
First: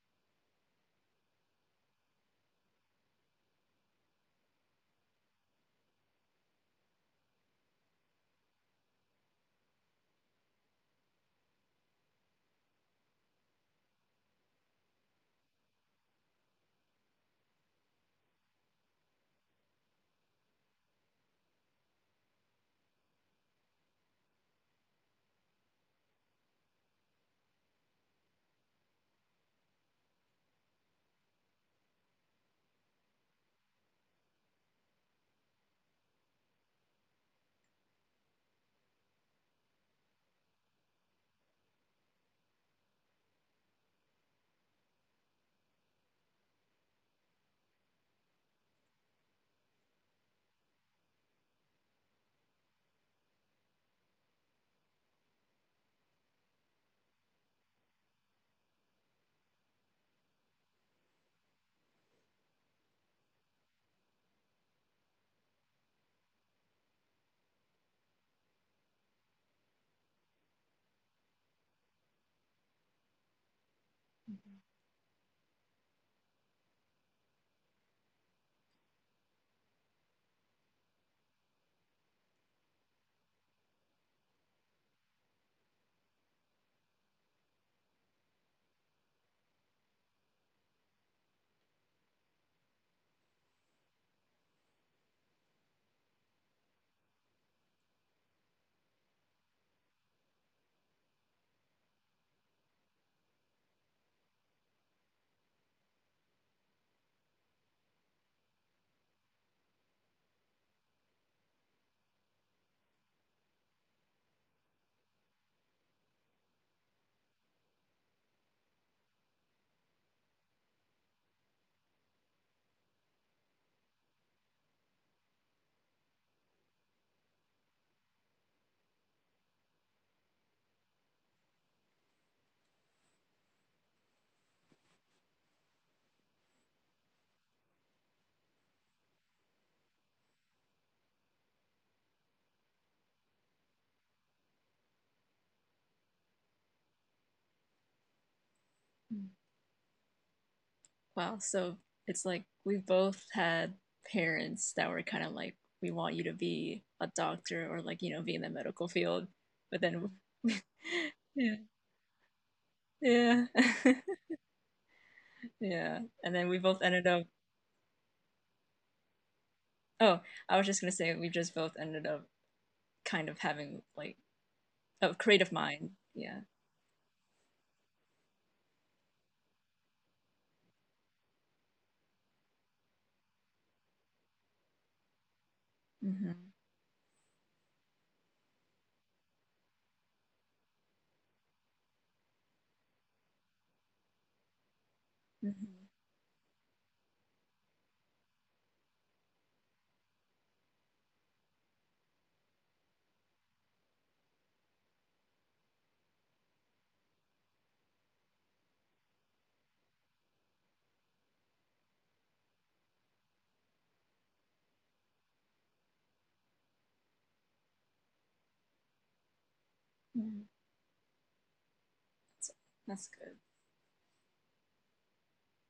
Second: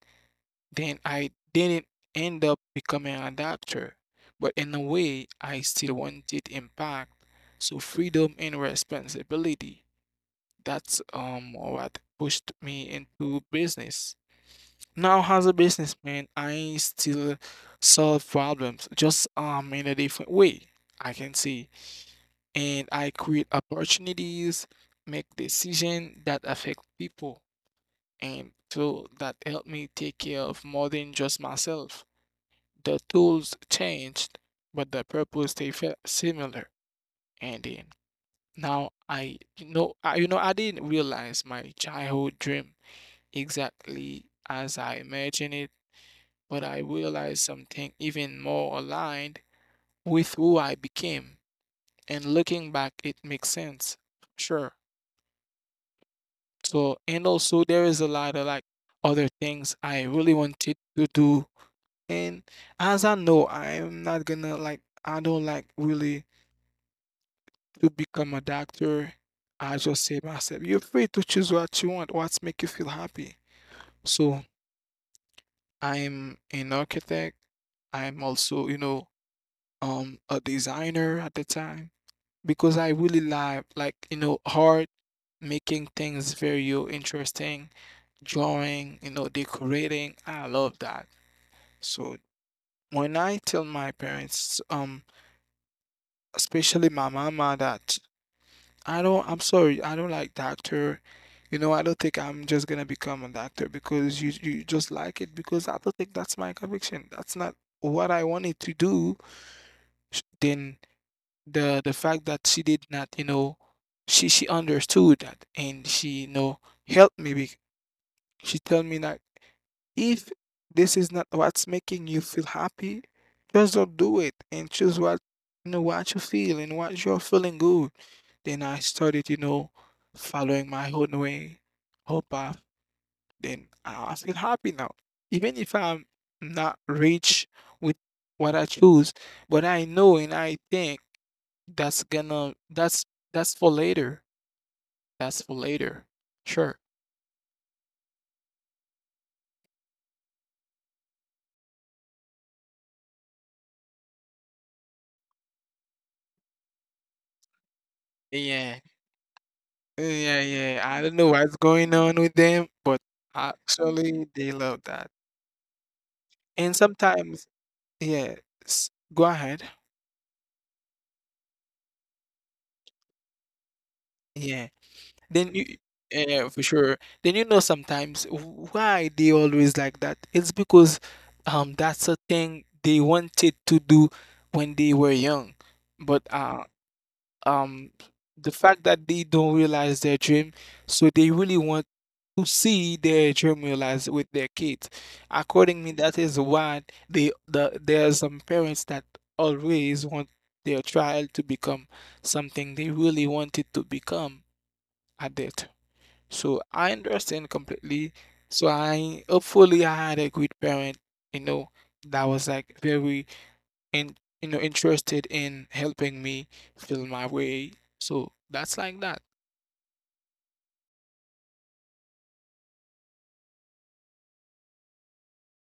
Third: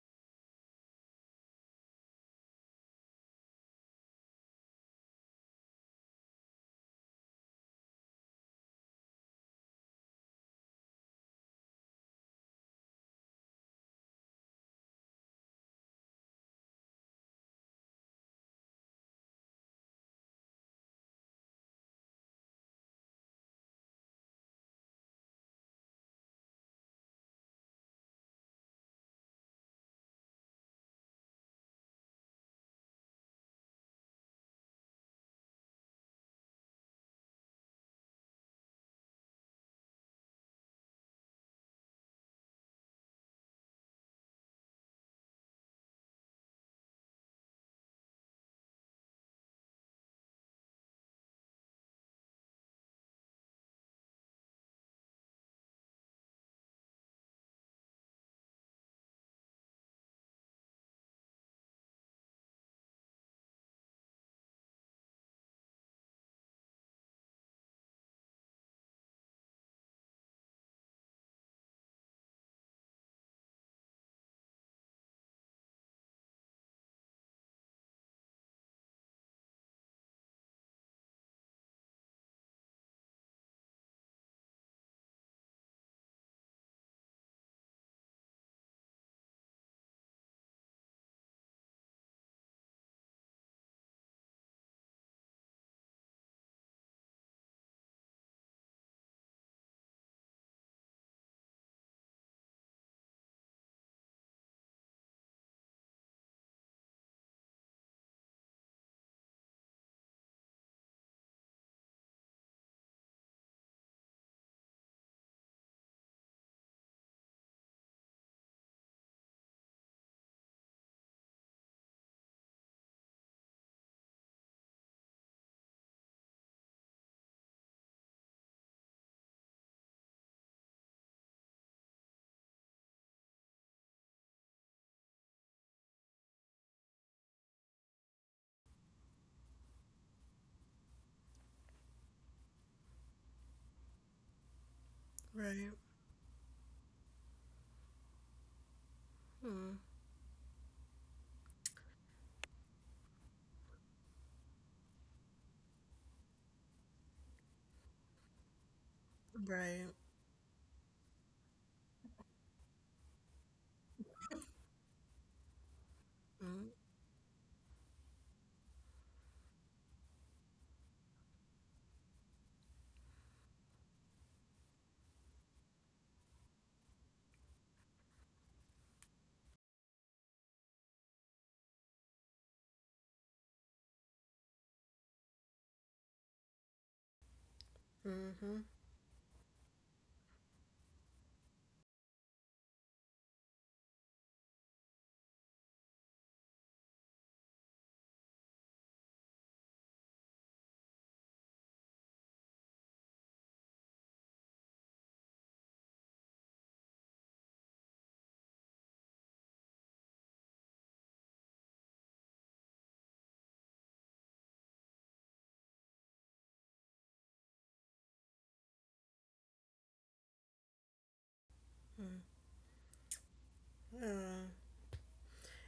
Speaker 3: Then I didn't end up becoming an adapter, but in a way, I still wanted impact. So freedom and responsibility. That's what pushed me into business. Now, as a businessman, I still solve problems, just in a different way, I can say, and I create opportunities, make decisions that affect people and so that helped me take care of more than just myself. The tools changed, but the purpose they felt similar. And then now I you know I, you know I didn't realize my childhood dream exactly as I imagined it, but I realized something even more aligned with who I became. And looking back, it makes sense. Sure. So and also there is a lot of like other things I really wanted to do. And as I know, I'm not gonna like, I don't like really to become a doctor. I just say myself, you're free to choose what you want, what's make you feel happy. So I'm an architect. I'm also, you know, a designer at the time because I really like, you know, art, making things very interesting, drawing, you know, decorating. I love that. So when I tell my parents, especially my mama that I'm sorry, I don't like doctor. You know, I don't think I'm just gonna become a doctor because you just like it, because I don't think that's my conviction. That's not what I wanted to do. Then the fact that she did not, you know, she understood that and she you know helped me. She told me not, if this is not what's making you feel happy, just don't do it and choose what you know what you feel and what you're feeling good. Then I started, you know, following my own way, whole path. Then I feel happy now. Even if I'm not rich with what I choose, but I know and I think that's gonna that's that's for later. That's for
Speaker 1: Right.
Speaker 3: later. Sure.
Speaker 2: Mm-hmm.
Speaker 1: Mm.
Speaker 2: Wow, so it's like we've both had parents that were kind of like, we want you to be a doctor or like, you know, be in the
Speaker 3: Yeah.
Speaker 2: medical field. But
Speaker 1: Right.
Speaker 2: then,
Speaker 3: Yeah, yeah. I don't know what's
Speaker 2: yeah,
Speaker 3: going on with them, but
Speaker 2: yeah,
Speaker 3: actually they love that.
Speaker 2: yeah. And then we
Speaker 1: Mm.
Speaker 3: And
Speaker 2: both ended up,
Speaker 3: sometimes, yeah, s- go ahead.
Speaker 2: oh, I was just gonna say, we just both ended up kind of having like
Speaker 3: Yeah.
Speaker 2: a
Speaker 3: Then
Speaker 2: creative
Speaker 3: you,
Speaker 2: mind. Yeah.
Speaker 3: yeah, for sure. Then you know sometimes why they always like that. It's because that's a thing they wanted to do when they were young. But
Speaker 2: Mm-hmm.
Speaker 3: um the
Speaker 1: Mm-hmm.
Speaker 3: fact that they don't realize their dream, so they really want to see their dream realized with their kids.
Speaker 2: Mm-hmm.
Speaker 3: Accordingly, that is why they the there are some parents that always want their child to become something they really wanted to become at that. So I understand completely. So I hopefully I had a good parent, you know, that was like very and you know interested in helping me feel my way. So that's like that.
Speaker 2: That's, that's good.
Speaker 1: Yeah.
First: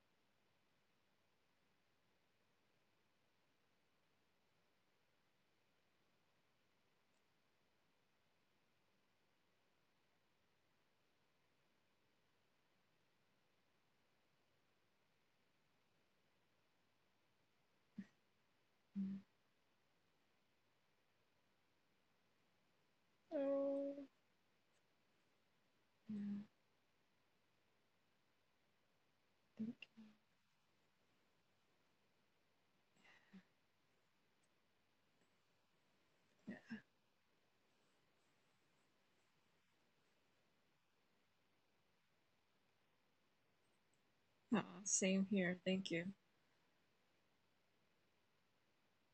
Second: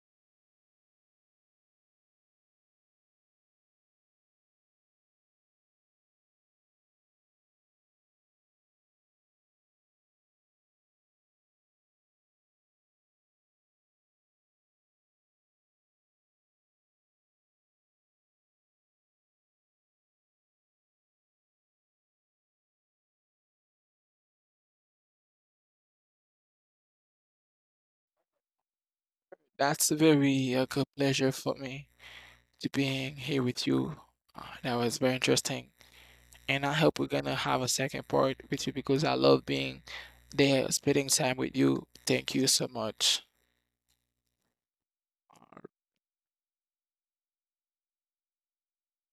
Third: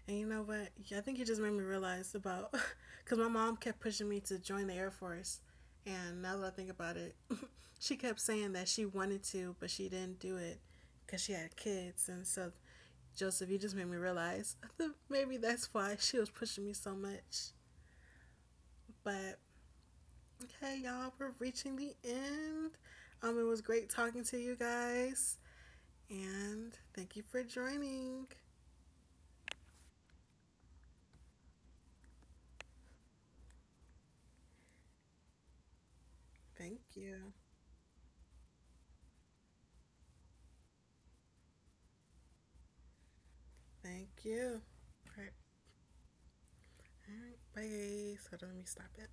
Speaker 1: And you know what? Yeah, I think you just made me realize about, because my mom kept pushing me to join the Air Force. And now that I think about it, she kept saying that she wanted to, but she didn't do it because she had kids. And so, Joseph, you just made me realize that maybe that's why she was pushing me so much. But okay, y'all, we're reaching the end. It was great talking to you guys. And thank you for joining.
Speaker 3: That's a very good pleasure for me to being here with you. That was very interesting, and I
Speaker 1: Thank
Speaker 3: hope we're
Speaker 1: you.
Speaker 3: gonna have a second part with you because I love being there, spending time with you. Thank you so much.
Speaker 1: Thank
Speaker 2: Yeah.
Speaker 1: you.
Speaker 2: Aw,
Speaker 1: All
Speaker 2: same
Speaker 1: right.
Speaker 2: here. Thank you.
Speaker 1: All right, bye. So let me stop it.